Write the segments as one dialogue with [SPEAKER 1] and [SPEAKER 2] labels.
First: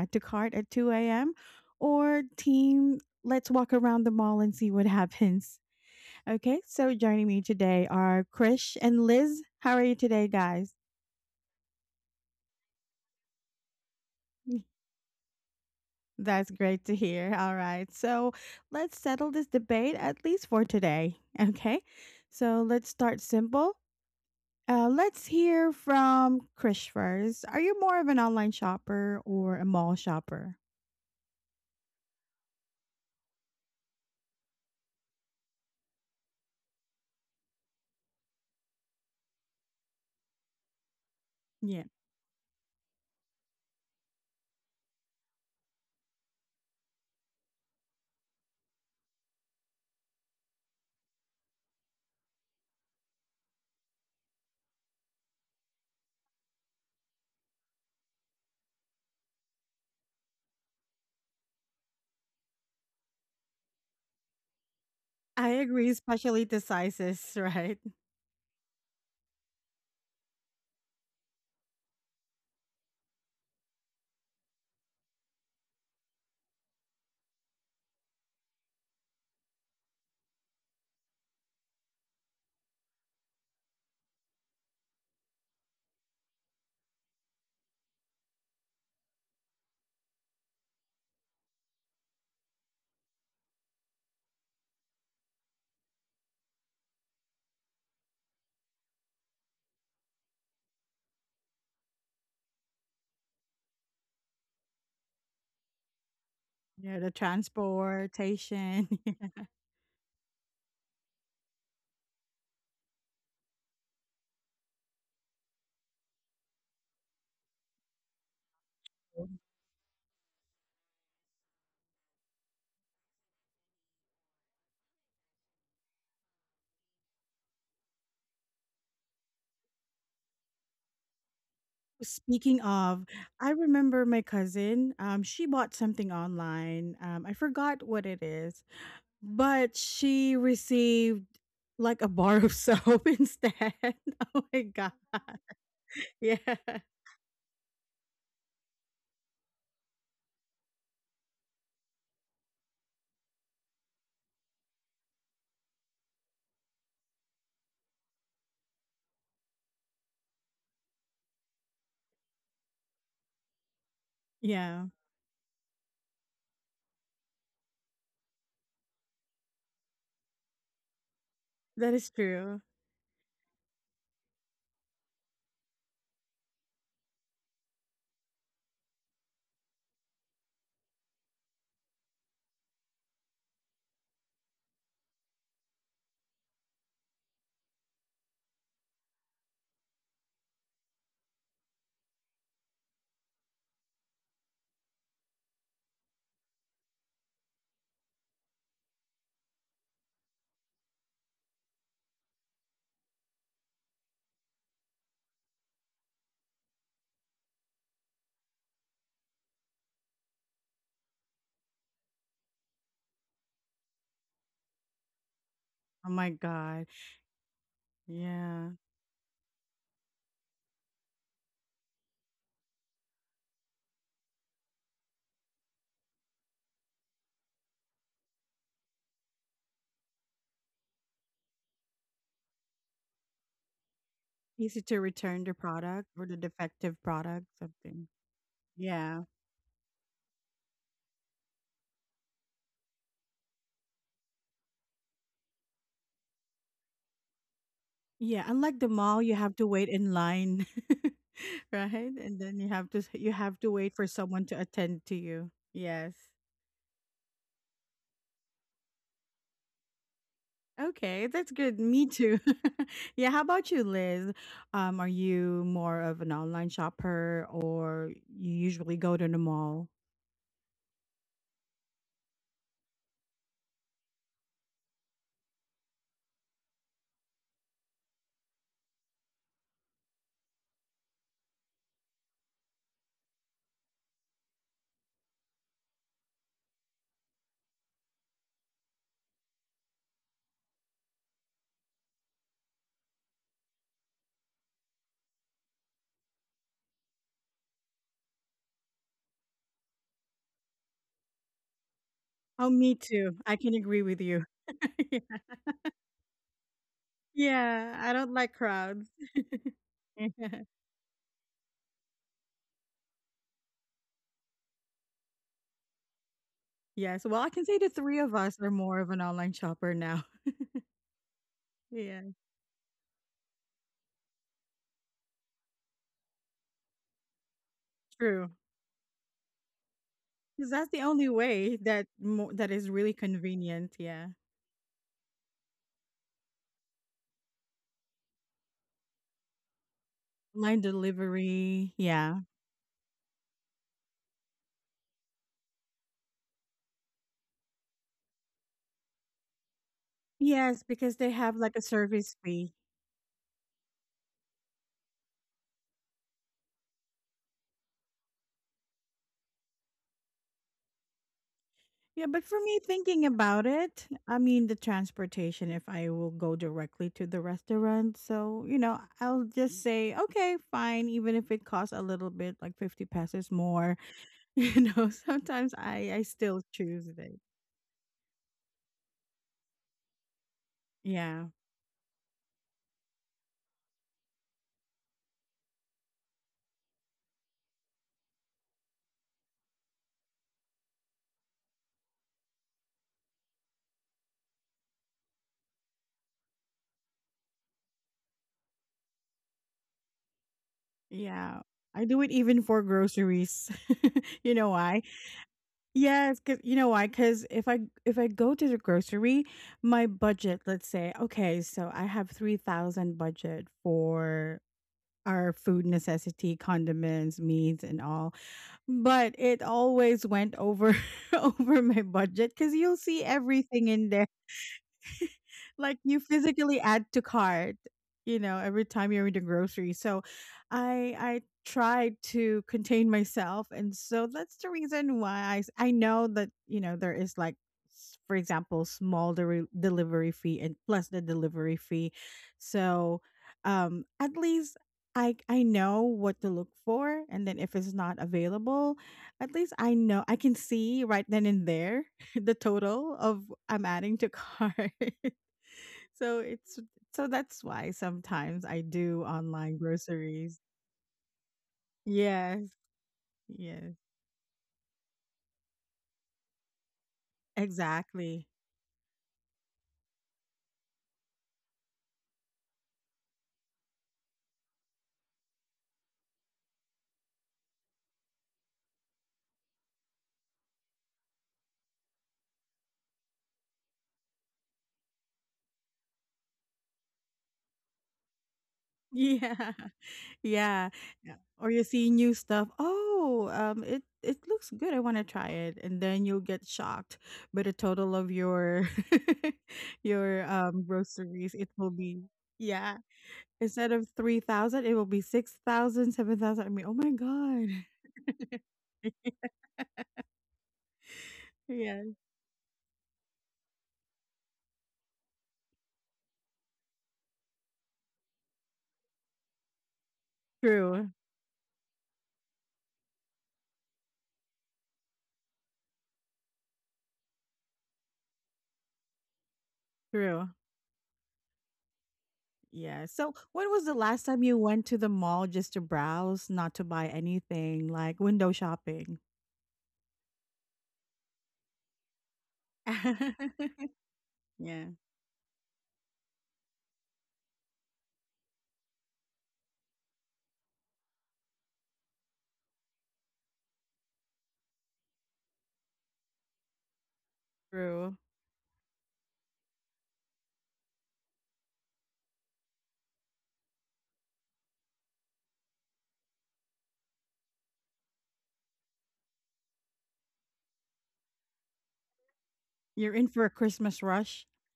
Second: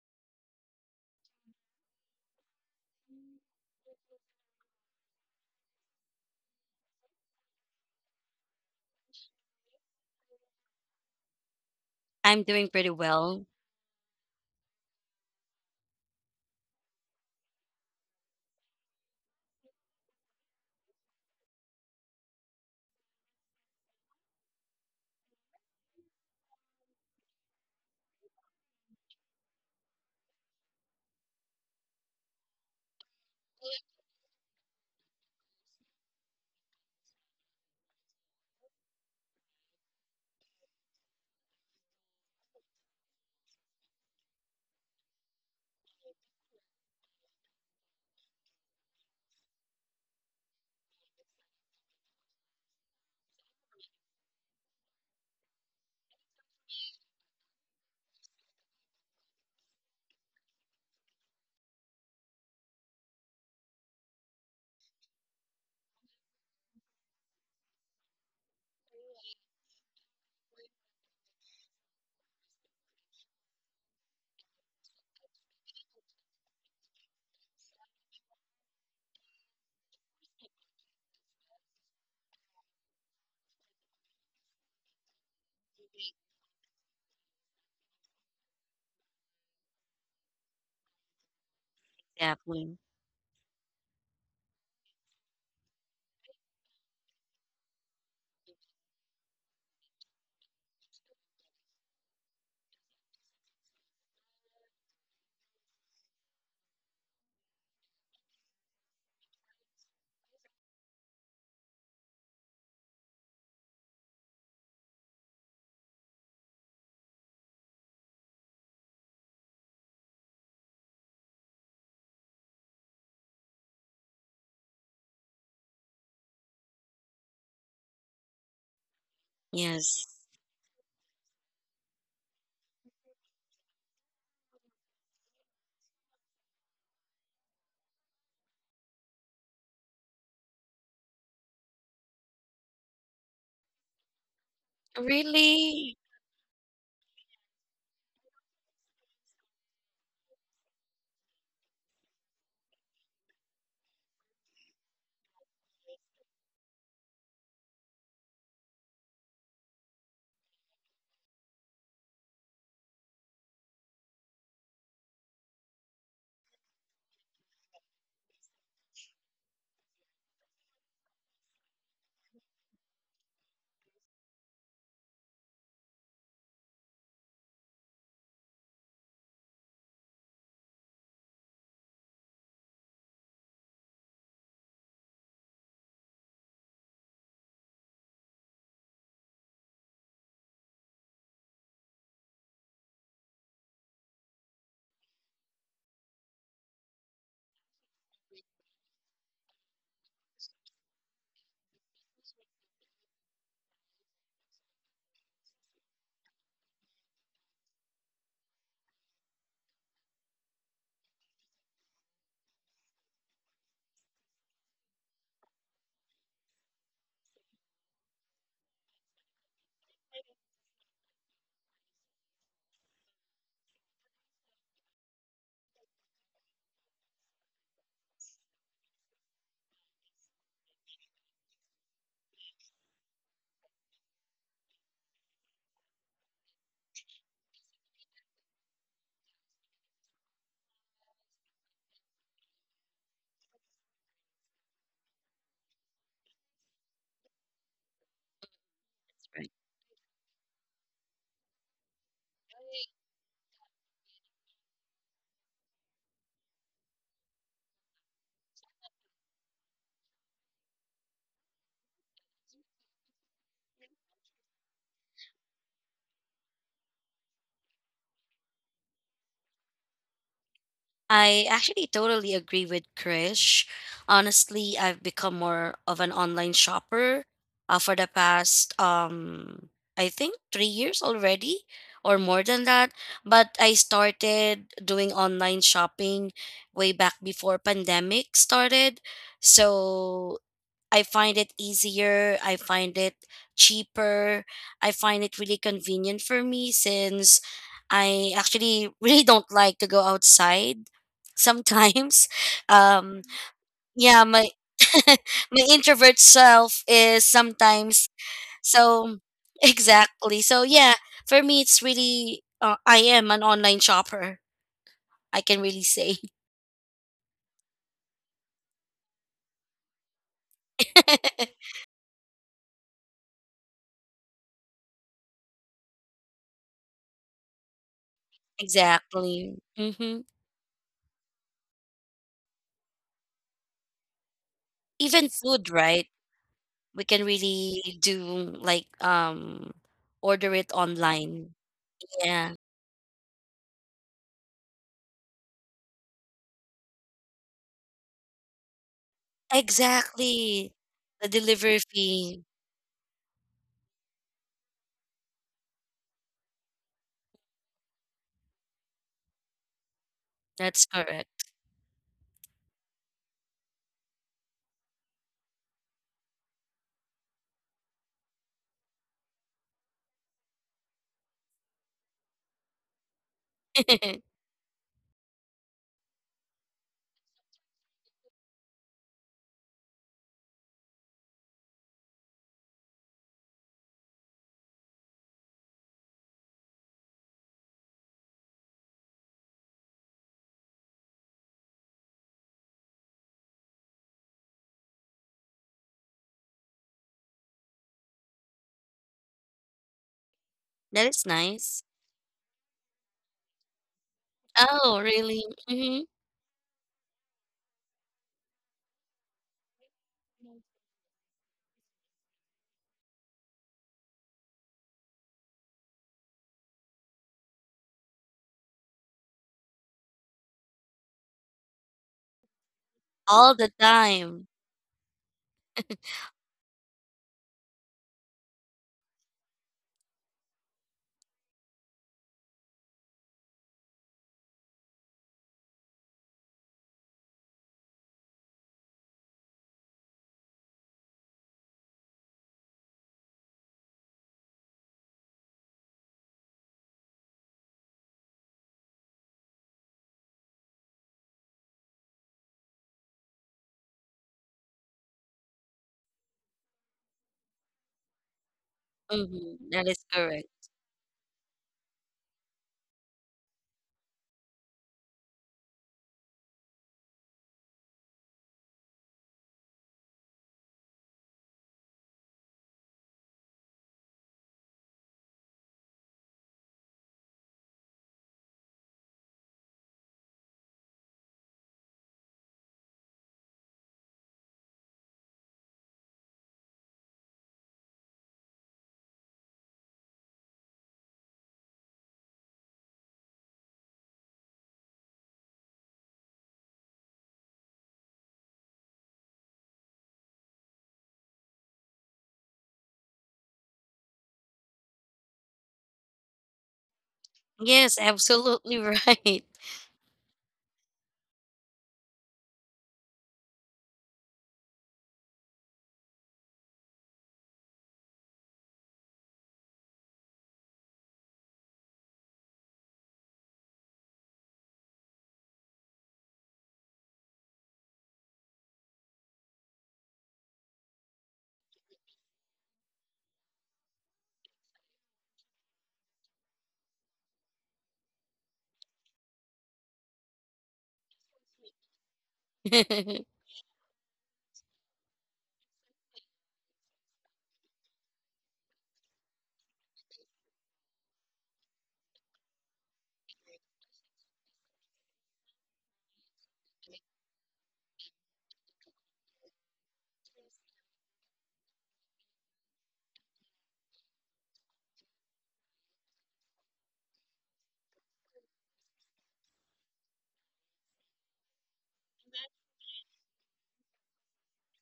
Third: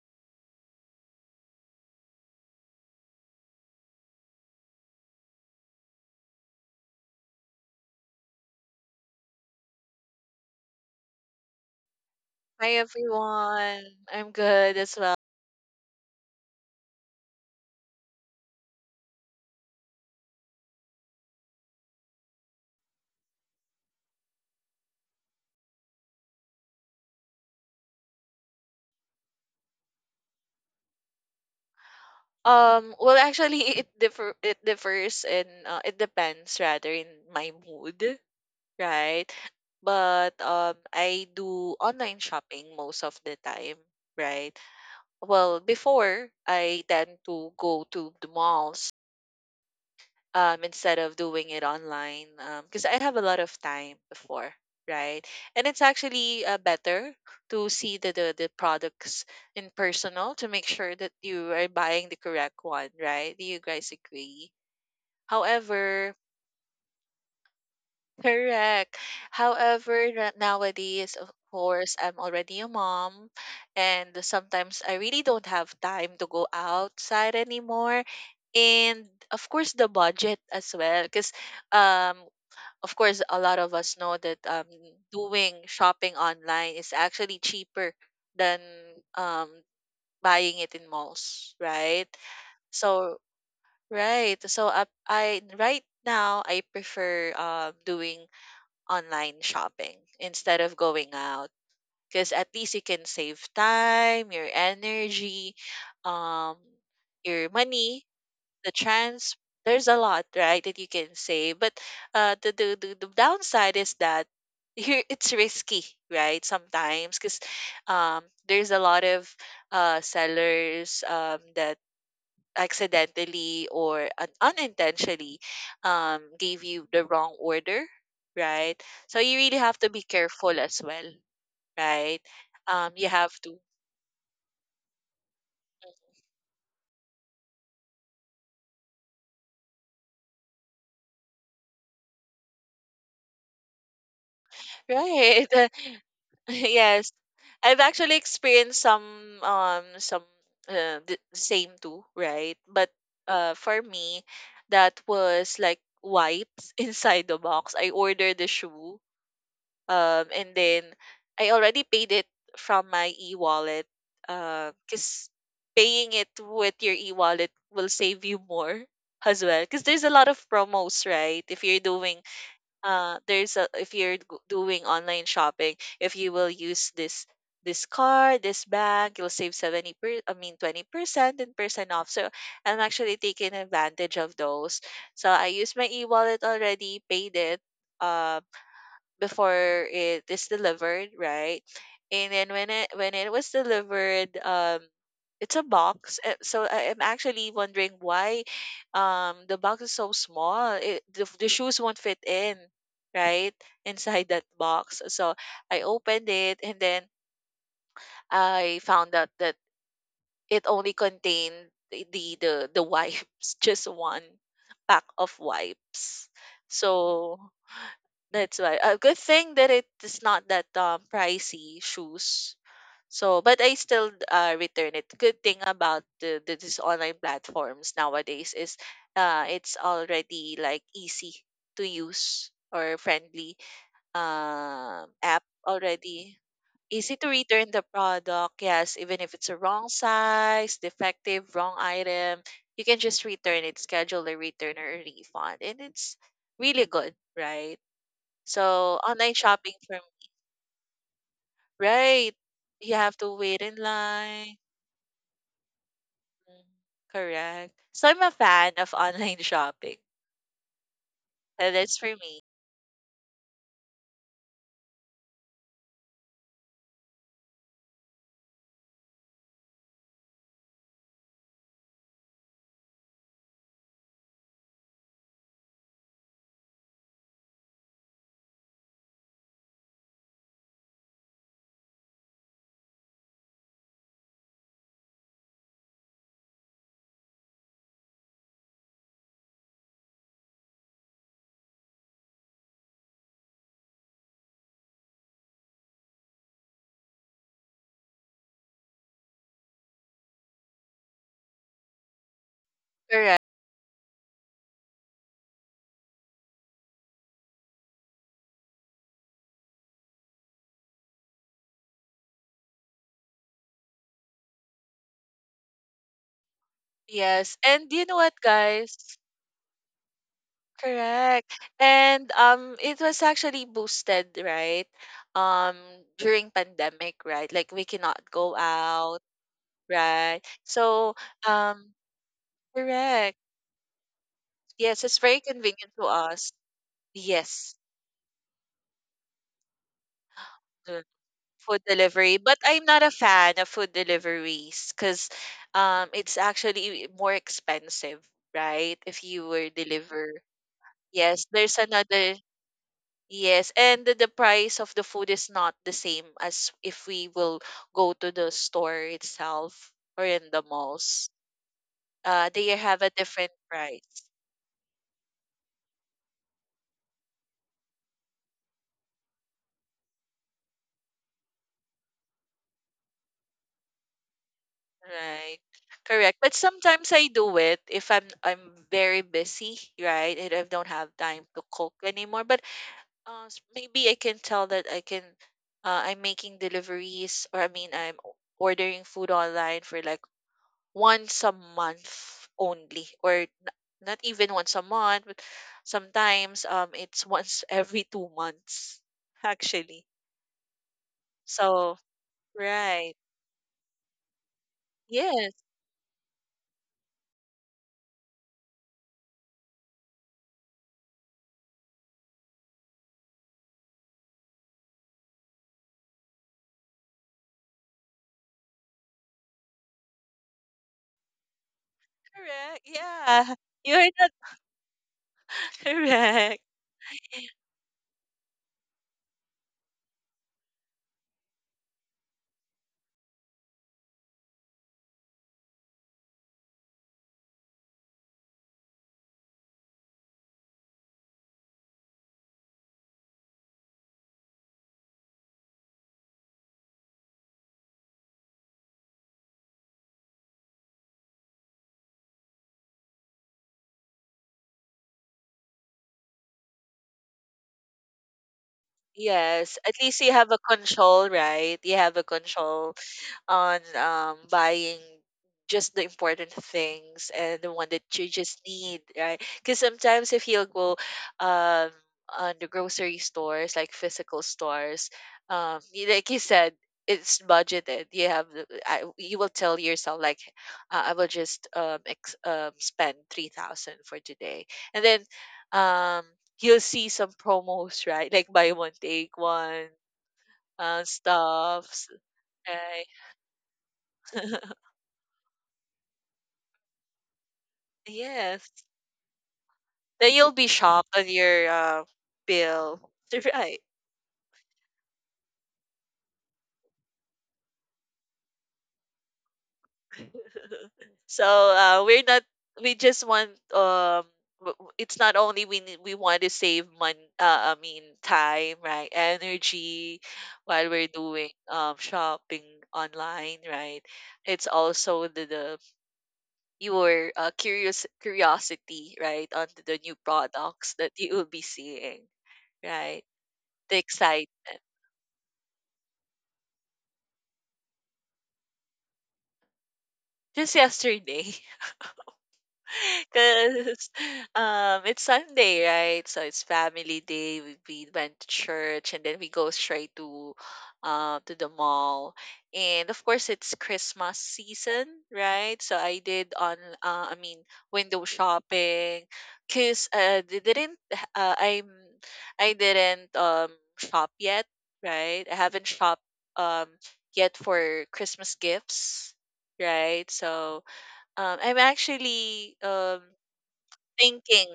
[SPEAKER 1] add to cart at 2 a.m. or team let's walk around the mall and see what happens? Okay, so joining me today are Krish and Liz. How are you today, guys?
[SPEAKER 2] I'm doing
[SPEAKER 3] Hi
[SPEAKER 2] pretty well,
[SPEAKER 3] everyone. I'm good as well.
[SPEAKER 1] That's great to hear. All right. So let's settle this debate, at least for today. Okay. So let's start simple. Let's hear from Krish first. Are you more of an online shopper or a mall shopper?
[SPEAKER 3] Well actually it differs in it depends rather in my mood, right? But I do
[SPEAKER 1] Yeah.
[SPEAKER 3] online shopping most of the time, right? Well, before I tend to go to the malls instead of doing it online because I'd have a lot of time before, right? And it's actually better to see the products in personal to make sure that you are buying the correct one, right? Do you guys agree?
[SPEAKER 1] I agree,
[SPEAKER 3] However,
[SPEAKER 1] especially the sizes, right?
[SPEAKER 3] correct. However, nowadays, of course, I'm already a mom, and sometimes I really don't have time to go outside anymore. And of course, the budget as well, because um of course, a lot of us know that doing shopping online is actually cheaper than um, buying it in malls, right?
[SPEAKER 2] definitely.
[SPEAKER 3] So, right. So, I right now I prefer doing online shopping instead of going out because at least you can save time, your energy, um,
[SPEAKER 1] Yeah, the
[SPEAKER 3] your money the
[SPEAKER 1] transportation.
[SPEAKER 3] trans there's a lot, right, that you can say. But the downside is that here it's risky, right, sometimes because um, there's a lot of sellers that accidentally or unintentionally gave you the wrong order, right? So you really have to be
[SPEAKER 2] Yes.
[SPEAKER 3] careful as well, right?
[SPEAKER 1] Speaking of,
[SPEAKER 3] You have
[SPEAKER 1] I
[SPEAKER 3] to,
[SPEAKER 1] remember my cousin, she bought something online. I forgot what it is. But she received like a bar of soap instead. Oh my god.
[SPEAKER 3] right?
[SPEAKER 2] Really?
[SPEAKER 1] Yeah.
[SPEAKER 3] yes, I've actually experienced some um some the same too, right? But for me that was like wipes inside the box. I ordered the shoe and then I already paid it from my e-wallet
[SPEAKER 1] Yeah.
[SPEAKER 3] cuz paying it with your e-wallet will save you more as well cuz there's a lot of promos, right? If you're
[SPEAKER 1] That is
[SPEAKER 3] doing
[SPEAKER 1] true.
[SPEAKER 3] there's a if doing online shopping, if you will use this card, this bank, you'll save 70 per, I mean 20% and percent off. So I'm actually taking advantage of those. So I used my e-wallet already, paid it. Um before it is delivered, right? And then when it was delivered, it's a box. So I am actually wondering why the box is so small. The shoes won't fit in, right, inside that box. So I opened it, and then I found out that it only contained the wipes, just one pack of
[SPEAKER 1] Oh
[SPEAKER 3] wipes.
[SPEAKER 1] my god.
[SPEAKER 3] So that's
[SPEAKER 1] Yeah.
[SPEAKER 3] why. A good thing that it is not that pricey shoes. So, but I still return it. Good thing about the this online platforms nowadays is it's already like easy to use or friendly
[SPEAKER 1] Easy to
[SPEAKER 3] app
[SPEAKER 1] return the product or the
[SPEAKER 3] already.
[SPEAKER 1] defective
[SPEAKER 3] Easy to
[SPEAKER 1] product,
[SPEAKER 3] return the
[SPEAKER 1] something.
[SPEAKER 3] product. Yes, even
[SPEAKER 1] Yeah.
[SPEAKER 3] if it's a wrong size, defective, wrong item, you can just return it, schedule a return or a refund, and it's really good, right?
[SPEAKER 1] Yeah. Unlike the
[SPEAKER 3] So,
[SPEAKER 1] mall,
[SPEAKER 3] online
[SPEAKER 1] you
[SPEAKER 2] Right.
[SPEAKER 1] have to
[SPEAKER 3] shopping
[SPEAKER 1] wait
[SPEAKER 3] for
[SPEAKER 1] in
[SPEAKER 3] me,
[SPEAKER 1] line. Right?
[SPEAKER 3] right.
[SPEAKER 1] And then you have
[SPEAKER 3] You
[SPEAKER 1] to
[SPEAKER 3] have to
[SPEAKER 1] you have
[SPEAKER 3] wait
[SPEAKER 1] to
[SPEAKER 3] in
[SPEAKER 1] wait for someone
[SPEAKER 3] line.
[SPEAKER 1] to attend to you. Yes.
[SPEAKER 3] Mm, correct. So, I'm a fan of online shopping.
[SPEAKER 1] Okay, that's good.
[SPEAKER 3] That's
[SPEAKER 1] Me
[SPEAKER 3] for
[SPEAKER 1] too.
[SPEAKER 3] me.
[SPEAKER 1] Yeah, how about you, Liz? Are you more of an online shopper or you usually go to the mall?
[SPEAKER 2] I actually totally agree with Krish. Honestly, I've become more of an online shopper for the past, I think, 3 years already, or more than that. But I started doing online shopping way back before pandemic started. So I find it easier. I find it cheaper. I find it really convenient for me since I actually really don't like to go outside sometimes.
[SPEAKER 1] Oh, me
[SPEAKER 2] Um,
[SPEAKER 1] too.
[SPEAKER 3] Correct.
[SPEAKER 1] I can agree
[SPEAKER 2] yeah,
[SPEAKER 1] with you.
[SPEAKER 2] my
[SPEAKER 1] Yeah,
[SPEAKER 2] my introvert self is
[SPEAKER 1] yeah,
[SPEAKER 2] sometimes
[SPEAKER 1] I don't like crowds.
[SPEAKER 2] so exactly. So yeah, for me it's really I am an online shopper. I can really say
[SPEAKER 1] Yes, well, I
[SPEAKER 3] Yes.
[SPEAKER 1] can say the
[SPEAKER 3] And you know
[SPEAKER 1] three of
[SPEAKER 3] what,
[SPEAKER 1] us are more of
[SPEAKER 3] guys?
[SPEAKER 1] an online shopper now.
[SPEAKER 3] Correct. And
[SPEAKER 1] Yeah,
[SPEAKER 3] it was actually boosted, right? Um during pandemic, right? Like we cannot
[SPEAKER 1] true.
[SPEAKER 3] go out,
[SPEAKER 2] exactly. Hmm.
[SPEAKER 3] right?
[SPEAKER 1] Because that's the
[SPEAKER 3] So,
[SPEAKER 1] only way
[SPEAKER 3] um
[SPEAKER 1] that that is really
[SPEAKER 3] correct.
[SPEAKER 1] convenient. Yeah,
[SPEAKER 3] Yes, it's
[SPEAKER 2] Even
[SPEAKER 3] very
[SPEAKER 2] food,
[SPEAKER 3] convenient
[SPEAKER 2] right?
[SPEAKER 3] to us.
[SPEAKER 2] We can
[SPEAKER 3] Yes.
[SPEAKER 2] really do like, order it
[SPEAKER 1] online
[SPEAKER 2] online.
[SPEAKER 3] Food
[SPEAKER 1] delivery.
[SPEAKER 3] delivery,
[SPEAKER 1] Yeah.
[SPEAKER 2] Yeah.
[SPEAKER 3] but I'm not a fan of food deliveries because it's actually more expensive, right? If you were deliver.
[SPEAKER 2] Exactly.
[SPEAKER 1] Yes, because
[SPEAKER 2] The
[SPEAKER 1] they
[SPEAKER 3] Yes,
[SPEAKER 1] have
[SPEAKER 2] delivery
[SPEAKER 1] like
[SPEAKER 3] there's
[SPEAKER 1] a
[SPEAKER 3] another
[SPEAKER 2] fee.
[SPEAKER 1] service fee.
[SPEAKER 3] yes, and the price of the food is not the same as if we will go to the store itself or in the
[SPEAKER 2] That's
[SPEAKER 3] malls.
[SPEAKER 2] correct.
[SPEAKER 1] Yeah, but
[SPEAKER 3] Uh,
[SPEAKER 1] for
[SPEAKER 3] they
[SPEAKER 1] me,
[SPEAKER 3] have a
[SPEAKER 1] thinking
[SPEAKER 3] different
[SPEAKER 1] about it,
[SPEAKER 3] price.
[SPEAKER 1] I mean, the transportation, if I will go directly to the restaurant. So, you know, I'll just say, okay, fine, even if it costs a little bit, like 50 pesos more, you know,
[SPEAKER 3] Right.
[SPEAKER 1] sometimes I
[SPEAKER 3] Correct. But
[SPEAKER 1] still choose
[SPEAKER 3] sometimes I
[SPEAKER 1] it.
[SPEAKER 3] do it if I'm very busy, right? And I don't have time
[SPEAKER 1] Yeah.
[SPEAKER 3] to cook anymore. But maybe I can tell that I'm making deliveries, or I mean ordering food online for like once a month only not even once a month, but sometimes it's once every 2 months actually.
[SPEAKER 2] That is
[SPEAKER 1] Yeah.
[SPEAKER 2] nice.
[SPEAKER 3] So
[SPEAKER 1] I do it even for
[SPEAKER 3] right,
[SPEAKER 1] groceries. You know
[SPEAKER 2] Oh,
[SPEAKER 1] why?
[SPEAKER 2] really?
[SPEAKER 3] yes,
[SPEAKER 2] Mhm.
[SPEAKER 1] Yes, cause you know why? Cause if I go to the grocery, my budget, let's say, okay, so I have 3,000 budget for our food necessity, condiments, meats, and all. But it always went over over my budget because
[SPEAKER 3] correct,
[SPEAKER 1] you'll see
[SPEAKER 2] All
[SPEAKER 3] yeah,
[SPEAKER 2] the
[SPEAKER 1] everything in
[SPEAKER 3] you're
[SPEAKER 1] there,
[SPEAKER 3] not
[SPEAKER 2] time.
[SPEAKER 1] like you
[SPEAKER 3] correct.
[SPEAKER 1] physically add to cart, you know, every time you're in the grocery. So I tried to contain myself, and so that's the reason why I know that, you know, there is like for example small delivery fee and plus the delivery fee. So at least I know what to look for, and then if it's not available, at least I know I can see right then and there the total of I'm adding to cart. So it's, so that's why sometimes I do
[SPEAKER 2] Mhm.
[SPEAKER 1] online
[SPEAKER 3] Yes,
[SPEAKER 2] That
[SPEAKER 3] at
[SPEAKER 2] is
[SPEAKER 3] least you
[SPEAKER 2] correct.
[SPEAKER 3] have
[SPEAKER 1] groceries.
[SPEAKER 3] a control, right? You have a
[SPEAKER 1] Yes,
[SPEAKER 3] control on
[SPEAKER 1] yes,
[SPEAKER 3] buying just the important things and the one that you
[SPEAKER 1] exactly.
[SPEAKER 3] just need, right? Because sometimes if you'll go um, on the grocery stores, like physical stores, like you said, it's budgeted. You have, you will tell yourself like, I will just spend 3,000 for today, and then um, you'll see some promos, right? Like buy one take
[SPEAKER 1] Yeah,
[SPEAKER 3] one,
[SPEAKER 1] yeah, yeah. Or you
[SPEAKER 3] stuffs,
[SPEAKER 1] see new stuff.
[SPEAKER 3] right?
[SPEAKER 1] Oh, it it looks good. I want to try it, and then you'll get shocked. But the total of
[SPEAKER 3] Yes.
[SPEAKER 1] your
[SPEAKER 3] Then
[SPEAKER 1] your
[SPEAKER 3] you'll be shocked on
[SPEAKER 1] groceries, it
[SPEAKER 3] your
[SPEAKER 1] will be yeah.
[SPEAKER 3] bill. Right.
[SPEAKER 1] Instead of 3,000, it will be 6,000, 7,000. I mean, oh my god.
[SPEAKER 2] Yes, absolutely right.
[SPEAKER 1] Yeah,
[SPEAKER 3] We're not. We just want. It's not only we need, we want to save money. I mean time, right? Energy, while we're
[SPEAKER 1] true,
[SPEAKER 3] doing shopping online, right? It's also the your curious curiosity, right, on the new
[SPEAKER 1] true.
[SPEAKER 3] products that you will be seeing,
[SPEAKER 1] Yeah.
[SPEAKER 3] right?
[SPEAKER 1] So, when was the
[SPEAKER 3] The
[SPEAKER 1] last time you
[SPEAKER 3] excitement.
[SPEAKER 1] went to the mall just to browse, not to buy anything, like window shopping?
[SPEAKER 3] Just yesterday. Because
[SPEAKER 1] Yeah,
[SPEAKER 3] it's Sunday, right? So it's family day. We went to church and then we go straight to the mall. And of course, it's Christmas season, right? So I did on, uh, I mean,
[SPEAKER 1] true.
[SPEAKER 3] window shopping. Because they didn't, I'm, I didn't shop yet, right? I haven't shopped um, yet for Christmas gifts, right? So I'm actually
[SPEAKER 1] You're in for a Christmas rush.
[SPEAKER 3] thinking.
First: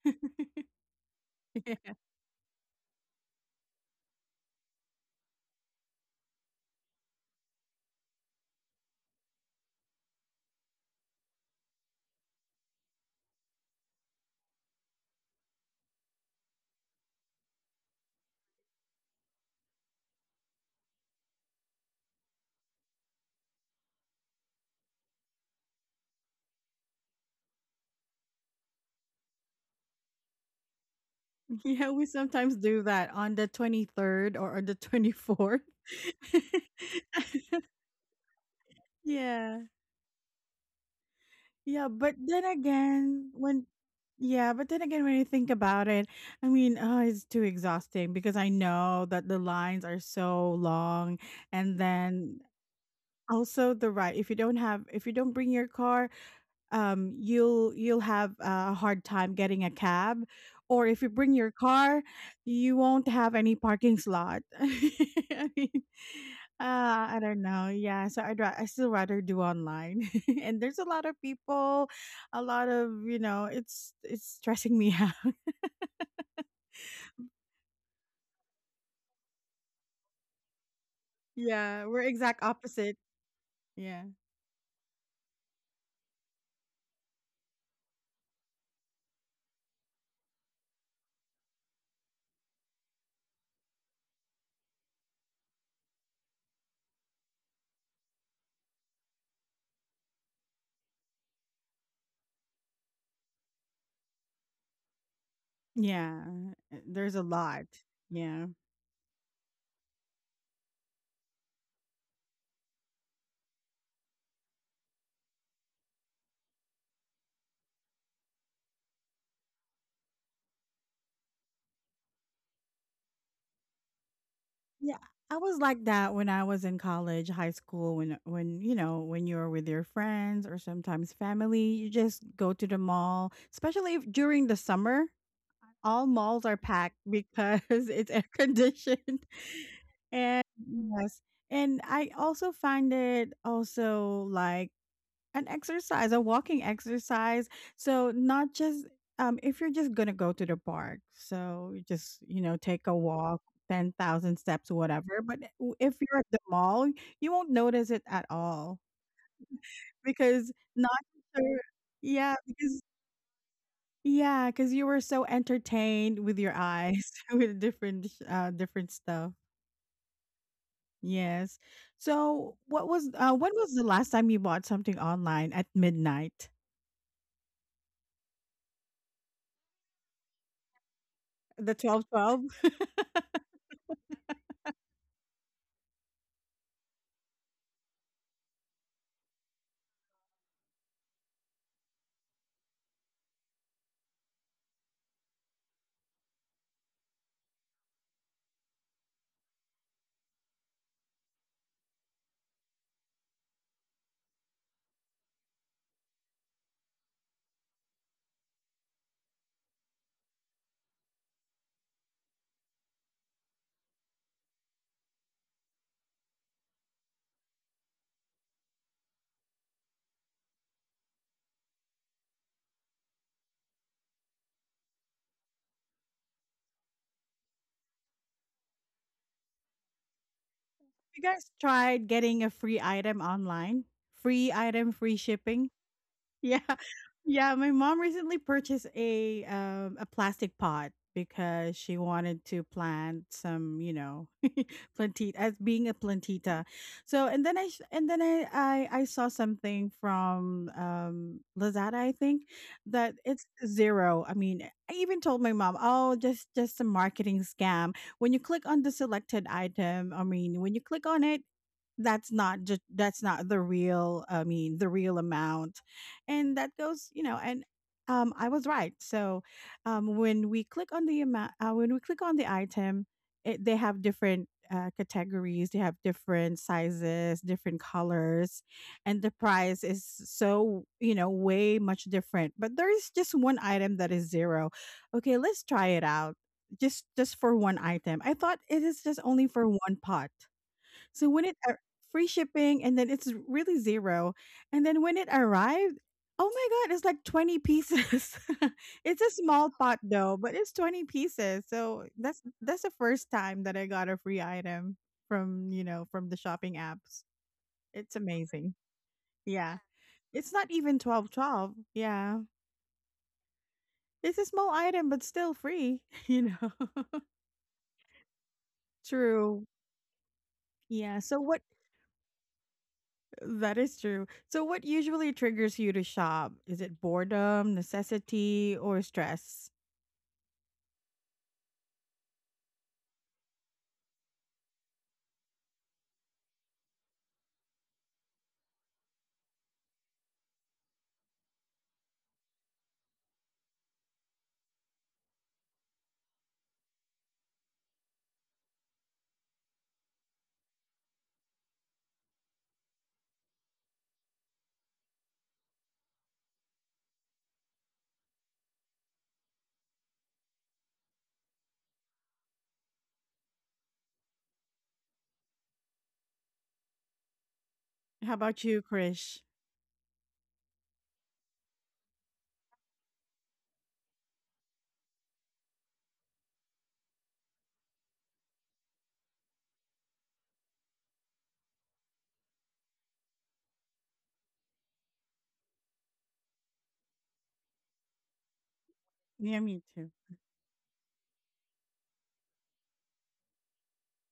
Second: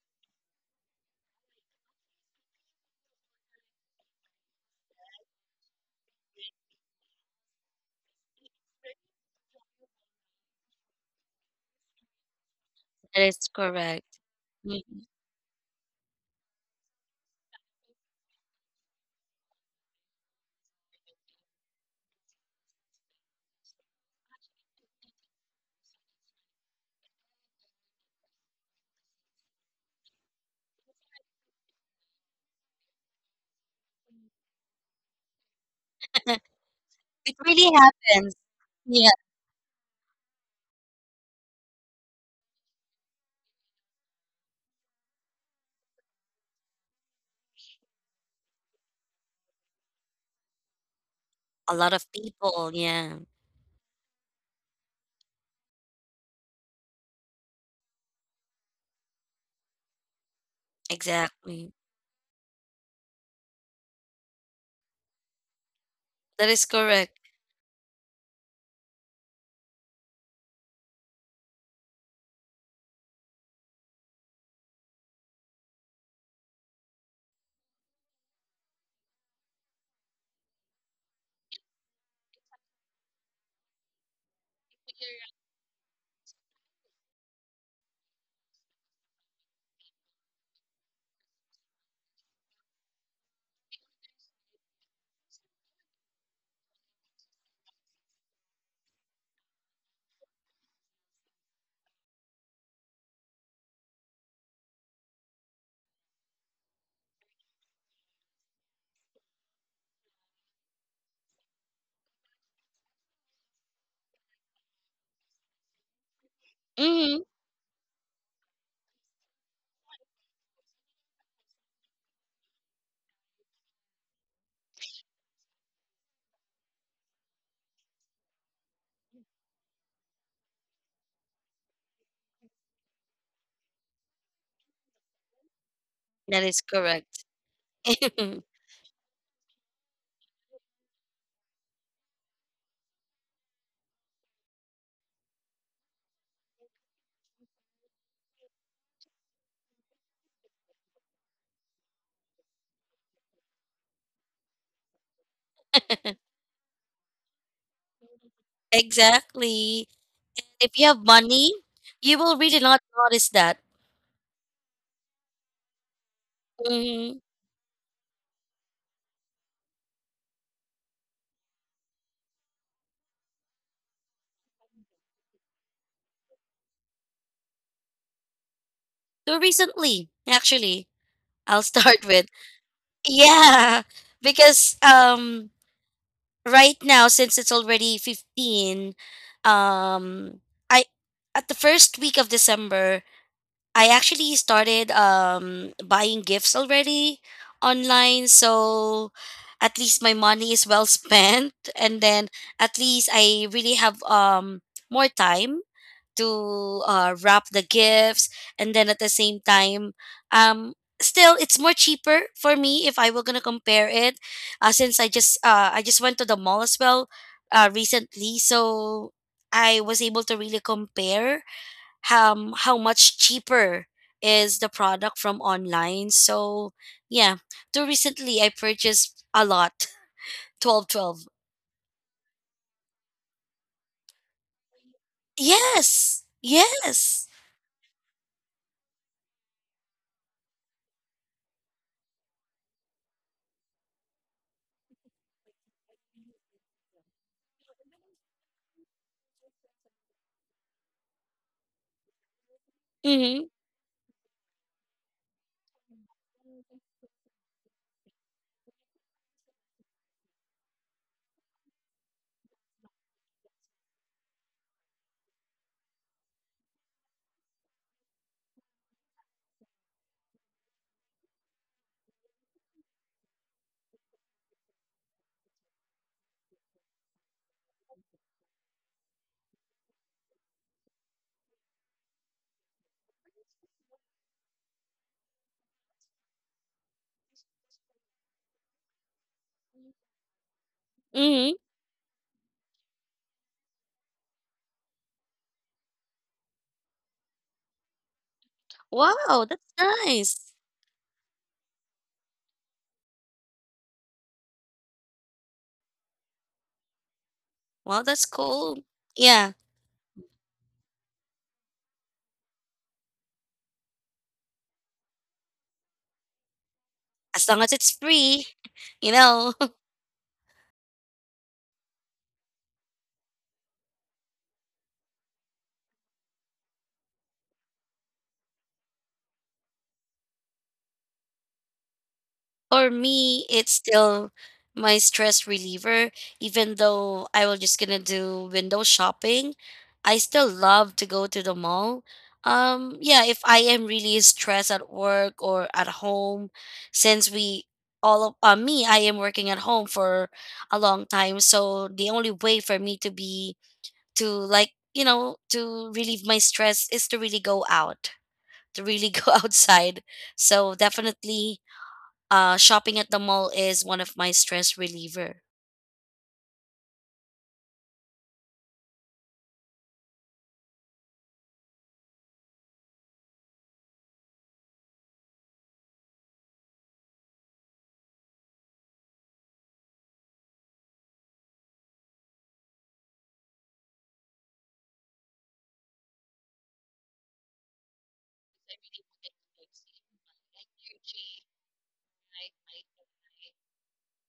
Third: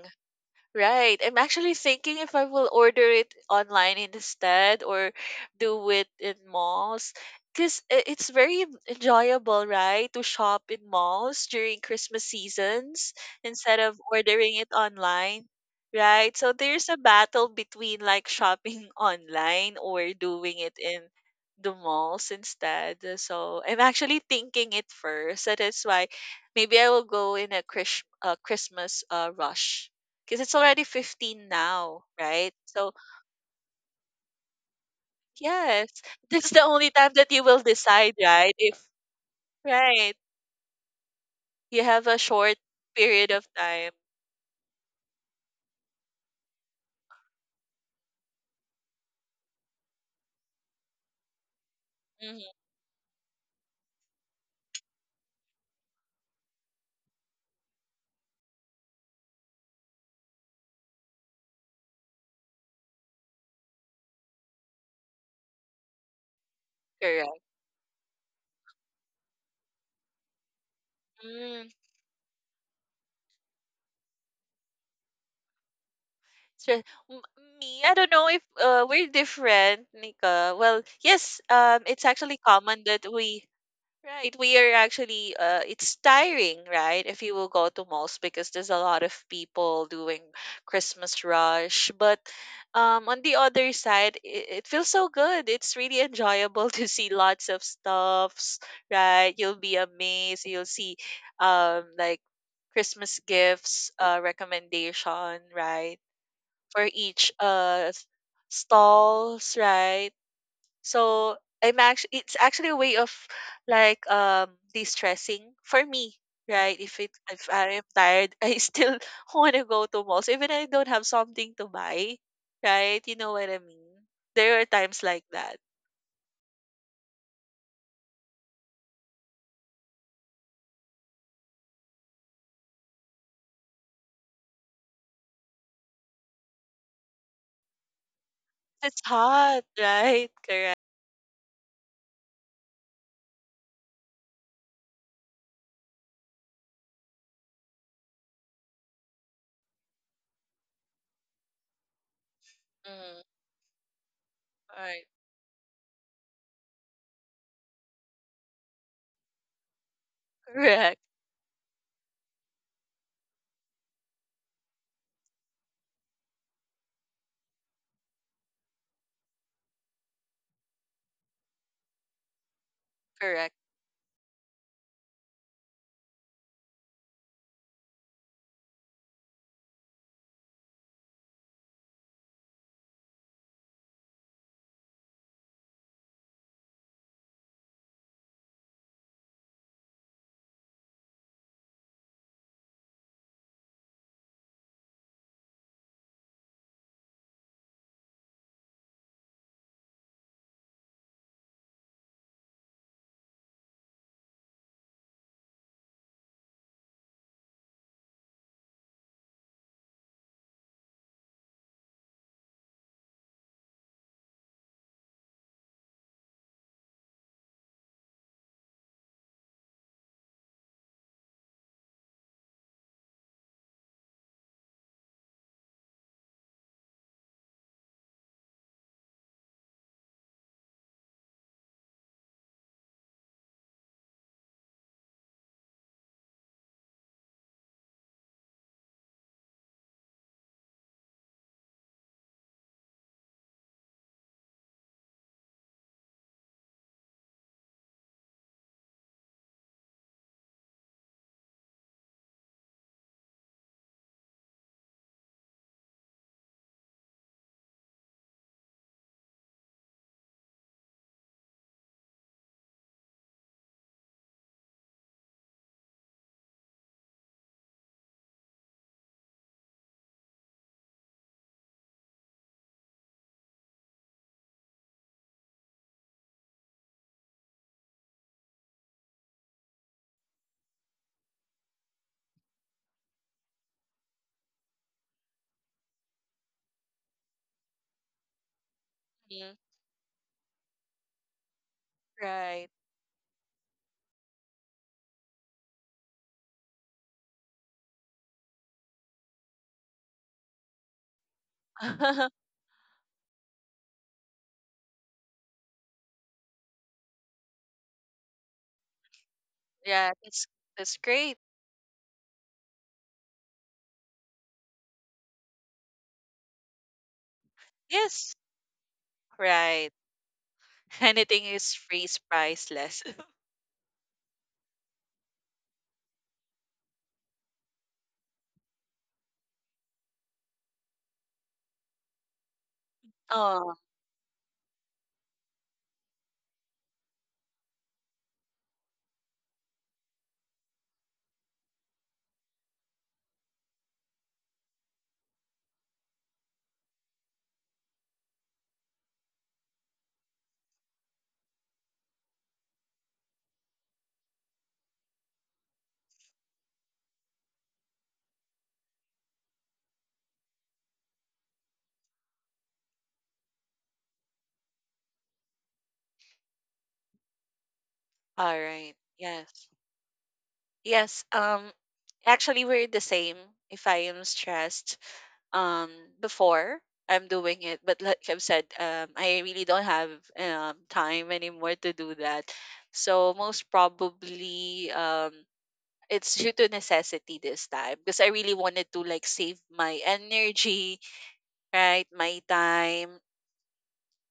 [SPEAKER 3] Right. I'm actually
[SPEAKER 1] Yeah.
[SPEAKER 3] thinking if I will order it online instead or do it in malls. Because it's very enjoyable, right? To shop in malls during Christmas seasons
[SPEAKER 2] That is
[SPEAKER 3] instead of
[SPEAKER 2] correct.
[SPEAKER 3] ordering it
[SPEAKER 2] Mhm.
[SPEAKER 3] online, right? So there's a battle between like shopping online or doing it in the malls instead. So I'm actually thinking it first. That is why maybe I will go in a Christmas rush. 'Cause it's already 15
[SPEAKER 1] Yeah,
[SPEAKER 3] now,
[SPEAKER 1] we
[SPEAKER 3] right?
[SPEAKER 1] sometimes do
[SPEAKER 3] So,
[SPEAKER 1] that on the 23rd or on the 24th.
[SPEAKER 3] yes, that's the only time that
[SPEAKER 2] It
[SPEAKER 3] you will
[SPEAKER 2] really
[SPEAKER 3] decide,
[SPEAKER 2] happens.
[SPEAKER 3] right? If
[SPEAKER 2] Yeah.
[SPEAKER 1] Yeah.
[SPEAKER 3] right, you
[SPEAKER 1] Yeah,
[SPEAKER 3] have
[SPEAKER 1] but
[SPEAKER 3] a
[SPEAKER 1] then
[SPEAKER 3] short
[SPEAKER 1] again,
[SPEAKER 3] period of
[SPEAKER 1] when,
[SPEAKER 3] time.
[SPEAKER 1] yeah, but then again when you think about it, I mean, oh, it's too exhausting because I know that the lines are so long,
[SPEAKER 2] A
[SPEAKER 1] and
[SPEAKER 2] lot of
[SPEAKER 1] then
[SPEAKER 3] Mhm,
[SPEAKER 2] people. Yeah.
[SPEAKER 1] also the ride. If you don't bring your car, you'll have a hard time getting a cab, or if you bring your
[SPEAKER 2] Exactly.
[SPEAKER 1] car, you won't have any parking slot. I mean,
[SPEAKER 2] That is correct.
[SPEAKER 1] I
[SPEAKER 3] correct.
[SPEAKER 1] don't know. Yeah, so I still rather do online, and there's a lot of
[SPEAKER 3] Mm.
[SPEAKER 1] people, a lot of, you know, it's stressing me out.
[SPEAKER 3] So, m me, I don't know if, we're different, Nika. Well, yes,
[SPEAKER 1] Yeah, we're
[SPEAKER 3] it's actually
[SPEAKER 1] exact
[SPEAKER 3] common
[SPEAKER 1] opposite.
[SPEAKER 3] that we
[SPEAKER 1] Yeah,
[SPEAKER 3] right, we are actually it's tiring, right? If you will go to malls because there's a lot of people doing Christmas rush, but on the other side, it feels so good. It's really enjoyable to see lots of stuffs, right? You'll be amazed. You'll see like Christmas gifts recommendation, right?
[SPEAKER 1] yeah,
[SPEAKER 3] For
[SPEAKER 1] there's a
[SPEAKER 3] each
[SPEAKER 1] lot, yeah.
[SPEAKER 3] stalls, right? So I'm actually it's actually a way of like de-stressing for me, right?
[SPEAKER 2] Mhm.
[SPEAKER 3] If I am tired, I still want to go to malls even I don't have something to buy, right? You know what I mean? There are
[SPEAKER 1] Yeah,
[SPEAKER 3] times like
[SPEAKER 1] I
[SPEAKER 3] that.
[SPEAKER 1] was like that when I was in college, high school, when you know, when you're with your friends or sometimes family, you just go to the mall, especially if during the summer, all malls
[SPEAKER 2] That
[SPEAKER 1] are
[SPEAKER 2] is
[SPEAKER 1] packed
[SPEAKER 2] correct.
[SPEAKER 1] because it's air
[SPEAKER 3] It's
[SPEAKER 1] conditioned.
[SPEAKER 3] hot, right?
[SPEAKER 1] And
[SPEAKER 3] Correct.
[SPEAKER 1] yes, and I also find it also like an exercise, a walking exercise. So not just, um, if you're just gonna go to the park, so you just, you know, take a
[SPEAKER 3] Mm,
[SPEAKER 1] walk, 10,000 steps,
[SPEAKER 3] right.
[SPEAKER 1] whatever. But if you're at the mall, you won't notice it at all
[SPEAKER 2] Exactly. And
[SPEAKER 1] because
[SPEAKER 2] if you
[SPEAKER 3] Correct.
[SPEAKER 1] not
[SPEAKER 2] have money,
[SPEAKER 1] sure.
[SPEAKER 2] you
[SPEAKER 1] Yeah,
[SPEAKER 2] will really
[SPEAKER 1] because,
[SPEAKER 2] not notice that.
[SPEAKER 1] yeah, because you were so entertained with your eyes
[SPEAKER 2] Mm-hmm.
[SPEAKER 1] with different different stuff. Yes. So what was, uh, when
[SPEAKER 3] Correct.
[SPEAKER 1] was the last time you bought something online at midnight?
[SPEAKER 2] So recently, actually, I'll
[SPEAKER 1] The 12
[SPEAKER 2] start with
[SPEAKER 1] 12?
[SPEAKER 2] yeah, because right now, since it's already 15, um I, at the first week of December, I actually started buying gifts already online, so at least my money is well spent, and then at least I really have more time to wrap the gifts, and then at the same time, um still, it's more cheaper for me if I were going to compare it, since I just went to the mall as well recently, so I was able to really compare how much cheaper is the product from online. So yeah, too recently I purchased a lot. 12,
[SPEAKER 1] You
[SPEAKER 2] 12.
[SPEAKER 1] guys tried getting a free item online? Free item, free shipping?
[SPEAKER 2] Yes,
[SPEAKER 1] Yeah.
[SPEAKER 2] yes.
[SPEAKER 1] Yeah, my mom recently purchased a plastic pot because she wanted to plant some, you know, plantita, as being a plantita. So and then I sh- and then I saw something from Lazada, I think, that
[SPEAKER 2] Mm-hmm.
[SPEAKER 1] it's zero. I mean, I even told my mom, "Oh, just a marketing scam." When you click on the selected item, I mean, when you click on it, that's not just, that's not the real, I mean, the real amount, and that goes, you know, and I was right. So, um, when we click on the amount, when we click on the item, it, they have different categories, they have different sizes, different colors, and the price is, so, you know, way much different, but there is just one item that is zero. Okay, let's try it out. Just for one item, I thought it is just only
[SPEAKER 3] Mm,
[SPEAKER 1] for one pot. So when
[SPEAKER 2] Mm-hmm.
[SPEAKER 1] it ar, free
[SPEAKER 3] right.
[SPEAKER 1] shipping, and then it's really 0, and then when it arrived, oh my god, it's like 20 pieces. It's a
[SPEAKER 2] Wow,
[SPEAKER 1] small
[SPEAKER 2] that's
[SPEAKER 1] pot though, but
[SPEAKER 2] nice.
[SPEAKER 1] it's 20 pieces. So that's that's the first time that I got a free item from, you know, from the shopping apps.
[SPEAKER 2] Wow,
[SPEAKER 1] It's
[SPEAKER 2] that's
[SPEAKER 1] amazing.
[SPEAKER 2] cool. Yeah,
[SPEAKER 1] Yeah.
[SPEAKER 3] yeah,
[SPEAKER 1] It's not
[SPEAKER 3] that's
[SPEAKER 1] even 12
[SPEAKER 3] great.
[SPEAKER 1] 12. Yeah. It's a small item, but still free, you know.
[SPEAKER 2] as long as it's
[SPEAKER 3] Yes.
[SPEAKER 2] free, you know.
[SPEAKER 1] True.
[SPEAKER 3] Right.
[SPEAKER 1] Yeah. So
[SPEAKER 3] Anything
[SPEAKER 1] what,
[SPEAKER 3] is free, is priceless.
[SPEAKER 1] that is true. So, what usually triggers you to shop? Is it boredom, necessity, or stress?
[SPEAKER 2] For me,
[SPEAKER 3] Oh,
[SPEAKER 2] it's still my stress reliever. Even though I was just gonna do window shopping, I still love to go to the mall. Yeah, if I am really stressed at work or at home, since we all of me, I am working at home for a long time, so the only way for me to be to like to relieve my stress is to really go out, to really go outside. So definitely, shopping at the mall is one of my stress reliever.
[SPEAKER 1] How
[SPEAKER 3] all
[SPEAKER 1] about you,
[SPEAKER 3] right.
[SPEAKER 1] Krish?
[SPEAKER 3] Yes. Yes, actually we're the same. If I am stressed, um before I'm doing it, but like I've said, I really don't have time anymore to do that. So most probably it's due to necessity this time because I really wanted to like save
[SPEAKER 1] Yeah, me
[SPEAKER 3] my
[SPEAKER 1] too.
[SPEAKER 3] energy, right? My time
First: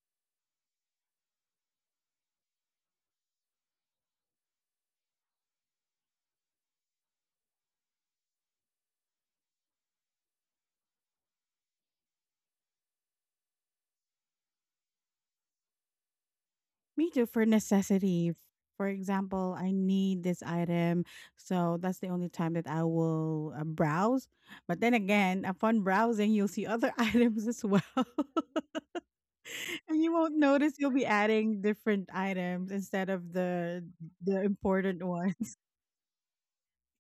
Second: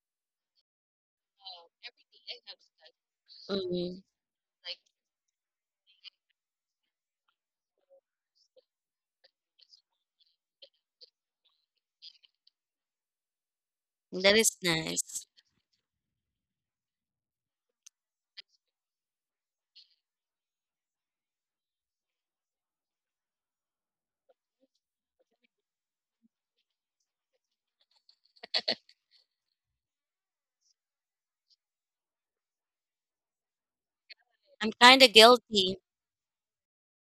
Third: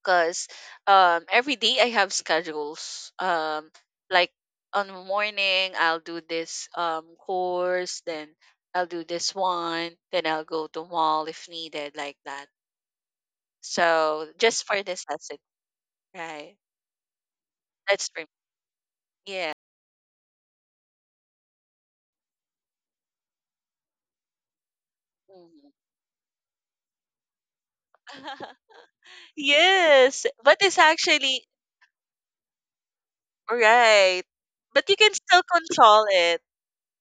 [SPEAKER 3] because every day I have schedules.
[SPEAKER 2] Mhm.
[SPEAKER 3] Like
[SPEAKER 2] Like,
[SPEAKER 3] on the morning I'll do this course, then I'll do this one, then I'll go to mall if needed, like that. So
[SPEAKER 2] that is
[SPEAKER 3] just for this
[SPEAKER 2] nice.
[SPEAKER 3] lesson, right?
[SPEAKER 1] Me too, for
[SPEAKER 3] That's for me.
[SPEAKER 1] necessity. For
[SPEAKER 3] Yeah.
[SPEAKER 1] example, I need this item. So, that's the only time that I will browse. But then again,
[SPEAKER 3] Mhm.
[SPEAKER 1] upon browsing, you'll see other items as well. And you
[SPEAKER 3] yes.
[SPEAKER 1] won't
[SPEAKER 3] But
[SPEAKER 1] notice
[SPEAKER 3] it's
[SPEAKER 1] you'll be
[SPEAKER 3] actually
[SPEAKER 1] adding different items instead of
[SPEAKER 3] right.
[SPEAKER 1] the
[SPEAKER 2] I'm
[SPEAKER 3] But you
[SPEAKER 2] kind
[SPEAKER 1] important
[SPEAKER 3] can
[SPEAKER 2] of
[SPEAKER 3] still
[SPEAKER 1] ones.
[SPEAKER 2] guilty.
[SPEAKER 3] control it.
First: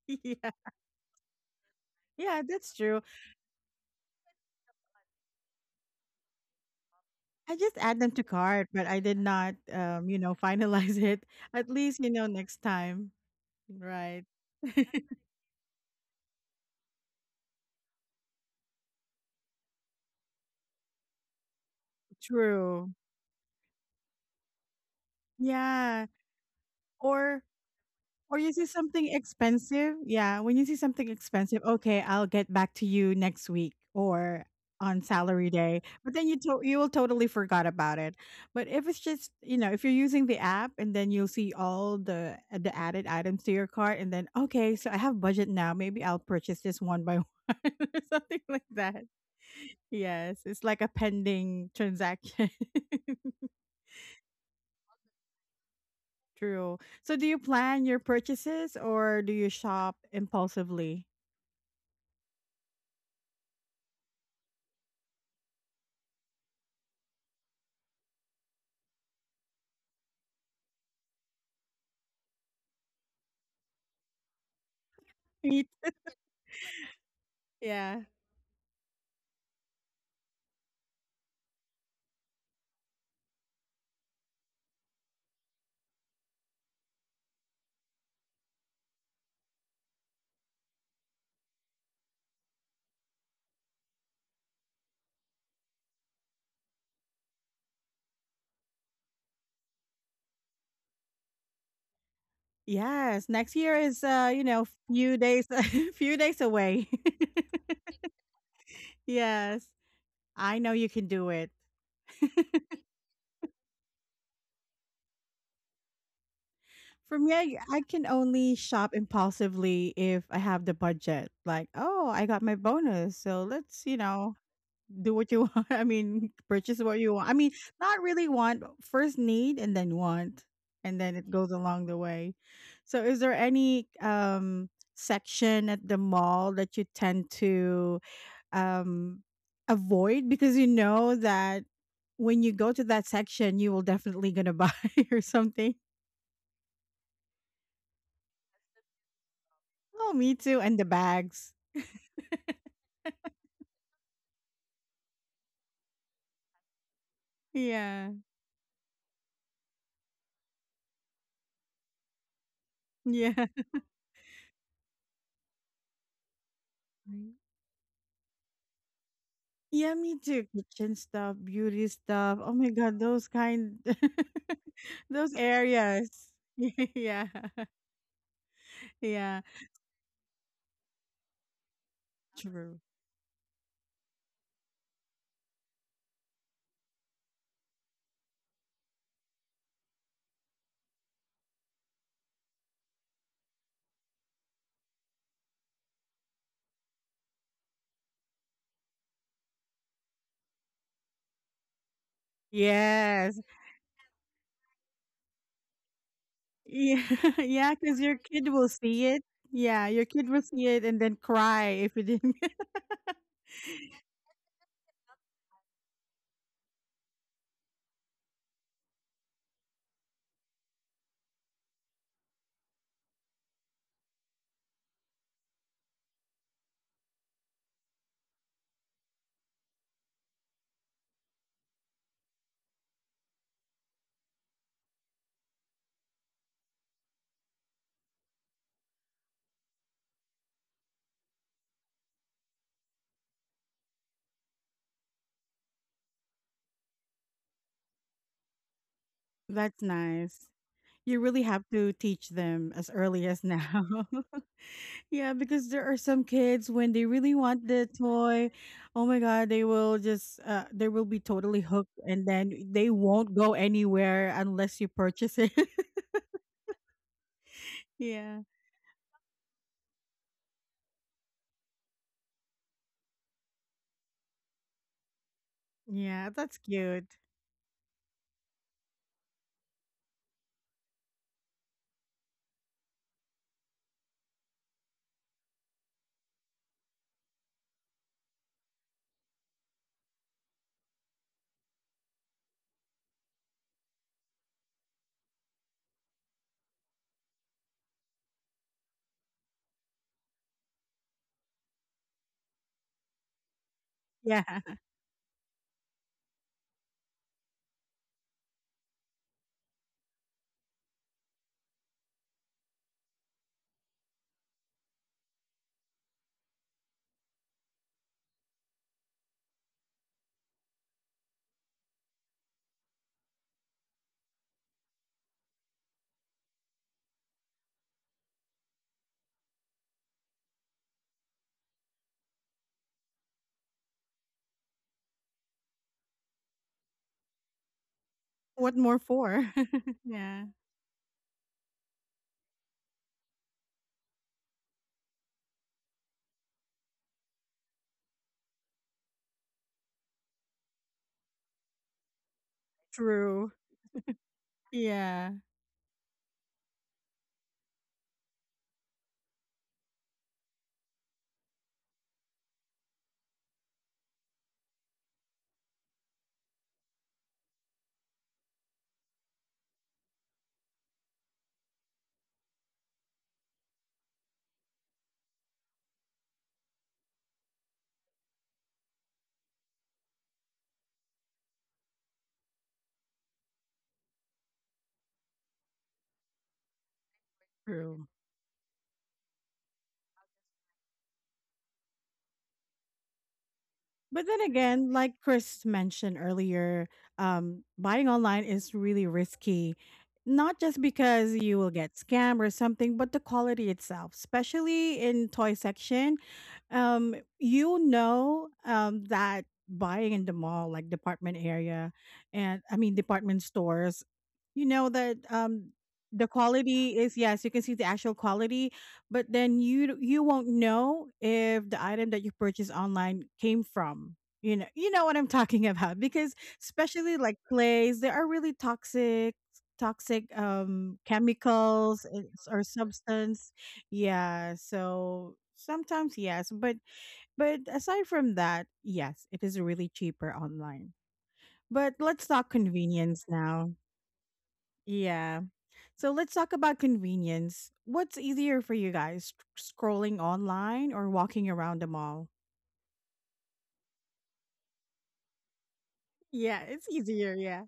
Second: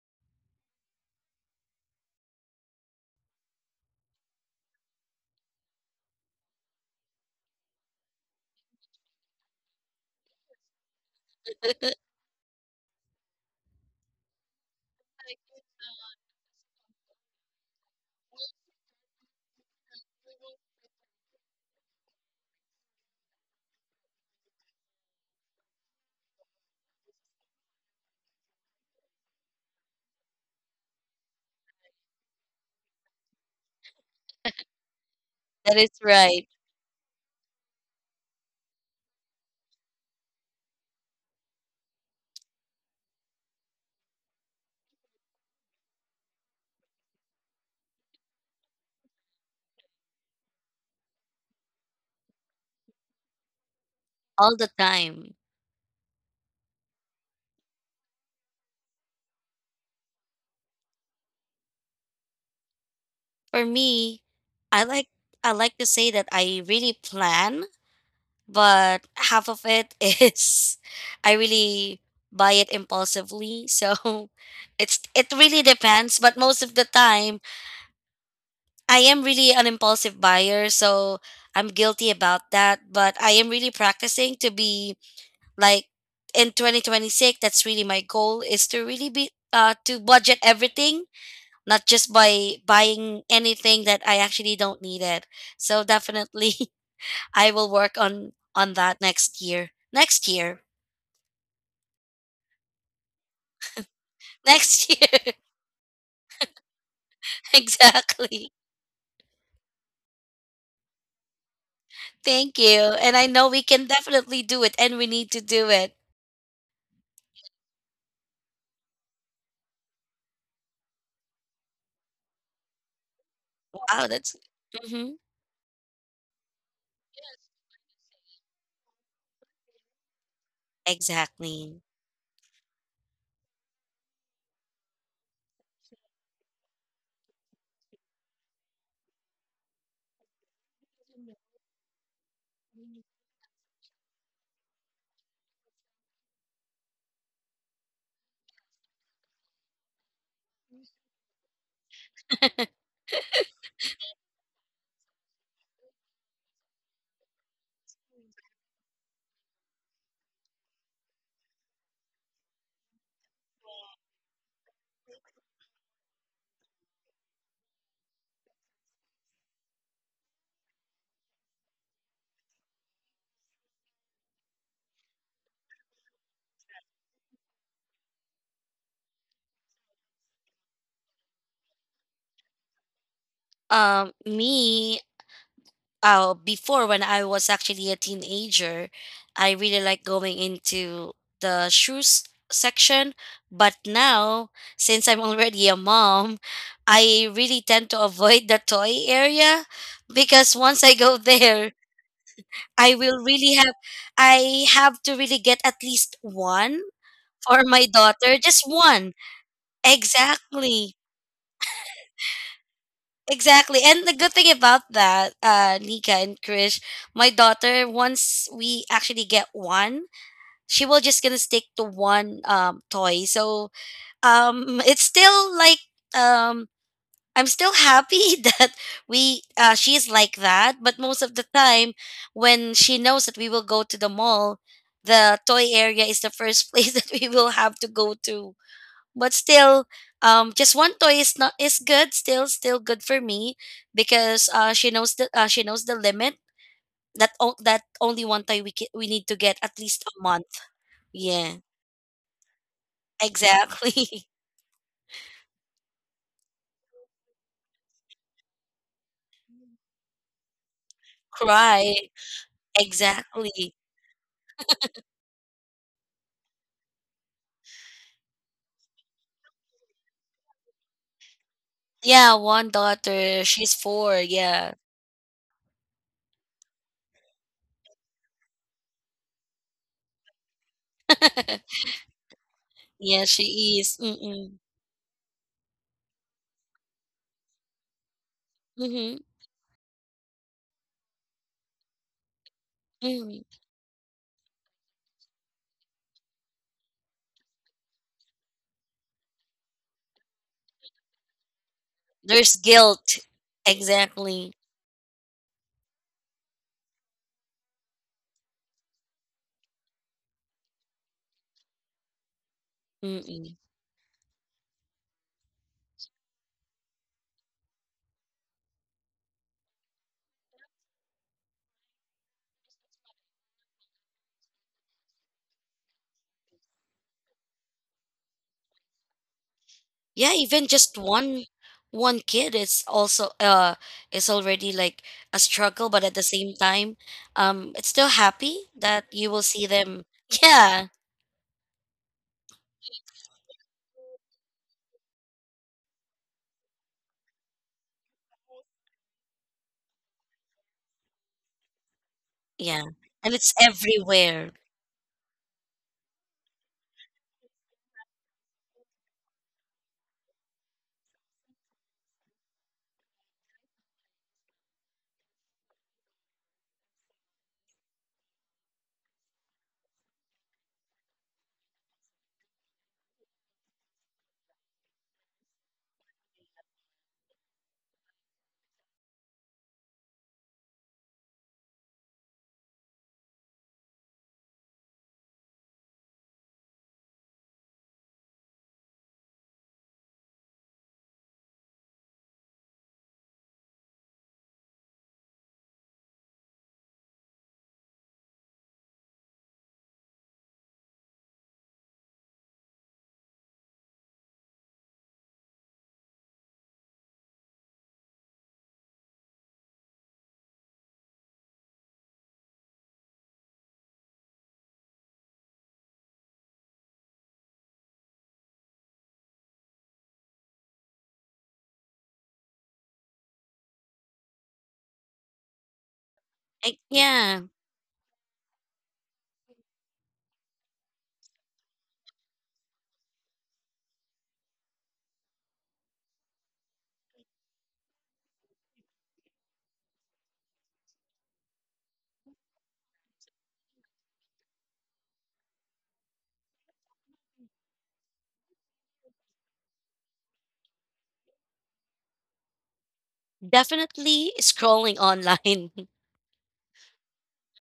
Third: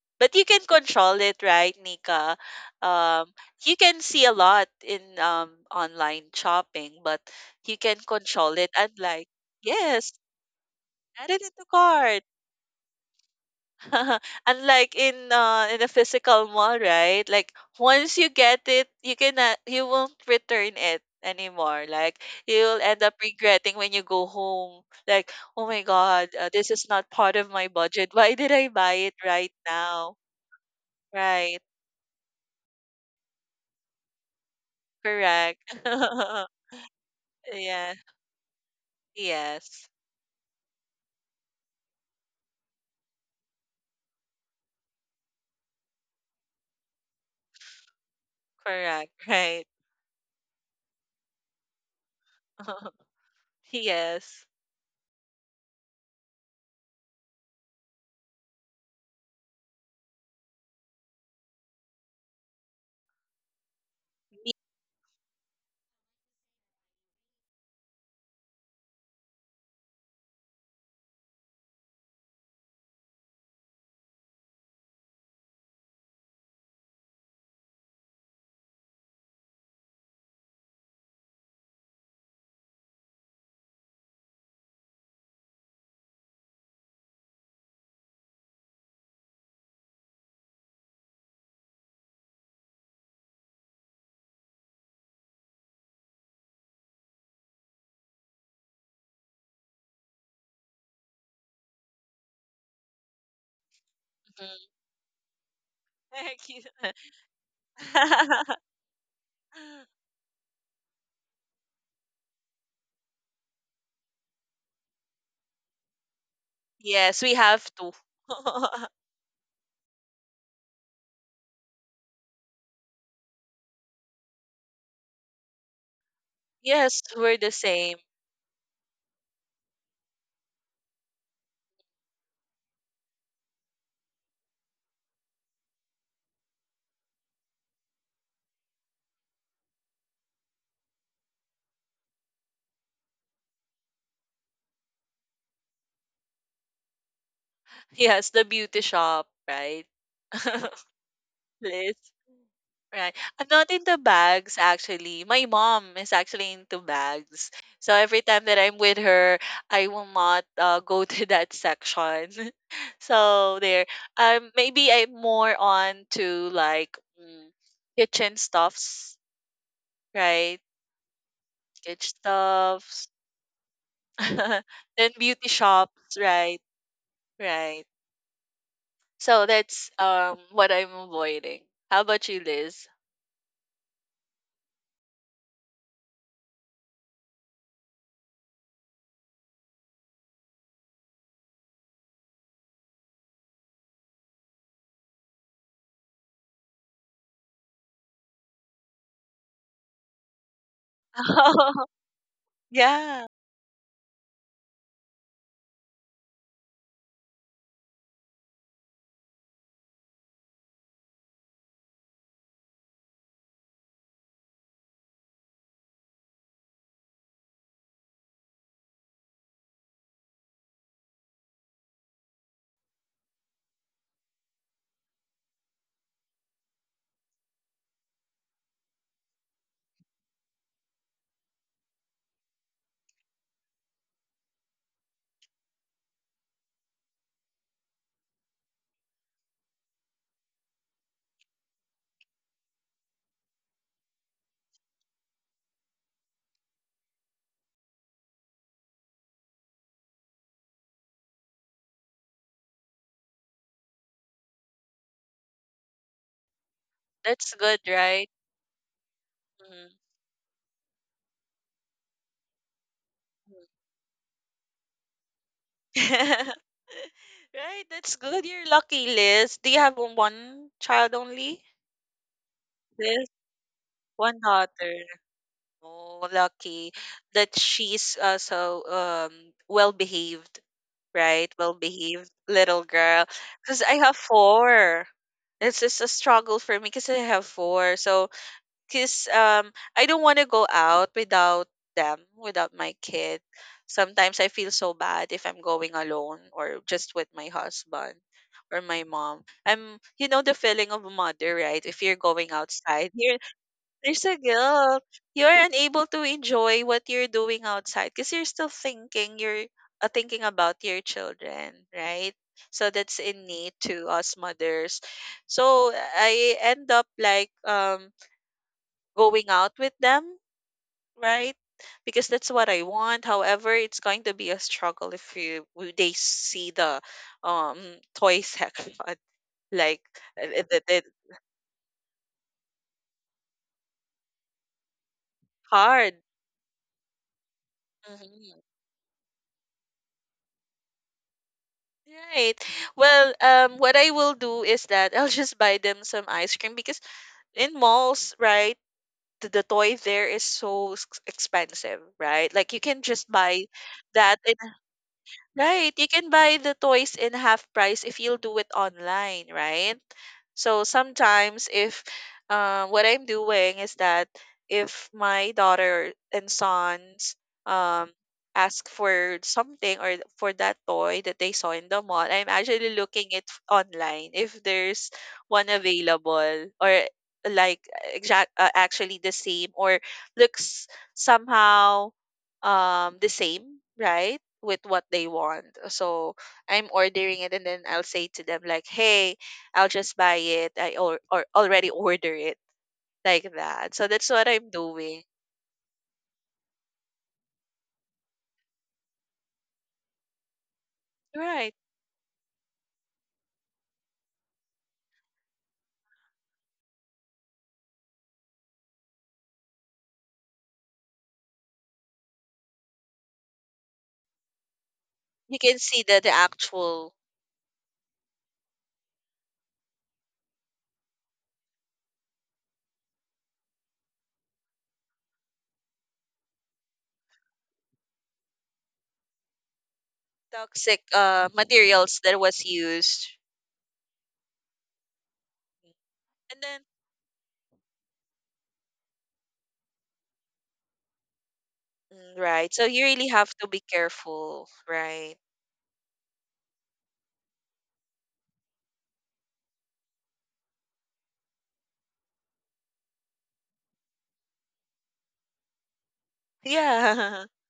[SPEAKER 3] But you
[SPEAKER 1] Yeah.
[SPEAKER 3] can control it, right, Nika?
[SPEAKER 1] Yeah, that's true.
[SPEAKER 3] Um, you can see a lot in online shopping, but
[SPEAKER 1] I
[SPEAKER 3] you
[SPEAKER 1] just
[SPEAKER 3] can
[SPEAKER 1] add them to
[SPEAKER 3] control
[SPEAKER 1] cart,
[SPEAKER 3] it.
[SPEAKER 1] but I did
[SPEAKER 3] Unlike,
[SPEAKER 1] not,
[SPEAKER 3] yes,
[SPEAKER 1] you know, finalize it.
[SPEAKER 3] add it into
[SPEAKER 1] At least, you
[SPEAKER 3] cart.
[SPEAKER 1] know, next time. Right.
[SPEAKER 3] Unlike in a physical mall, right? Like once you get it, you cannot, you won't return it anymore. Like you'll
[SPEAKER 1] True.
[SPEAKER 3] end up regretting when you go home. Like, oh my
[SPEAKER 1] Yeah.
[SPEAKER 3] God, this is not part
[SPEAKER 1] Or
[SPEAKER 3] of my budget. Why
[SPEAKER 1] Or
[SPEAKER 3] did
[SPEAKER 1] you see
[SPEAKER 3] I buy
[SPEAKER 1] something
[SPEAKER 3] it right
[SPEAKER 1] expensive.
[SPEAKER 3] now?
[SPEAKER 1] Yeah. When you see something
[SPEAKER 3] Right.
[SPEAKER 1] expensive, okay, I'll get back to you next week or on salary
[SPEAKER 3] Correct.
[SPEAKER 2] That
[SPEAKER 1] day.
[SPEAKER 2] is
[SPEAKER 1] But then you
[SPEAKER 2] right.
[SPEAKER 1] you will totally forgot
[SPEAKER 3] Yeah.
[SPEAKER 1] about it. But if it's just, you know, if
[SPEAKER 3] Yes.
[SPEAKER 1] you're using the app and then you'll see all the added items to your cart, and then okay, so I have budget now. Maybe I'll purchase this one by one or something like that.
[SPEAKER 3] Correct. Right.
[SPEAKER 1] Yes, it's like a pending transaction.
[SPEAKER 3] Yes.
[SPEAKER 2] All the time.
[SPEAKER 1] True. So do you plan your purchases or do you shop impulsively?
[SPEAKER 2] For me,
[SPEAKER 3] Me-
[SPEAKER 2] I like I like to say that I really plan, but half of it is I really buy it impulsively. So it really
[SPEAKER 1] Eat,
[SPEAKER 2] depends, but most of the time
[SPEAKER 1] yeah.
[SPEAKER 2] I am really an impulsive buyer, so I'm guilty about that, but I am really practicing to be like in 2026. That's really my goal, is to really be, to budget everything, not just by buying anything that I actually don't need it. So definitely, I will work on that next year,
[SPEAKER 1] Yes, next year is, you know,
[SPEAKER 3] mhm.
[SPEAKER 2] next
[SPEAKER 1] few
[SPEAKER 2] year.
[SPEAKER 1] days few
[SPEAKER 3] Thank
[SPEAKER 1] days
[SPEAKER 3] you.
[SPEAKER 1] away.
[SPEAKER 2] Exactly.
[SPEAKER 1] Yes, I know you can do it.
[SPEAKER 2] Thank you, and I know we can definitely do it, and we need to do it.
[SPEAKER 1] For
[SPEAKER 3] Yes,
[SPEAKER 1] me,
[SPEAKER 3] we have
[SPEAKER 1] I
[SPEAKER 3] to.
[SPEAKER 1] can only shop impulsively if I have the budget. Like, "Oh, I got my bonus, so let's, you
[SPEAKER 2] Wow, that's,
[SPEAKER 1] know,
[SPEAKER 2] hmm,
[SPEAKER 1] do what you want. I mean, purchase what
[SPEAKER 3] Yes,
[SPEAKER 1] you want. I
[SPEAKER 3] we're the
[SPEAKER 1] mean,
[SPEAKER 3] same.
[SPEAKER 1] not really want, first need and then want, and then it goes
[SPEAKER 2] exactly.
[SPEAKER 1] along the way. So, is there any section at the mall that you tend to um avoid because you know that when you go to that section, you will definitely gonna buy or something.
[SPEAKER 3] Yes, the beauty shop, right?
[SPEAKER 1] Oh, me too, and the bags.
[SPEAKER 3] List. Right. I'm not into bags actually. My mom is actually into bags. So
[SPEAKER 1] Yeah,
[SPEAKER 3] every time that I'm with her, I will not go to that section.
[SPEAKER 1] yeah.
[SPEAKER 3] so there. Maybe I'm more on to like
[SPEAKER 1] Right.
[SPEAKER 3] mm, kitchen stuffs,
[SPEAKER 1] Yeah, me too.
[SPEAKER 3] right?
[SPEAKER 1] Kitchen stuff, beauty
[SPEAKER 3] Kitchen
[SPEAKER 1] stuff. Oh my god,
[SPEAKER 3] stuffs.
[SPEAKER 1] those kind.
[SPEAKER 3] then
[SPEAKER 1] Those
[SPEAKER 3] beauty
[SPEAKER 1] areas.
[SPEAKER 3] shops, right?
[SPEAKER 1] Yeah.
[SPEAKER 3] Right.
[SPEAKER 1] Yeah.
[SPEAKER 3] So that's what I'm avoiding. How about you,
[SPEAKER 1] True.
[SPEAKER 3] Liz?
[SPEAKER 2] Me, before, when I was actually a teenager, I really like going into the shoes section. But now, since I'm already a mom, I really tend to avoid the toy area, because once I go there, I will
[SPEAKER 3] yeah.
[SPEAKER 1] Yes.
[SPEAKER 2] really have. To really get at least one
[SPEAKER 1] Yeah.
[SPEAKER 2] for
[SPEAKER 1] Yeah.
[SPEAKER 2] my
[SPEAKER 1] Because your
[SPEAKER 2] daughter,
[SPEAKER 1] kid
[SPEAKER 2] just
[SPEAKER 1] will see
[SPEAKER 2] one.
[SPEAKER 1] it. Yeah. Your kid will see it
[SPEAKER 2] Exactly.
[SPEAKER 1] and then cry if you didn't.
[SPEAKER 2] Exactly. And the good thing about that, Nika and Krish, my daughter, once we actually get one, she will just gonna stick to one toy. So it's still like um I'm still happy that we she's like that, but most of the time, when she knows that we will go to the mall, the toy area is the first place that we will have to go to. But still, just one toy is not is good, still good for me, because she knows the limit, that only one toy we need to get at
[SPEAKER 1] That's
[SPEAKER 2] least a
[SPEAKER 1] nice.
[SPEAKER 2] month.
[SPEAKER 1] You really
[SPEAKER 2] Yeah,
[SPEAKER 1] have to teach them as early as
[SPEAKER 2] exactly.
[SPEAKER 1] now. Yeah, because there are some kids when they really
[SPEAKER 3] That's
[SPEAKER 1] want
[SPEAKER 3] good,
[SPEAKER 1] the
[SPEAKER 3] right?
[SPEAKER 1] toy, oh my god, they
[SPEAKER 3] Mhm.
[SPEAKER 1] will just they will be totally
[SPEAKER 2] Cry.
[SPEAKER 1] hooked and then they won't go
[SPEAKER 3] Mhm.
[SPEAKER 2] Exactly.
[SPEAKER 1] anywhere unless you purchase it.
[SPEAKER 3] Right, that's
[SPEAKER 1] Yeah.
[SPEAKER 3] good. You're lucky, Liz. Do you have one child only?
[SPEAKER 2] Yeah, one
[SPEAKER 3] Liz,
[SPEAKER 2] daughter. She's four.
[SPEAKER 3] one
[SPEAKER 2] Yeah.
[SPEAKER 3] daughter. Oh,
[SPEAKER 1] Yeah, that's
[SPEAKER 3] lucky
[SPEAKER 1] cute.
[SPEAKER 3] that she's so well behaved, right? Well behaved little
[SPEAKER 2] Yeah,
[SPEAKER 3] girl.
[SPEAKER 2] she
[SPEAKER 3] Because I
[SPEAKER 2] is.
[SPEAKER 3] have
[SPEAKER 2] Mm-mm.
[SPEAKER 3] four. It's just a struggle for me because I have four. So
[SPEAKER 2] Mm-hmm.
[SPEAKER 3] because I don't want to go out without them, without my kid.
[SPEAKER 2] Mm-hmm.
[SPEAKER 3] Sometimes I feel so bad if I'm going alone or just with my husband or my mom. I'm the feeling of a mother, right? If you're going
[SPEAKER 2] There's
[SPEAKER 3] outside,
[SPEAKER 2] guilt.
[SPEAKER 3] you're, there's a
[SPEAKER 1] Yeah.
[SPEAKER 2] Exactly.
[SPEAKER 3] guilt. You're unable to enjoy what you're doing outside because you're still thinking you're thinking about your children, right? So that's
[SPEAKER 2] Mm-mm.
[SPEAKER 3] innate to us mothers. So I end up like going out with them, right? Because that's what I want. However, it's going to be a struggle if you they see the um toy section like
[SPEAKER 2] Yeah, even
[SPEAKER 3] it, it,
[SPEAKER 2] just
[SPEAKER 3] it
[SPEAKER 2] one kid is also is already like a struggle, but at
[SPEAKER 3] hard.
[SPEAKER 2] the same time, it's still
[SPEAKER 3] Mhm.
[SPEAKER 2] happy
[SPEAKER 1] What more
[SPEAKER 2] that you will
[SPEAKER 1] for?
[SPEAKER 2] see them.
[SPEAKER 1] Yeah.
[SPEAKER 2] Yeah.
[SPEAKER 3] Right. Well, what I will do is that I'll just buy them some ice cream because in malls, right, the toy there is so expensive, right? Like you
[SPEAKER 2] Yeah,
[SPEAKER 3] can just
[SPEAKER 2] and it's
[SPEAKER 1] True.
[SPEAKER 3] buy that
[SPEAKER 2] everywhere.
[SPEAKER 3] in.
[SPEAKER 1] Yeah.
[SPEAKER 3] Right, you can buy the toys in half price if you'll do it online, right? So sometimes if what I'm doing is that if my daughter and sons um ask for something or for that toy that they saw in the mall, I'm actually looking it online if there's one available or like exact actually the same or looks somehow the same, right? With what they want. So I'm ordering it and then I'll
[SPEAKER 1] True.
[SPEAKER 3] say to them like, "Hey, I'll just buy it. I or already order it like that." So that's
[SPEAKER 1] But then
[SPEAKER 3] what I'm
[SPEAKER 1] again, like
[SPEAKER 3] doing.
[SPEAKER 1] Chris mentioned earlier, buying online is really risky. Not just because you will
[SPEAKER 3] Right.
[SPEAKER 1] get scammed or something, but the quality itself, especially in toy section. That buying in the mall, like department area, and I mean department stores, you know that
[SPEAKER 3] You can see the
[SPEAKER 1] the quality
[SPEAKER 3] actual
[SPEAKER 1] is, yes, you can see the actual quality. But then you won't know if the item that you purchase online came from, you know what I'm talking about. Because
[SPEAKER 2] Like,
[SPEAKER 1] especially like
[SPEAKER 2] yeah,
[SPEAKER 1] clays, they are really toxic
[SPEAKER 3] toxic
[SPEAKER 1] chemicals
[SPEAKER 3] materials
[SPEAKER 1] and-
[SPEAKER 3] that was
[SPEAKER 1] or
[SPEAKER 3] used.
[SPEAKER 1] substance. Yeah, so sometimes yes,
[SPEAKER 3] And
[SPEAKER 1] but
[SPEAKER 3] then
[SPEAKER 1] aside from that, yes, it is really cheaper online. But let's
[SPEAKER 3] mm,
[SPEAKER 1] talk
[SPEAKER 3] right. So you really
[SPEAKER 1] convenience
[SPEAKER 3] have to
[SPEAKER 1] now.
[SPEAKER 3] be careful, right?
[SPEAKER 1] Yeah. So let's talk about convenience. What's easier for you guys, scrolling online or walking around the mall?
[SPEAKER 2] definitely scrolling online.
[SPEAKER 1] Yeah, it's easier.
[SPEAKER 3] Yeah.
[SPEAKER 1] Yeah.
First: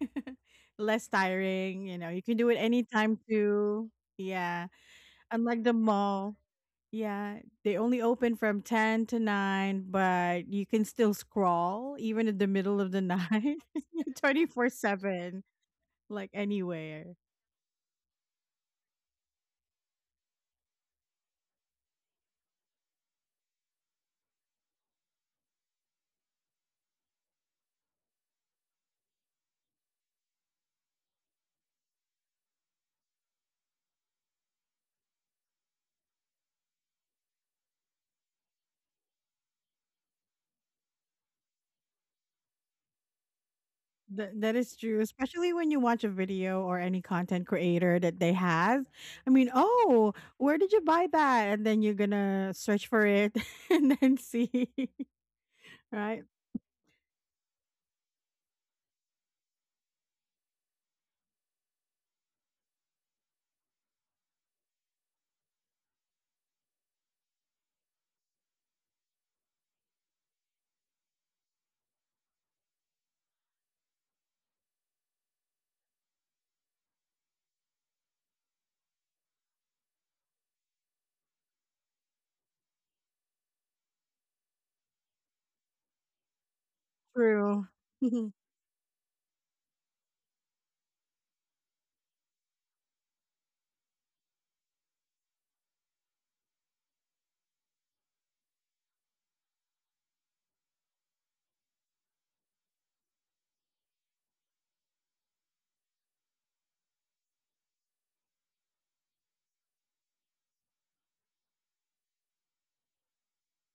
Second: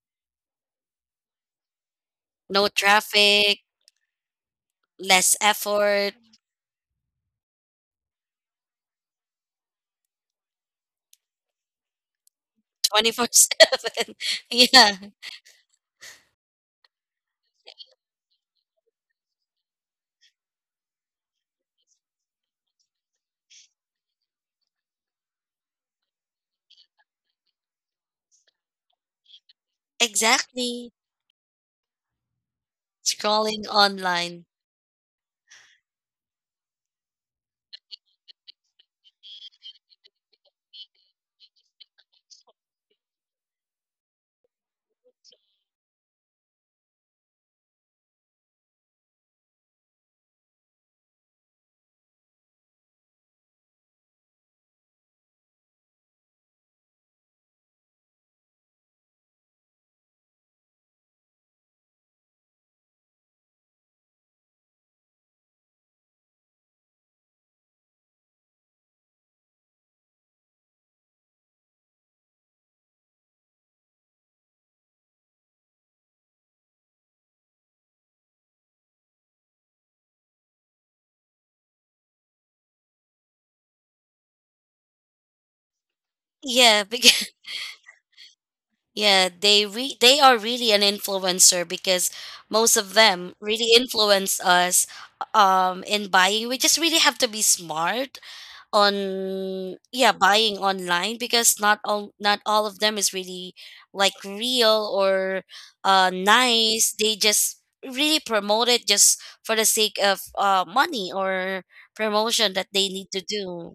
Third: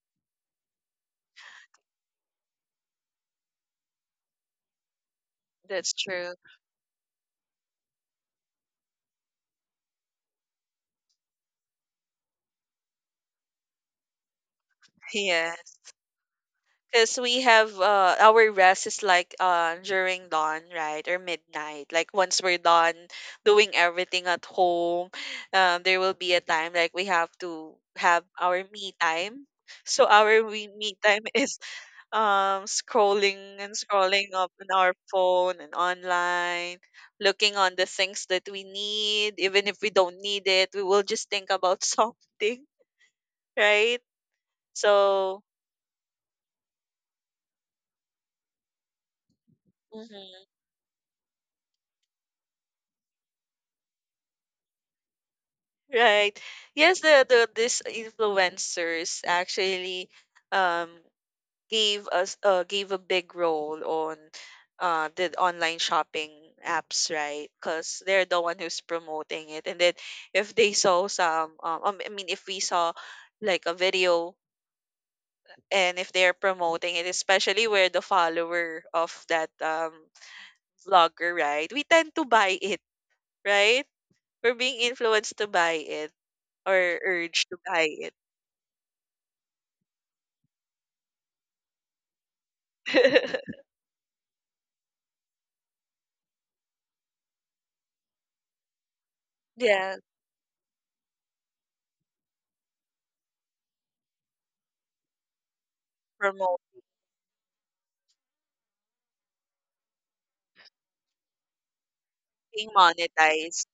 [SPEAKER 1] Less tiring. You can do it
[SPEAKER 2] No
[SPEAKER 1] anytime
[SPEAKER 2] traffic.
[SPEAKER 1] too. Yeah.
[SPEAKER 2] Less
[SPEAKER 1] Unlike the
[SPEAKER 3] That's
[SPEAKER 2] effort.
[SPEAKER 3] true.
[SPEAKER 1] mall. Yeah. They only open from 10 to 9, but you can still scroll even in the middle of the
[SPEAKER 2] 24
[SPEAKER 1] night,
[SPEAKER 2] 7
[SPEAKER 1] 24
[SPEAKER 2] Yeah,
[SPEAKER 1] 7,
[SPEAKER 3] Yeah.
[SPEAKER 1] like anywhere.
[SPEAKER 3] Because we have our rest is like during dawn, right, or midnight. Like once we're done doing everything at home, there will be a time like we have to have our me time. So our
[SPEAKER 2] exactly,
[SPEAKER 3] me time is scrolling
[SPEAKER 2] scrolling
[SPEAKER 3] and scrolling
[SPEAKER 2] online.
[SPEAKER 3] up on our phone and online, looking on the things that we need. Even if we don't need it, we will just think about something, right?
[SPEAKER 1] That is true,
[SPEAKER 3] So.
[SPEAKER 1] especially when you watch a video or any content creator that they have. I mean, oh, where
[SPEAKER 3] Mm-hmm.
[SPEAKER 1] did you buy that? And then you're gonna search for it and then see, right?
[SPEAKER 3] Right. Yes, the these influencers actually um gave us gave a big role on the online shopping apps, right? Because they're the one who's promoting it. And then if they saw some I mean if we saw like a video and if they're promoting it, especially where the follower of that vlogger, right? We tend to buy it, right? We're being influenced to buy it or
[SPEAKER 2] Yeah. Because,
[SPEAKER 3] urged to
[SPEAKER 1] True.
[SPEAKER 3] buy it.
[SPEAKER 2] yeah, they they are really an influencer, because most of them really influence us in buying. We just really have to be smart on,
[SPEAKER 3] Yeah,
[SPEAKER 2] yeah, buying online, because not all of them is really like real or
[SPEAKER 3] promote,
[SPEAKER 2] nice. They just really promote it just for the sake of money or promotion that
[SPEAKER 3] being
[SPEAKER 2] they need to
[SPEAKER 3] monetized,
[SPEAKER 2] do.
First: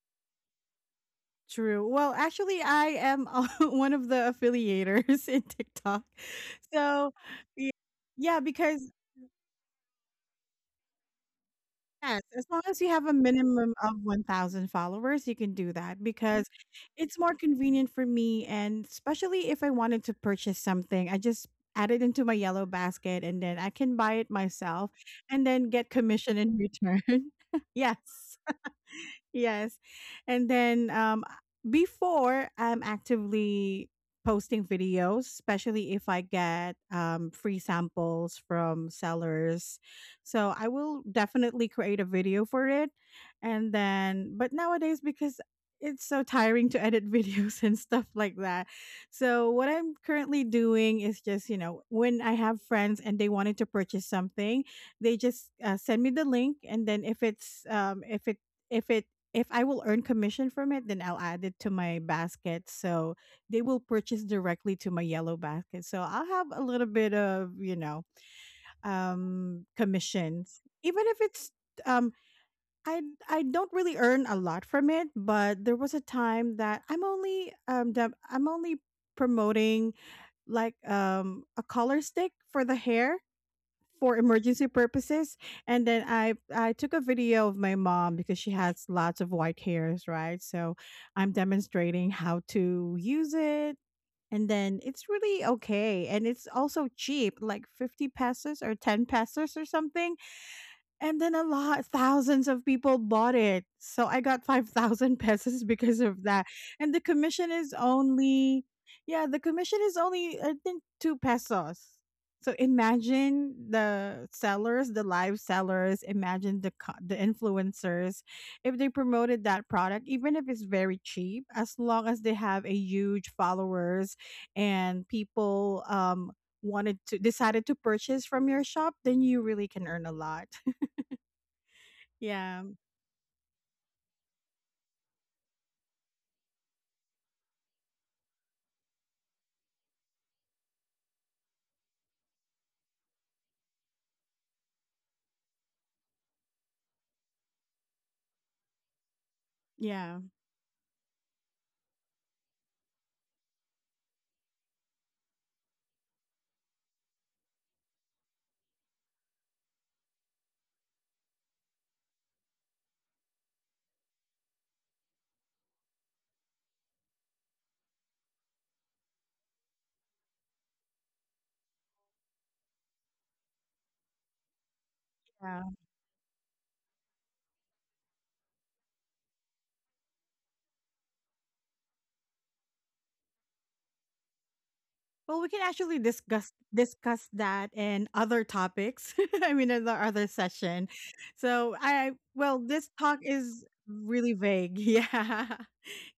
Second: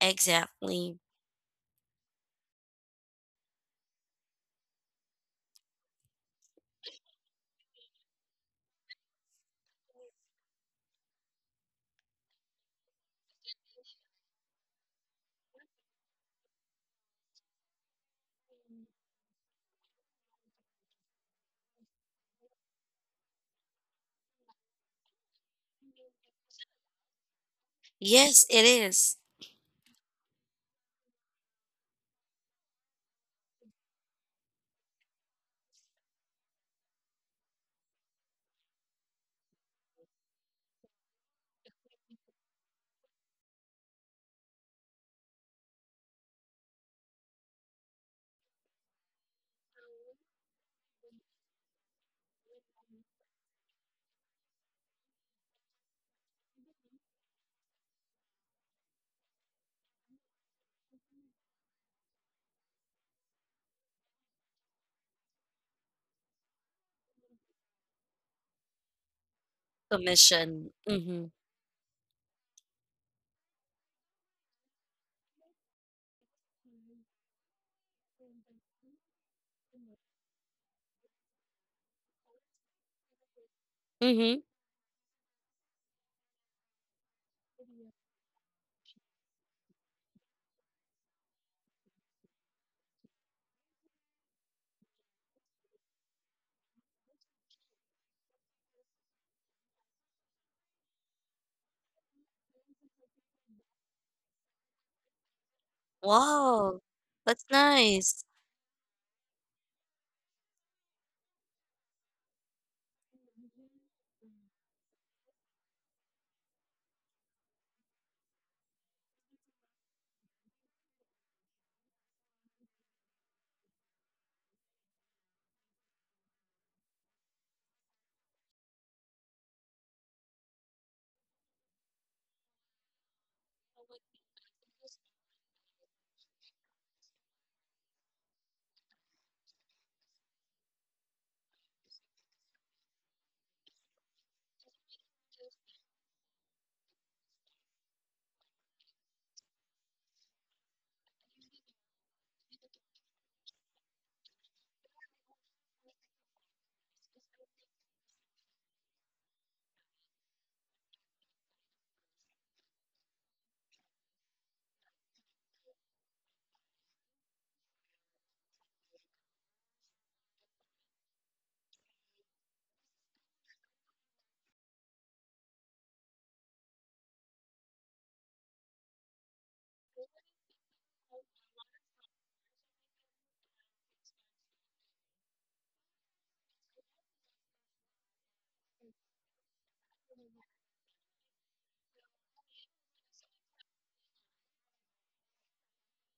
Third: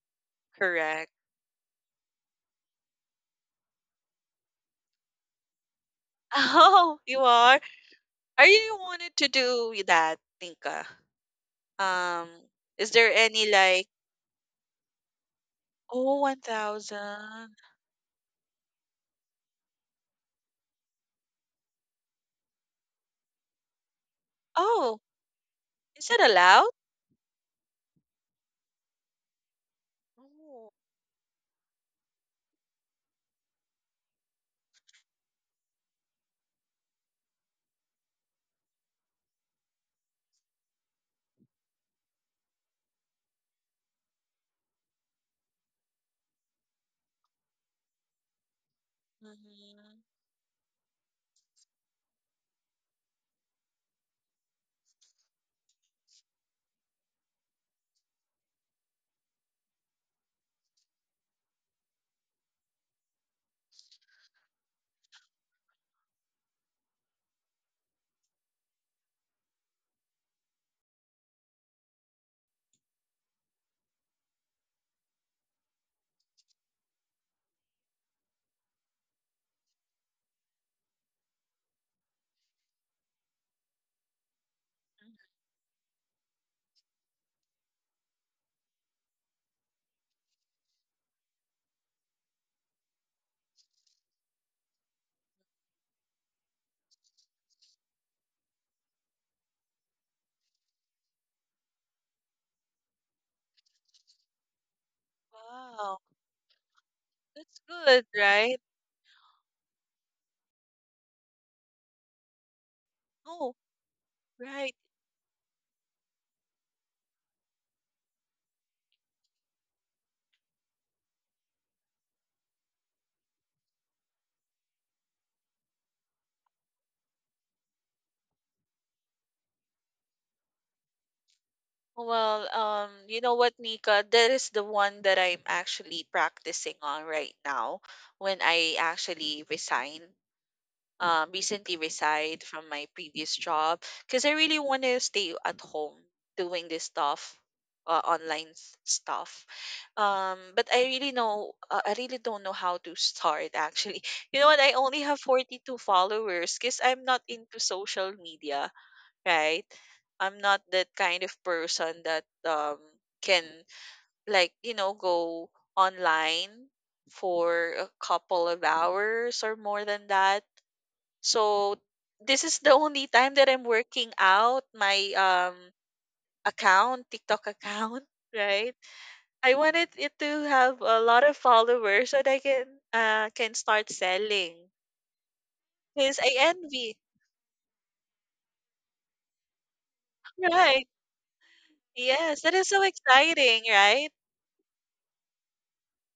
[SPEAKER 2] Exactly.
[SPEAKER 3] correct.
[SPEAKER 1] True. Well, actually, I am one of the affiliators in TikTok.
[SPEAKER 3] Oh,
[SPEAKER 1] So,
[SPEAKER 3] you are?
[SPEAKER 1] y- yeah,
[SPEAKER 3] Are you
[SPEAKER 1] because,
[SPEAKER 3] wanted to do that, Tinka?
[SPEAKER 1] yes,
[SPEAKER 3] Um,
[SPEAKER 1] as long as you
[SPEAKER 3] is
[SPEAKER 1] have
[SPEAKER 3] there
[SPEAKER 1] a
[SPEAKER 3] any
[SPEAKER 1] minimum
[SPEAKER 3] like,
[SPEAKER 1] of 1,000 followers, you can do that
[SPEAKER 3] oh,
[SPEAKER 1] because it's more
[SPEAKER 3] 1,000?
[SPEAKER 1] convenient for me. And especially if I wanted to purchase something, I just add it into my yellow basket and then I can buy it myself
[SPEAKER 3] Oh,
[SPEAKER 1] and then get
[SPEAKER 3] is it
[SPEAKER 1] commission in
[SPEAKER 3] allowed?
[SPEAKER 1] return. Yes.
[SPEAKER 2] Yes, it is
[SPEAKER 1] Yes. And
[SPEAKER 3] Oh,
[SPEAKER 1] then before I'm actively posting videos, especially if I get free samples from sellers. So I will definitely create a video for it. And then but nowadays because it's so tiring to edit videos and stuff like that. So what I'm
[SPEAKER 3] mhm.
[SPEAKER 1] currently doing is just, when I have friends and they wanted to purchase something, they just send me the link, and then if it's if it if I will earn commission from it, then I'll add it to my basket. So they will purchase directly to my yellow basket. So I'll have a little bit of, commissions,
[SPEAKER 2] commission.
[SPEAKER 1] even if
[SPEAKER 2] Mhm.
[SPEAKER 1] it's, um, I, I don't really earn a lot from it. But there was a time that that I'm only promoting, like, a color stick for the hair for
[SPEAKER 2] Mhm.
[SPEAKER 1] emergency purposes. And then I took a video of my mom because she has lots of white hairs, right? So I'm demonstrating how to use it, and then it's really okay, and it's also cheap, like 50 pesos or 10 pesos or something. And then a lot thousands of people bought it. So I got 5,000 pesos because
[SPEAKER 3] Wow,
[SPEAKER 1] of that.
[SPEAKER 2] Wow,
[SPEAKER 1] And the
[SPEAKER 2] that's
[SPEAKER 1] commission
[SPEAKER 3] that's
[SPEAKER 1] is
[SPEAKER 3] good,
[SPEAKER 2] nice.
[SPEAKER 3] right?
[SPEAKER 1] only, yeah, the commission is only, I think, 2 pesos. So imagine
[SPEAKER 3] Oh,
[SPEAKER 1] the
[SPEAKER 3] right.
[SPEAKER 1] sellers, the live sellers, imagine the the influencers, if they promoted that product, even if it's very cheap, as long as they have a huge followers and people wanted to decided to purchase from your shop, then you really can earn a lot.
[SPEAKER 3] Well,
[SPEAKER 1] Yeah,
[SPEAKER 3] you know what, Nika? That is the one that I'm actually practicing on right now when I actually resigned. Um, recently resigned from my previous job because I really want to stay at home doing this stuff, online stuff.
[SPEAKER 1] yeah,
[SPEAKER 3] But I really know, I really don't know how to start. Actually, you know what? I only have 42 followers because I'm not into social media, right? I'm not that kind of person that can like go online for a couple of hours or more than that, so this is the only time that I'm working out my
[SPEAKER 1] yeah.
[SPEAKER 3] account, TikTok account, right? I wanted it to have a lot of followers so that I can start selling.
[SPEAKER 1] Well, we can actually
[SPEAKER 3] Because I
[SPEAKER 1] discuss
[SPEAKER 3] envy.
[SPEAKER 1] discuss that and other topics. I mean, in the other session.
[SPEAKER 3] Right.
[SPEAKER 1] So,
[SPEAKER 3] Yes, that
[SPEAKER 1] well,
[SPEAKER 3] is so
[SPEAKER 1] this talk is
[SPEAKER 3] exciting, right?
[SPEAKER 1] really vague. Yeah,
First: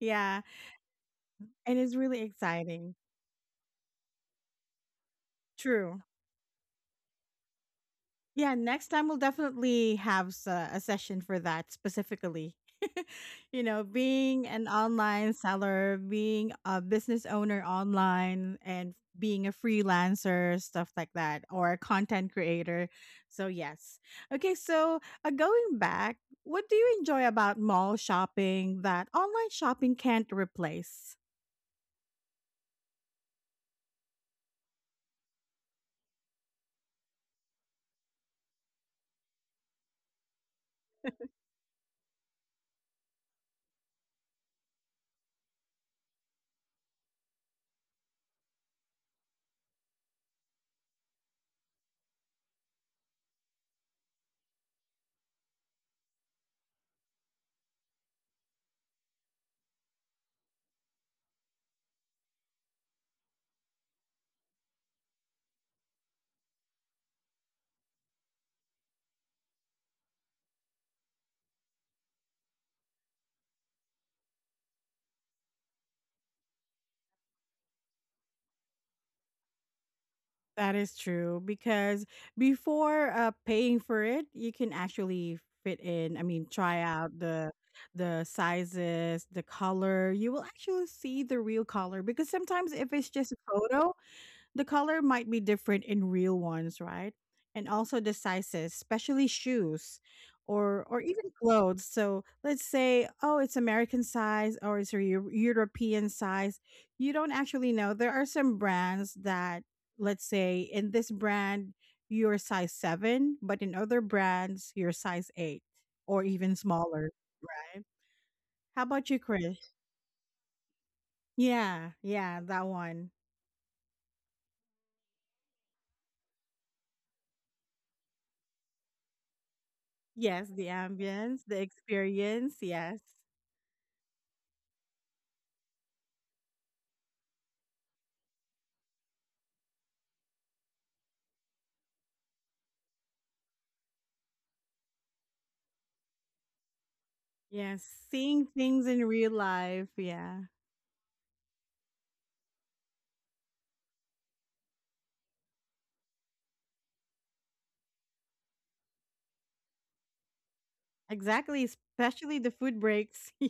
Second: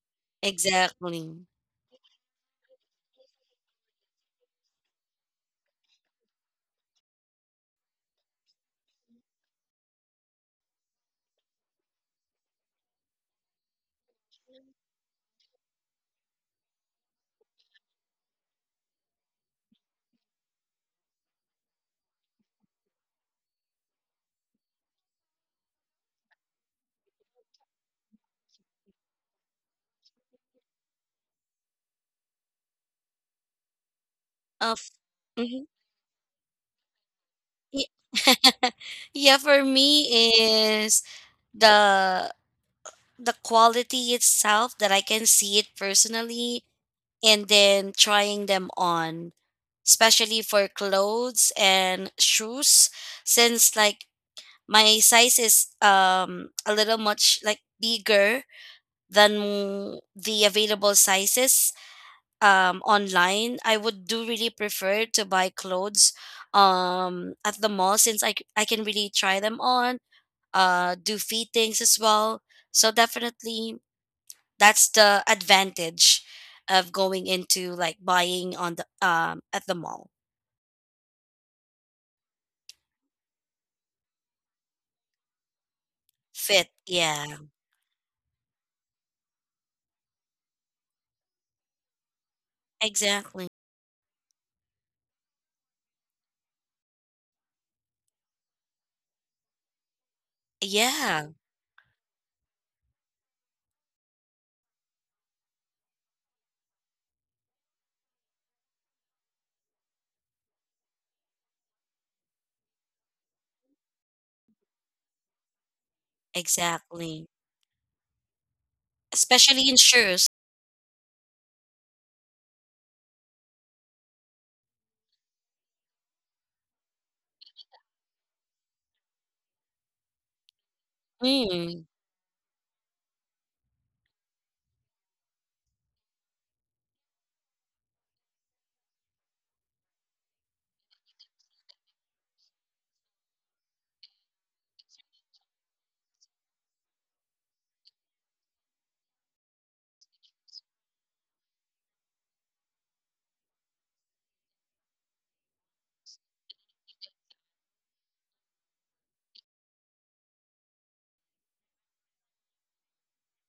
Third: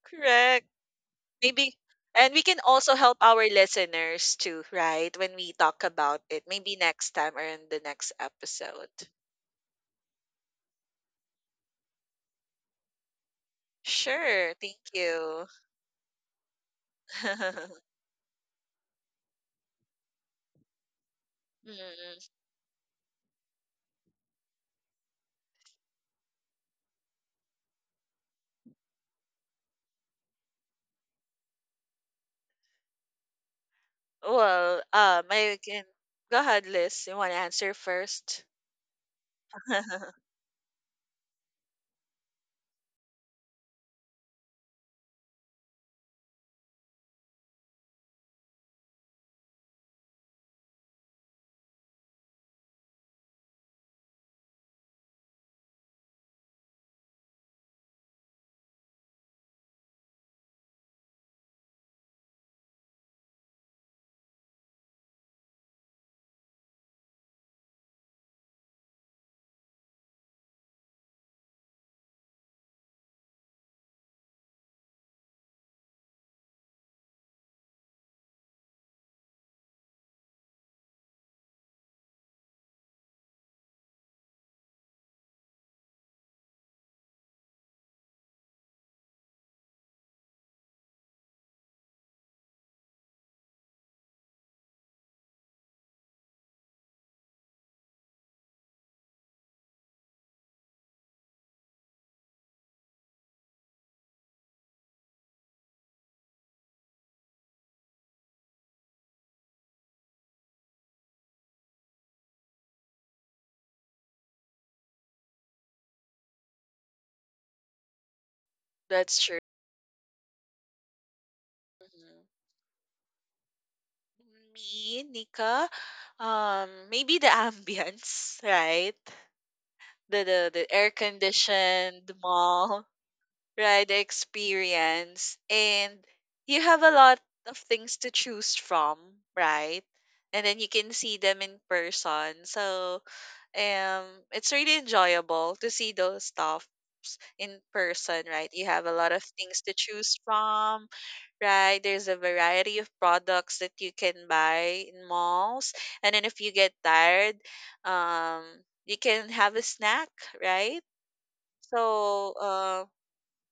[SPEAKER 1] yeah,
[SPEAKER 3] Correct.
[SPEAKER 2] Exactly.
[SPEAKER 3] Maybe,
[SPEAKER 1] and it's really
[SPEAKER 3] and we can also
[SPEAKER 1] exciting.
[SPEAKER 3] help our listeners too, right? When we talk
[SPEAKER 1] True.
[SPEAKER 3] about it. Maybe next time or in the next
[SPEAKER 1] Yeah,
[SPEAKER 3] episode.
[SPEAKER 1] next time we'll definitely have a session for that specifically. Being
[SPEAKER 3] Sure.
[SPEAKER 1] an
[SPEAKER 3] Thank
[SPEAKER 1] online
[SPEAKER 3] you.
[SPEAKER 1] seller, being a business owner online, and being a freelancer, stuff like that, or
[SPEAKER 3] Mm.
[SPEAKER 1] a content creator. So, yes. Okay, so, going back, what do you enjoy about mall shopping that online shopping can't replace?
[SPEAKER 3] Well,
[SPEAKER 2] Of.
[SPEAKER 3] I
[SPEAKER 2] Mhm.
[SPEAKER 3] can go ahead, Liz. You want to answer
[SPEAKER 2] Ye
[SPEAKER 3] first?
[SPEAKER 2] yeah, for me is the the quality itself that I can see it personally, and then trying them on, especially for clothes and shoes, since like my size is a little much like bigger than the available sizes online. I would do really prefer to buy clothes at the mall, since I can really try them on, do fittings as well. So definitely, that's the advantage of going into like buying on the at the mall.
[SPEAKER 1] That is true because before paying for it, you can actually fit in. I mean,
[SPEAKER 2] Fit,
[SPEAKER 1] try out
[SPEAKER 2] yeah,
[SPEAKER 1] the sizes, the color. You will actually see the real color because sometimes if it's just a
[SPEAKER 2] exactly.
[SPEAKER 1] photo, the color might be different in real ones, right? And also the sizes, especially shoes or even
[SPEAKER 2] Yeah,
[SPEAKER 1] clothes. So let's say, oh, it's American size or it's a European size. You don't actually know. There are some brands that, let's say, in this brand you're size 7, but in other brands you're size 8 or even smaller,
[SPEAKER 2] exactly,
[SPEAKER 1] right? How about you,
[SPEAKER 3] That's true.
[SPEAKER 1] Chris?
[SPEAKER 2] especially in shoes.
[SPEAKER 1] Yeah,
[SPEAKER 3] Mhm.
[SPEAKER 1] yeah, that one.
[SPEAKER 3] Me, Nika, maybe the ambience, right? The
[SPEAKER 1] Yes,
[SPEAKER 3] the
[SPEAKER 1] the
[SPEAKER 3] the air
[SPEAKER 1] ambience, the
[SPEAKER 2] Mm,
[SPEAKER 3] conditioned
[SPEAKER 1] experience.
[SPEAKER 3] mall,
[SPEAKER 1] Yes.
[SPEAKER 3] right? The experience, and you have a lot of things to choose from, right? And then you can see them in person, so um it's really enjoyable to see those stuffs in
[SPEAKER 1] Yes,
[SPEAKER 3] person,
[SPEAKER 1] seeing
[SPEAKER 3] right? You have
[SPEAKER 1] things
[SPEAKER 3] a
[SPEAKER 1] in
[SPEAKER 3] lot of
[SPEAKER 1] real
[SPEAKER 3] things to
[SPEAKER 1] life.
[SPEAKER 3] choose
[SPEAKER 1] Yeah,
[SPEAKER 3] from, right? There's a variety of products that you can buy in malls, and then if you get tired, um you can have a snack, right?
[SPEAKER 1] exactly.
[SPEAKER 3] So
[SPEAKER 1] Especially the food breaks.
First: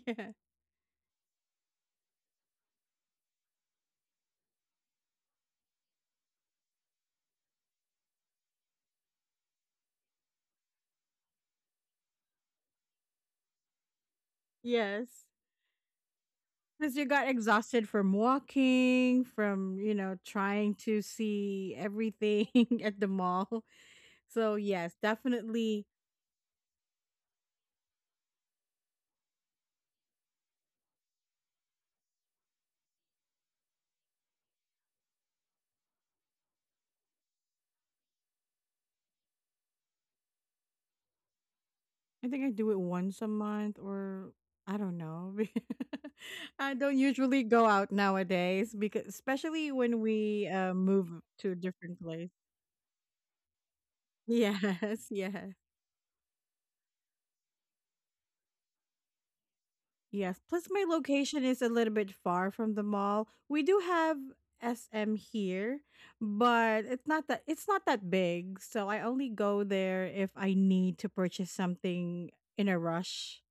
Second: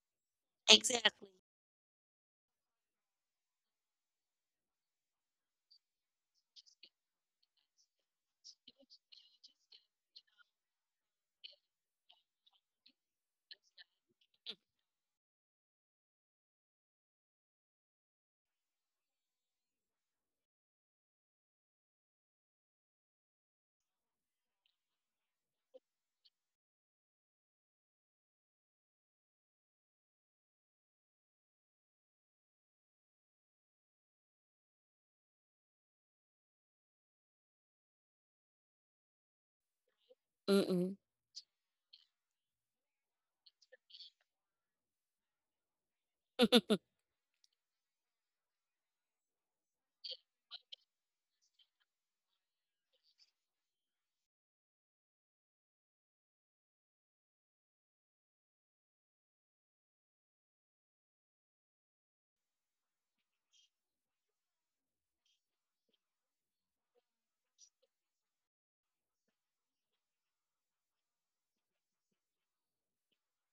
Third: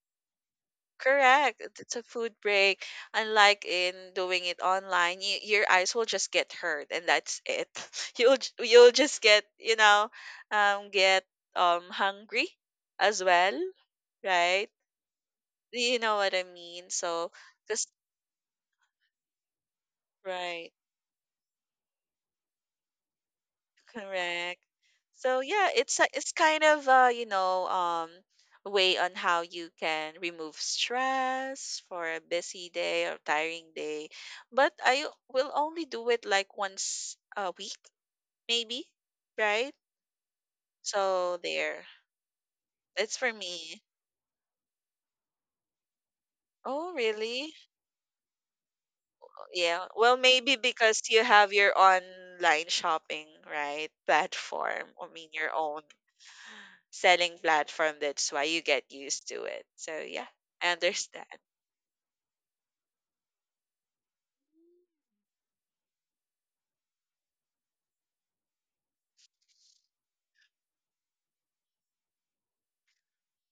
[SPEAKER 2] exactly.
[SPEAKER 3] correct. It- It's a food break. Unlike in doing it online, y your eyes will just get hurt, and that's it. You'll you'll just get get hungry as well, right?
[SPEAKER 1] Yeah, yes.
[SPEAKER 3] You know what I mean?
[SPEAKER 1] Because you got
[SPEAKER 3] So,
[SPEAKER 1] exhausted
[SPEAKER 3] cause
[SPEAKER 1] from walking, from,
[SPEAKER 3] right.
[SPEAKER 1] trying to see everything at the mall. So,
[SPEAKER 3] Correct.
[SPEAKER 1] yes,
[SPEAKER 3] So yeah,
[SPEAKER 1] definitely.
[SPEAKER 3] it's it's kind of way on how you can remove stress for a busy day or tiring day. But I will only do it like once a week, maybe, right?
[SPEAKER 2] Mm-mm.
[SPEAKER 3] So there.
[SPEAKER 1] I think I do it
[SPEAKER 3] That's
[SPEAKER 1] once a
[SPEAKER 3] for
[SPEAKER 1] month
[SPEAKER 3] me.
[SPEAKER 1] or I don't know. I
[SPEAKER 3] Oh,
[SPEAKER 1] don't usually
[SPEAKER 3] really?
[SPEAKER 1] go out nowadays because,
[SPEAKER 3] Oh,
[SPEAKER 1] especially
[SPEAKER 3] yeah.
[SPEAKER 1] when
[SPEAKER 3] Well,
[SPEAKER 1] we
[SPEAKER 3] maybe because
[SPEAKER 1] move
[SPEAKER 3] you have
[SPEAKER 1] to a
[SPEAKER 3] your
[SPEAKER 1] different place.
[SPEAKER 3] online shopping, right? Platform. I
[SPEAKER 1] Yes,
[SPEAKER 3] mean, your
[SPEAKER 1] yes.
[SPEAKER 3] own selling platform. That's why you get used to it. So yeah,
[SPEAKER 1] Yes, plus
[SPEAKER 3] I
[SPEAKER 1] my
[SPEAKER 3] understand.
[SPEAKER 1] location is a little bit far from the mall. We do have SM here, but it's not that big, so I only go there if I need to purchase something in a rush.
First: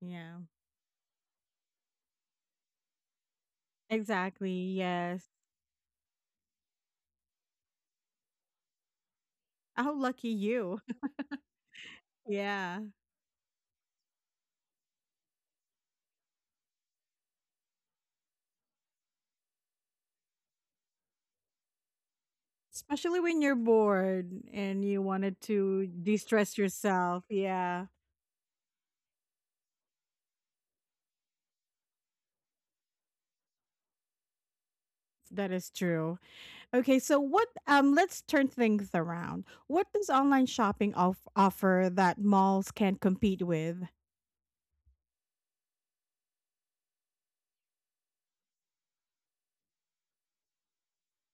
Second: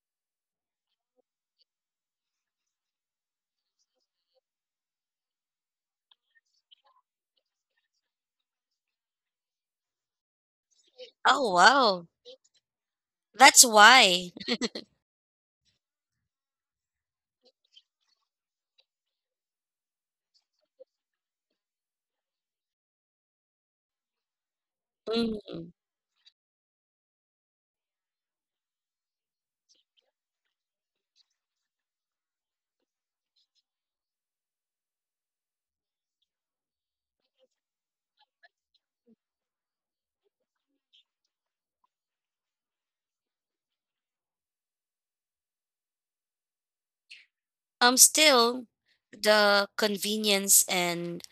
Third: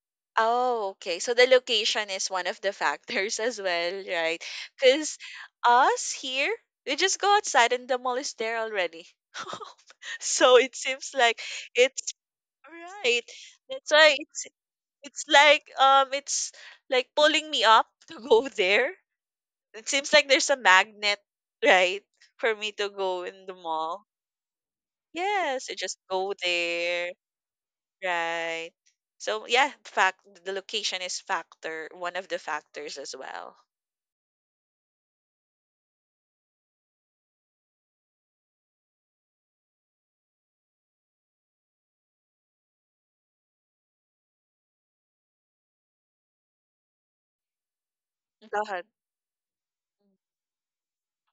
[SPEAKER 1] Yeah.
[SPEAKER 3] Oh, okay. So the location is one of the factors as well, right?
[SPEAKER 1] Exactly.
[SPEAKER 3] Because
[SPEAKER 1] Yes.
[SPEAKER 3] us here, we just go outside and the mall is there already.
[SPEAKER 1] How lucky
[SPEAKER 3] So it
[SPEAKER 1] you.
[SPEAKER 3] seems like
[SPEAKER 2] Oh, wow,
[SPEAKER 3] it's
[SPEAKER 1] Yeah.
[SPEAKER 3] right.
[SPEAKER 2] that's
[SPEAKER 3] That's why
[SPEAKER 2] why.
[SPEAKER 3] it's like pulling me up to go there. It seems like there's a magnet, right, for me to
[SPEAKER 1] Especially
[SPEAKER 3] go
[SPEAKER 1] when
[SPEAKER 3] in
[SPEAKER 1] you're
[SPEAKER 3] the mall.
[SPEAKER 1] bored and you wanted
[SPEAKER 2] Mm.
[SPEAKER 3] Yes, I
[SPEAKER 1] to
[SPEAKER 3] just go
[SPEAKER 1] de-stress
[SPEAKER 3] there.
[SPEAKER 1] yourself. Yeah,
[SPEAKER 3] Right. So yeah, fact the location is factor one of the factors as well.
[SPEAKER 1] that is true. Okay, so what let's turn things around. What does online shopping offer that malls can't compete with?
[SPEAKER 2] Still
[SPEAKER 3] Lahat
[SPEAKER 2] the convenience and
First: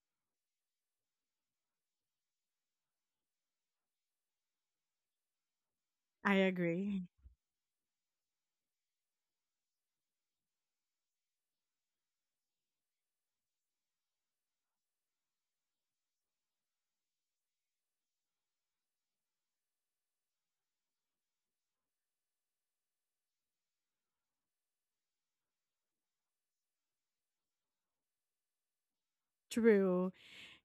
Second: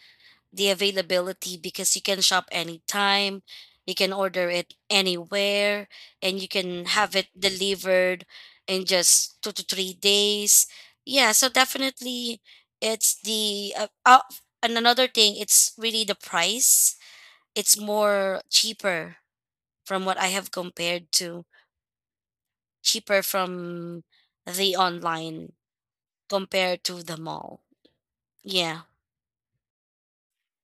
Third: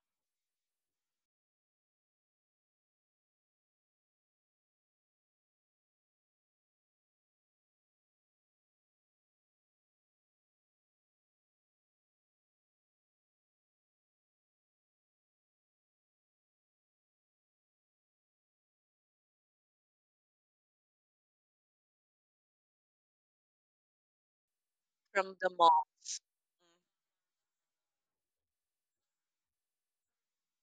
[SPEAKER 2] the availability, because you can shop anytime, you can order it anywhere,
[SPEAKER 1] I
[SPEAKER 2] and you can
[SPEAKER 1] agree.
[SPEAKER 2] have it delivered in just 2 to 3 days. Yeah, so definitely, it's the and another thing, it's really the price. It's more cheaper from what I have compared to cheaper from the
[SPEAKER 3] from the
[SPEAKER 2] online
[SPEAKER 3] malls.
[SPEAKER 2] compared to the mall. Yeah.
[SPEAKER 1] True.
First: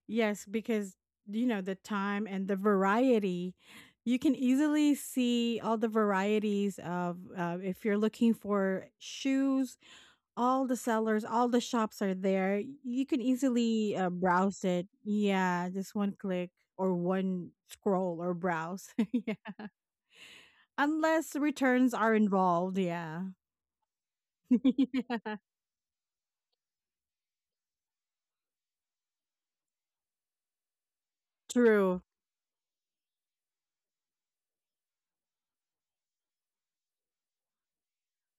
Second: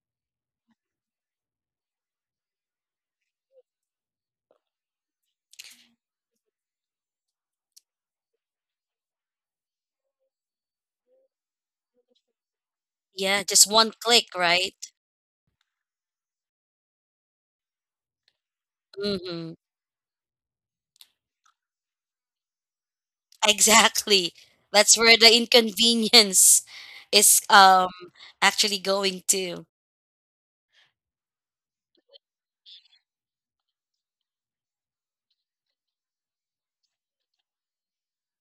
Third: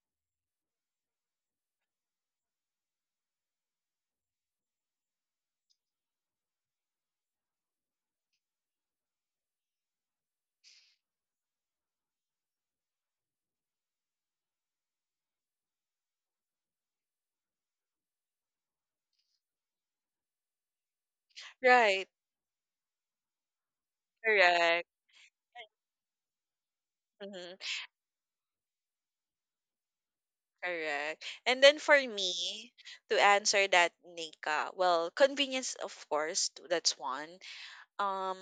[SPEAKER 1] Yes, because you know the time and the variety. You can easily see all the varieties of, if you're looking for shoes, all the sellers, all the shops are there. You can
[SPEAKER 2] Yeah, just one
[SPEAKER 1] easily
[SPEAKER 2] click,
[SPEAKER 1] browse
[SPEAKER 2] right?
[SPEAKER 1] it. Yeah, just one click or one scroll or browse. Yeah.
[SPEAKER 2] Hmm.
[SPEAKER 1] Unless returns
[SPEAKER 3] Right.
[SPEAKER 1] are involved, yeah.
[SPEAKER 2] Exactly.
[SPEAKER 3] Correct.
[SPEAKER 2] That's where the
[SPEAKER 1] Yeah,
[SPEAKER 2] inconvenience is
[SPEAKER 3] Hmm.
[SPEAKER 2] actually going to.
[SPEAKER 3] Correct. And then for
[SPEAKER 1] true.
[SPEAKER 3] me to answer that, Nika, well, convenience of course, that's one. Um,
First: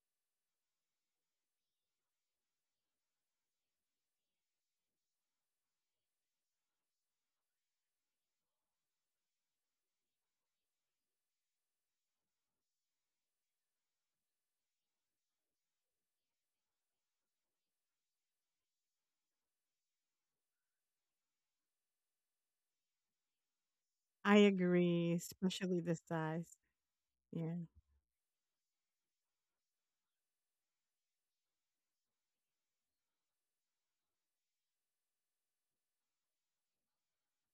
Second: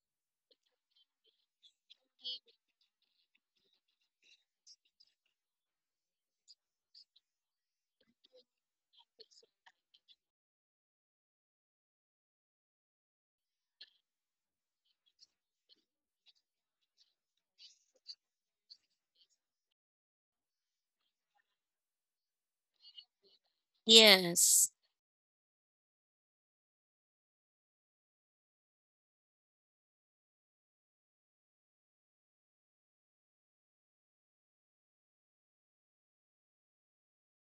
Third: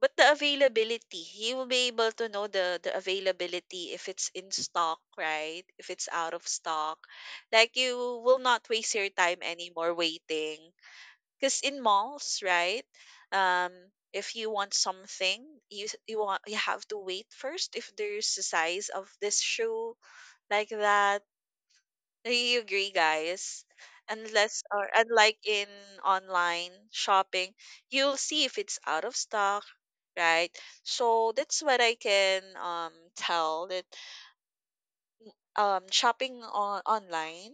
[SPEAKER 3] but the availability, you will be able to know the availability if it's in stock, right? If it's out of stock, like you will not waste your time anymore waiting. Because in malls, right, um if you want something you you want, you have to wait first if there's a size of this shoe, like that. Do you agree, guys?
[SPEAKER 1] I
[SPEAKER 3] Unless
[SPEAKER 2] Yes,
[SPEAKER 3] or
[SPEAKER 1] agree,
[SPEAKER 3] unlike in
[SPEAKER 1] especially this size.
[SPEAKER 3] online shopping,
[SPEAKER 1] Yeah.
[SPEAKER 3] you'll see if it's out of stock, right? So that's what I can tell, that shopping on online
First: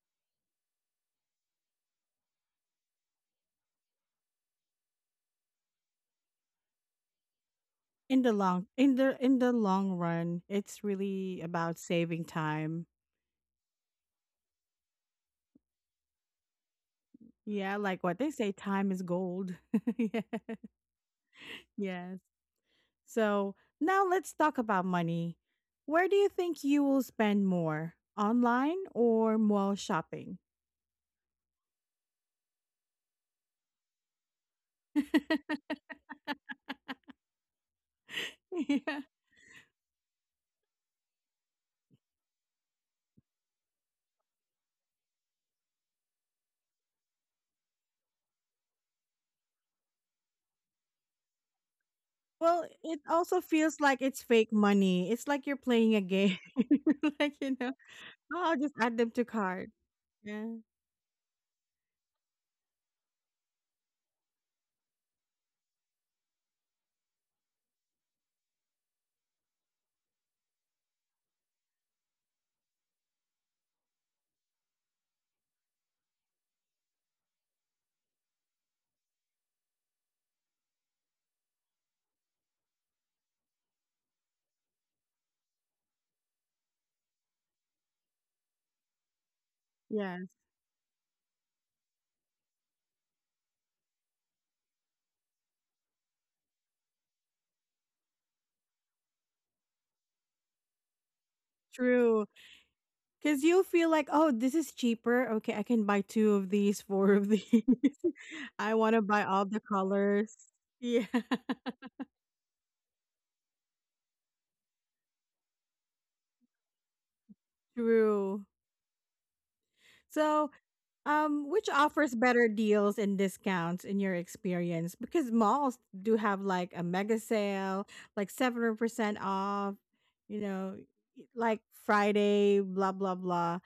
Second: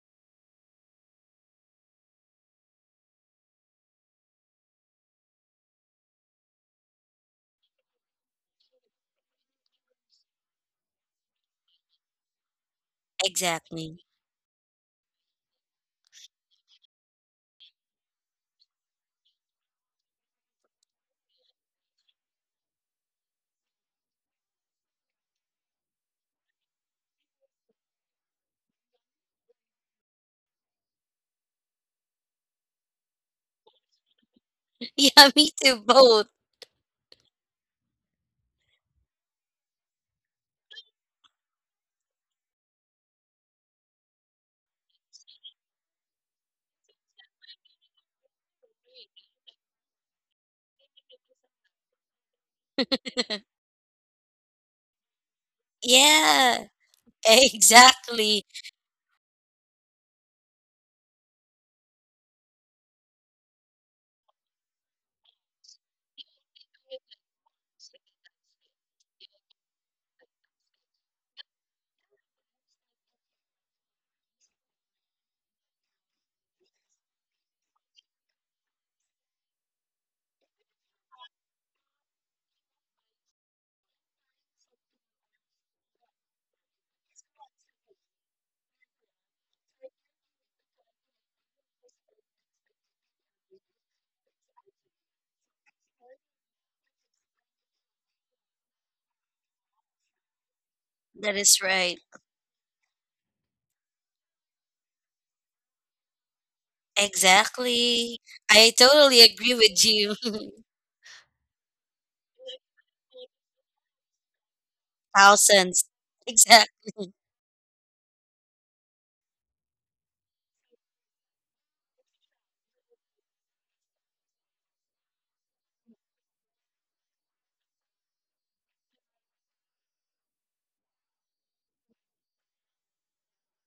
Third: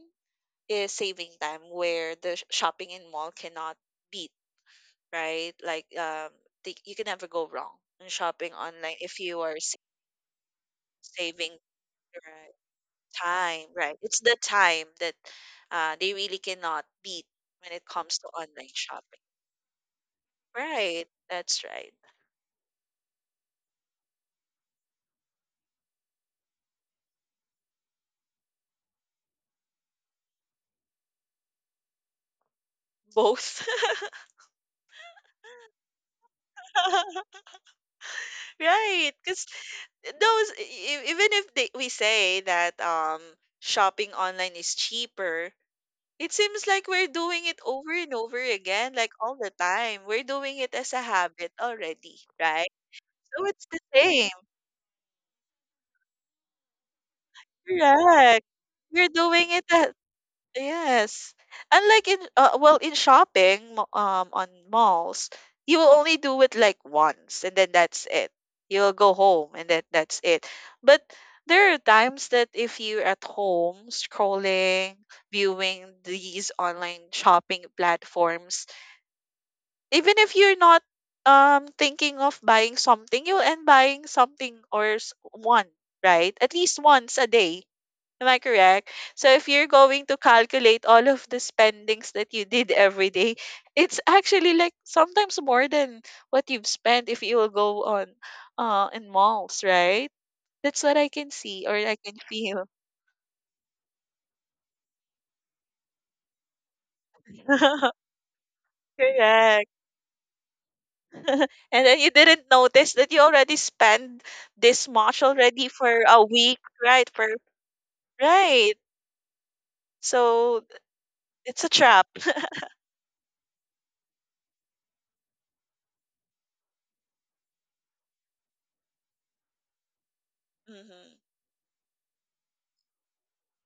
[SPEAKER 3] is saving time, where the shopping in mall cannot beat, right? Like, the, you can never go wrong in
[SPEAKER 1] In the
[SPEAKER 3] shopping
[SPEAKER 1] long
[SPEAKER 3] online
[SPEAKER 1] in the
[SPEAKER 3] if
[SPEAKER 1] in
[SPEAKER 3] you
[SPEAKER 1] the
[SPEAKER 3] are
[SPEAKER 1] long run, it's really
[SPEAKER 3] saving
[SPEAKER 1] about
[SPEAKER 3] the
[SPEAKER 1] saving
[SPEAKER 3] right
[SPEAKER 1] time.
[SPEAKER 3] time, right?
[SPEAKER 2] exactly.
[SPEAKER 3] It's the time that they really cannot beat when
[SPEAKER 1] Yeah,
[SPEAKER 3] it
[SPEAKER 1] like what
[SPEAKER 3] comes to
[SPEAKER 1] they say,
[SPEAKER 3] online
[SPEAKER 1] time is
[SPEAKER 3] shopping,
[SPEAKER 1] gold. Yeah.
[SPEAKER 3] right? That's right.
[SPEAKER 1] Yes. So now let's talk about money. Where do you think you will spend more? Online or mall shopping?
[SPEAKER 3] Both,
[SPEAKER 2] Yeah, me too, both.
[SPEAKER 3] right? Because those, even if they, we say that shopping online is cheaper, it seems like we're doing it over and over again, like all the time. We're doing it as a habit already,
[SPEAKER 1] Well,
[SPEAKER 3] right?
[SPEAKER 1] it also
[SPEAKER 3] Oh, it's
[SPEAKER 1] feels
[SPEAKER 3] the
[SPEAKER 1] like it's
[SPEAKER 3] same.
[SPEAKER 1] fake money. It's like you're playing a game.
[SPEAKER 2] Yeah,
[SPEAKER 1] Like, oh,
[SPEAKER 2] exactly.
[SPEAKER 3] Correct.
[SPEAKER 1] I'll just add them
[SPEAKER 3] You're
[SPEAKER 1] to
[SPEAKER 3] doing it
[SPEAKER 1] cart.
[SPEAKER 3] at,
[SPEAKER 1] Yeah.
[SPEAKER 3] yes. Unlike in well, in shopping on malls, you will only do it like once and then that's it. You'll go home and then that's it. But there are times that if you're at home scrolling, viewing these online shopping platforms, even if you're not thinking of buying something, you'll end buying something or one, right? At least once a day. Am I correct? So if you're going
[SPEAKER 1] Yeah.
[SPEAKER 3] to calculate all of the spendings that you did every day, it's actually like sometimes more than what you've spent if you will go on in malls, right? That's what I can
[SPEAKER 2] That is
[SPEAKER 3] see or I
[SPEAKER 2] right.
[SPEAKER 3] can
[SPEAKER 1] True.
[SPEAKER 3] feel.
[SPEAKER 1] Cause feel like, oh, this is cheaper. Okay, I can buy two of these, four of these.
[SPEAKER 2] Exactly.
[SPEAKER 1] I
[SPEAKER 2] I
[SPEAKER 1] wanna
[SPEAKER 2] totally
[SPEAKER 1] buy all
[SPEAKER 2] agree
[SPEAKER 1] the
[SPEAKER 3] Correct.
[SPEAKER 2] with you.
[SPEAKER 1] colors. Yeah.
[SPEAKER 3] And then you didn't notice that you already spent this much already
[SPEAKER 2] Thousands.
[SPEAKER 3] for a week, right?
[SPEAKER 2] Exactly.
[SPEAKER 3] For
[SPEAKER 1] True.
[SPEAKER 3] right.
[SPEAKER 1] So,
[SPEAKER 3] So
[SPEAKER 1] um,
[SPEAKER 3] it's
[SPEAKER 1] which
[SPEAKER 3] a trap.
[SPEAKER 1] offers better deals and discounts in your experience? Because malls do have like a mega sale, like 7% off, you know,
[SPEAKER 3] Hmm.
[SPEAKER 1] like Friday, blah, blah, blah.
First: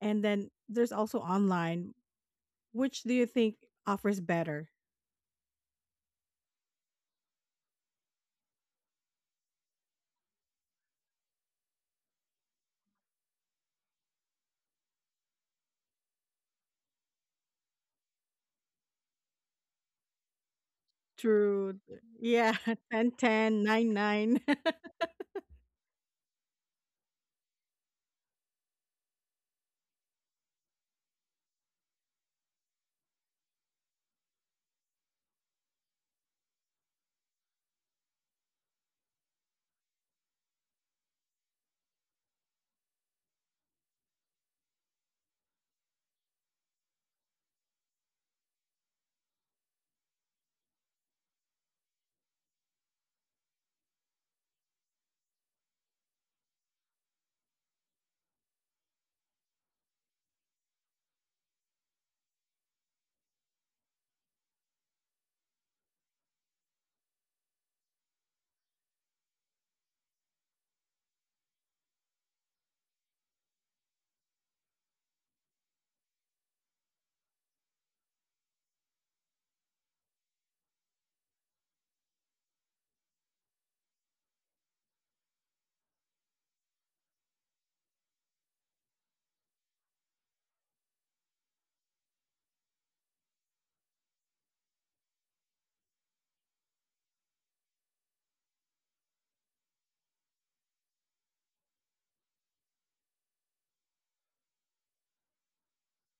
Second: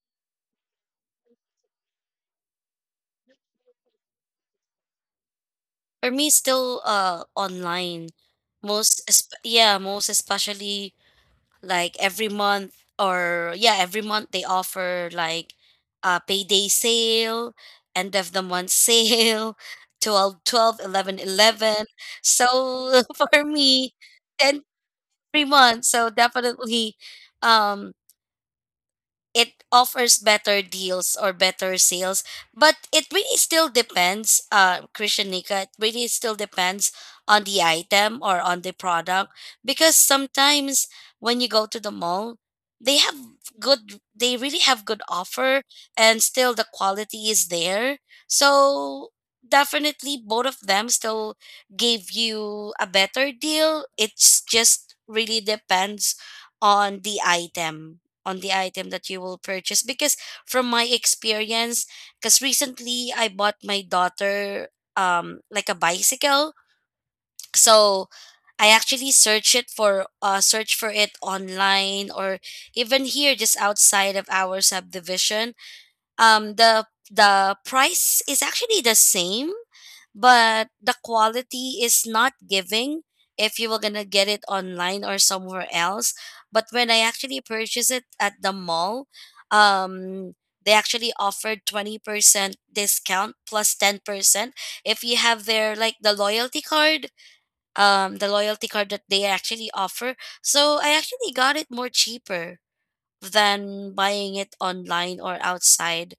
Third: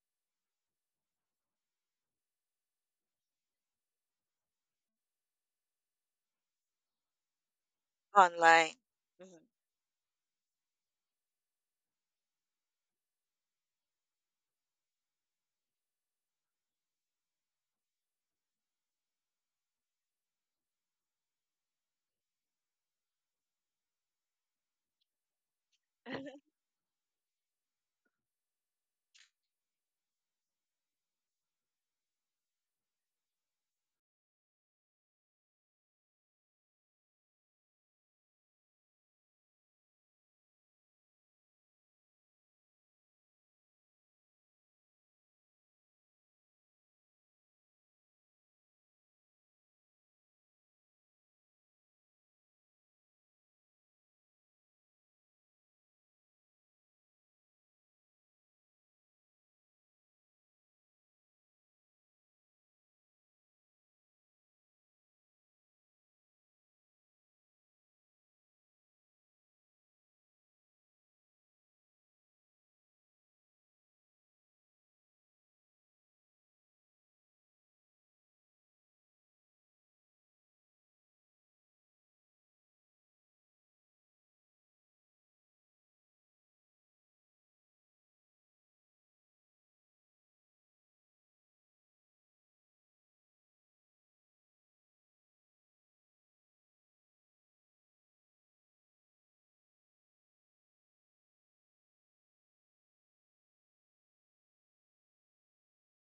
[SPEAKER 1] And then there's also online. Which do you think offers better?
[SPEAKER 2] For me, it's still online.
[SPEAKER 3] Online.
[SPEAKER 2] Most,
[SPEAKER 3] Hmm.
[SPEAKER 2] yeah, most especially like every month, or yeah, every month they offer like a payday sale, end of the month sale, 12, 12, 11,
[SPEAKER 1] True.
[SPEAKER 2] 11.
[SPEAKER 1] Yeah,
[SPEAKER 2] So
[SPEAKER 1] 10
[SPEAKER 2] for
[SPEAKER 1] 10, 9.
[SPEAKER 2] me,
[SPEAKER 1] Nine.
[SPEAKER 2] and every month, so definitely, um it offers better deals or better sales, but it really still depends, Christian, Nika, it really still depends on the item or on the product, because sometimes when you go to the mall, they have good they really have good offer, and still the quality is there. So definitely, both of them still give you a better deal. It's just really depends on the item on the item that you will purchase, because from my experience, because recently I bought my daughter like a bicycle. So I actually search for it online, or even here, just outside of our subdivision. um the the price is actually the same, but the quality is not giving if you were gonna get it online or somewhere else. But when I actually purchased it at the mall, um they actually offered 20% discount, 10% if you have their, like, the loyalty card, the loyalty card that they actually offer. So I actually got it more cheaper than buying it online or outside.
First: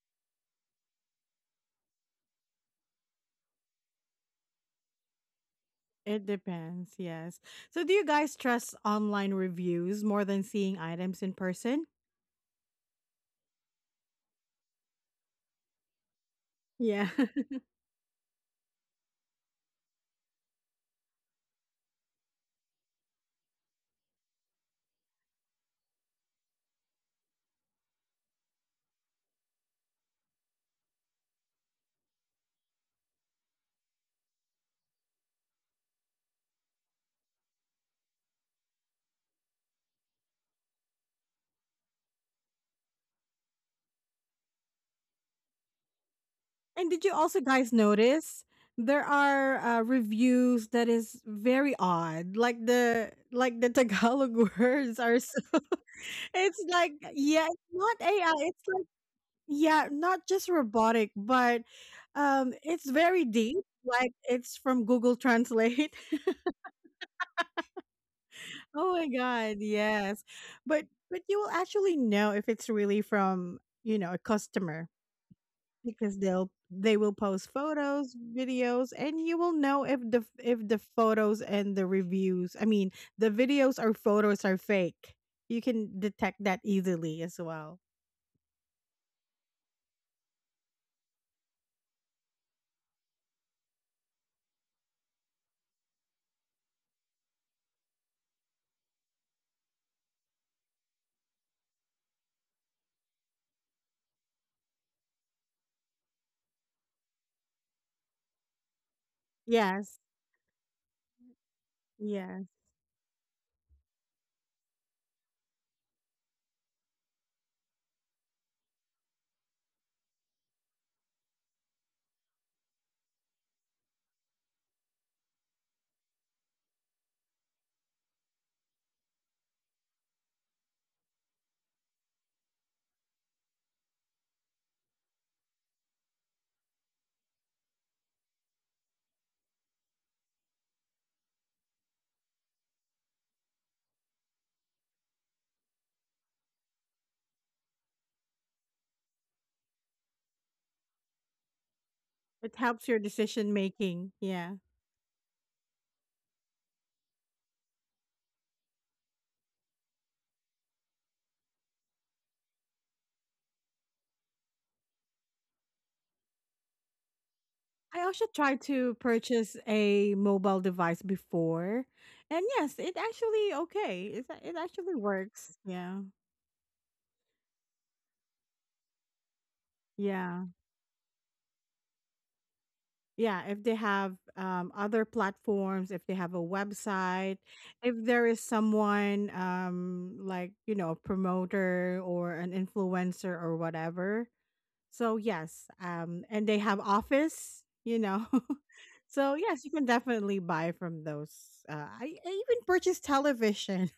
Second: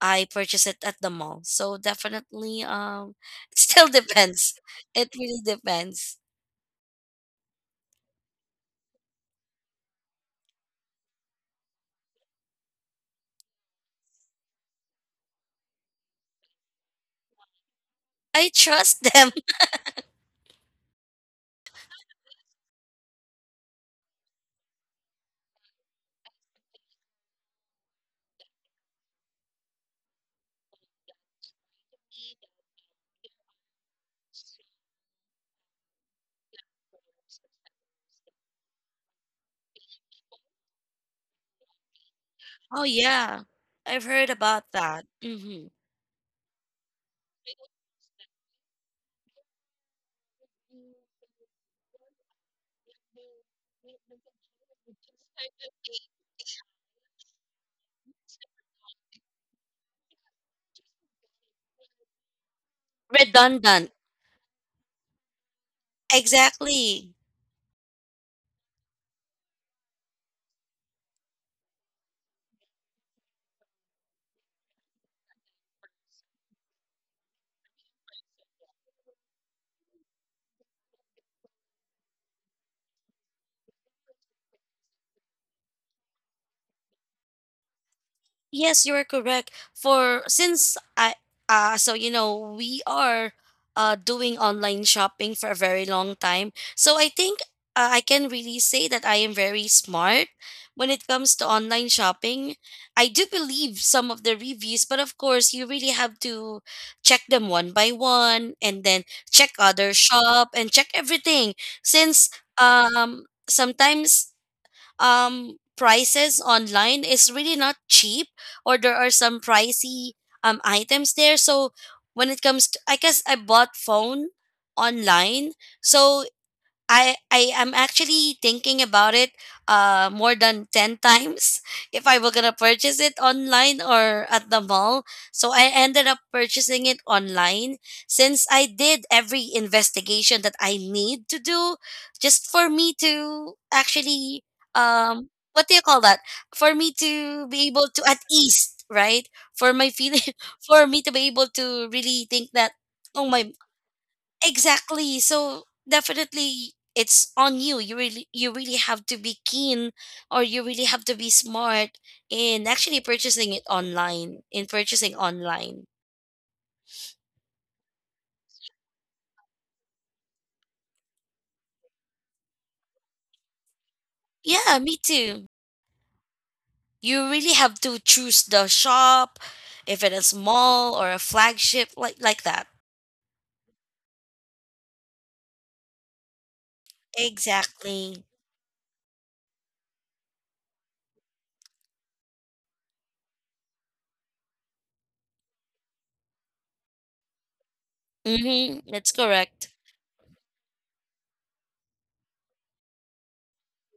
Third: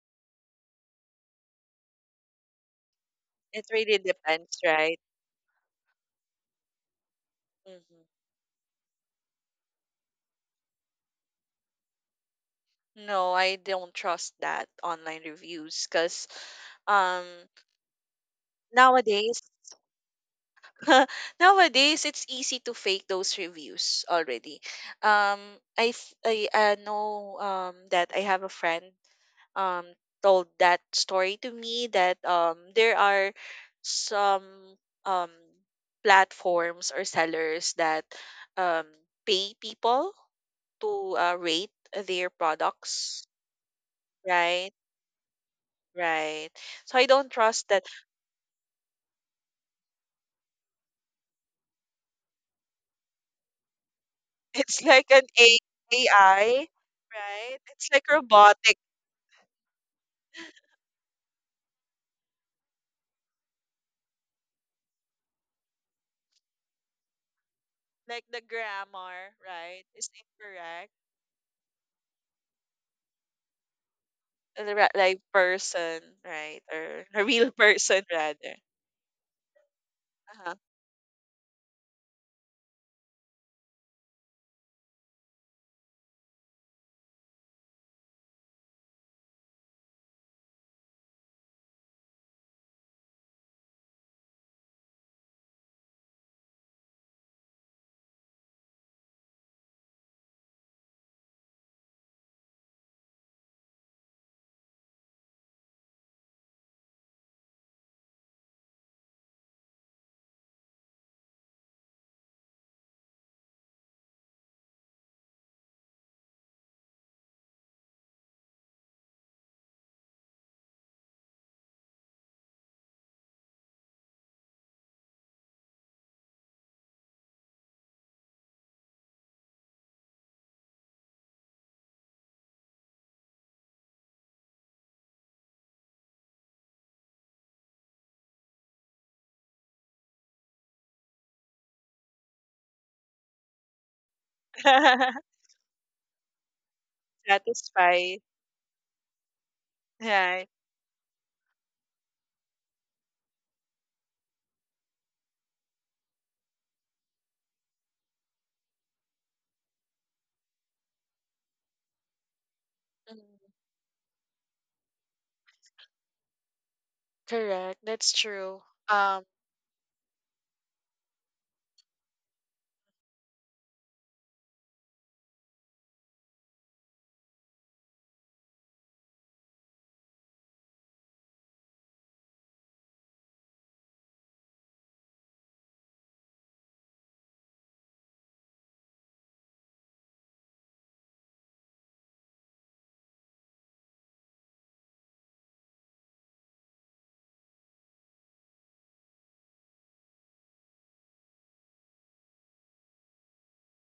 [SPEAKER 2] I purchase it at the mall. So definitely, it
[SPEAKER 3] It
[SPEAKER 2] still
[SPEAKER 3] really
[SPEAKER 2] depends.
[SPEAKER 3] depends, right?
[SPEAKER 2] It really depends.
[SPEAKER 1] It depends, yes. So do
[SPEAKER 3] Mhm.
[SPEAKER 1] you guys trust online reviews more than seeing items in person?
[SPEAKER 3] No, I don't trust that online reviews because
[SPEAKER 1] Yeah.
[SPEAKER 3] um
[SPEAKER 2] I trust them.
[SPEAKER 3] nowadays nowadays it's easy to fake those reviews already. Um, I I know that I have a friend um told that story to me, that there are some um platforms or sellers that um pay people to rate their
[SPEAKER 2] Oh
[SPEAKER 3] products,
[SPEAKER 2] yeah, I've heard about
[SPEAKER 3] right?
[SPEAKER 2] that. Hmm.
[SPEAKER 3] Right.
[SPEAKER 1] And
[SPEAKER 3] So
[SPEAKER 1] did
[SPEAKER 3] I
[SPEAKER 1] you
[SPEAKER 3] don't
[SPEAKER 1] also
[SPEAKER 3] trust
[SPEAKER 1] guys
[SPEAKER 3] that.
[SPEAKER 1] notice there are reviews that is very odd. Like the Tagalog
[SPEAKER 3] It's
[SPEAKER 1] words
[SPEAKER 3] like
[SPEAKER 1] are
[SPEAKER 3] an
[SPEAKER 1] so it's
[SPEAKER 3] AI,
[SPEAKER 1] like yeah,
[SPEAKER 3] right?
[SPEAKER 1] it's
[SPEAKER 3] It's
[SPEAKER 1] not
[SPEAKER 3] like
[SPEAKER 1] AI. It's
[SPEAKER 3] robotic,
[SPEAKER 1] like yeah, not just robotic, but it's very deep.
[SPEAKER 2] Redundant,
[SPEAKER 1] Like it's from Google Translate.
[SPEAKER 2] exactly.
[SPEAKER 3] like the
[SPEAKER 1] Oh my
[SPEAKER 3] grammar,
[SPEAKER 1] god,
[SPEAKER 3] right? Is
[SPEAKER 1] yes. But
[SPEAKER 3] incorrect.
[SPEAKER 1] but you will actually know if it's really from, a customer.
[SPEAKER 3] Like person,
[SPEAKER 1] Because they'll
[SPEAKER 3] right?
[SPEAKER 1] they
[SPEAKER 3] Or
[SPEAKER 1] will
[SPEAKER 3] a
[SPEAKER 1] post
[SPEAKER 3] real person
[SPEAKER 1] photos,
[SPEAKER 3] rather.
[SPEAKER 1] videos, and you will know if the
[SPEAKER 3] Uh-huh.
[SPEAKER 1] if the photos and the reviews, I mean, the videos or photos are fake. You can detect that easily as well.
[SPEAKER 2] Yes, you are correct. For, since I, so you know, we are, doing online shopping for a very long time. So I think, I can really say that I am very smart when it comes to online shopping. I do believe some of the reviews, but of course, you really have to check them one by one, and then check other
[SPEAKER 1] Yes.
[SPEAKER 2] shop and check everything, since
[SPEAKER 1] Yes.
[SPEAKER 2] sometimes, prices online is really not cheap, or there are some pricey items there. So when it comes to, I guess I bought phone online, so I am actually thinking about it, more than 10 times, if I were going to purchase it online or at the mall. So I ended up purchasing it online, since I did every investigation that I need to do, just for me to actually, what do you call that? For me to be able to
[SPEAKER 3] Satisfied,
[SPEAKER 2] at ease, right? For my feeling,
[SPEAKER 3] right?
[SPEAKER 2] for me to be able to really think
[SPEAKER 1] It
[SPEAKER 2] that,
[SPEAKER 1] helps your
[SPEAKER 2] oh
[SPEAKER 1] decision
[SPEAKER 2] my.
[SPEAKER 1] making. Yeah.
[SPEAKER 2] Exactly. So definitely, it's on you. You really have to be keen, or you really have to be smart in actually
[SPEAKER 3] Mm,
[SPEAKER 2] purchasing it online, in purchasing online.
[SPEAKER 3] correct.
[SPEAKER 1] I
[SPEAKER 3] That's
[SPEAKER 1] also
[SPEAKER 3] true.
[SPEAKER 1] tried to
[SPEAKER 3] Um,
[SPEAKER 1] purchase a mobile device before. And yes, it actually okay. It
[SPEAKER 2] Yeah,
[SPEAKER 1] actually
[SPEAKER 2] me too.
[SPEAKER 1] works. Yeah.
[SPEAKER 2] You really have to choose the shop, if it is
[SPEAKER 1] Yeah.
[SPEAKER 2] mall or a flagship like that.
[SPEAKER 1] Yeah, if they have other platforms, if they have a website, if
[SPEAKER 2] Exactly.
[SPEAKER 1] there is someone, like, a promoter or an influencer or whatever. So, yes. And they have office.
[SPEAKER 2] Mhm. That's
[SPEAKER 1] So, yes,
[SPEAKER 2] correct.
[SPEAKER 1] you can definitely buy from those. I even purchased television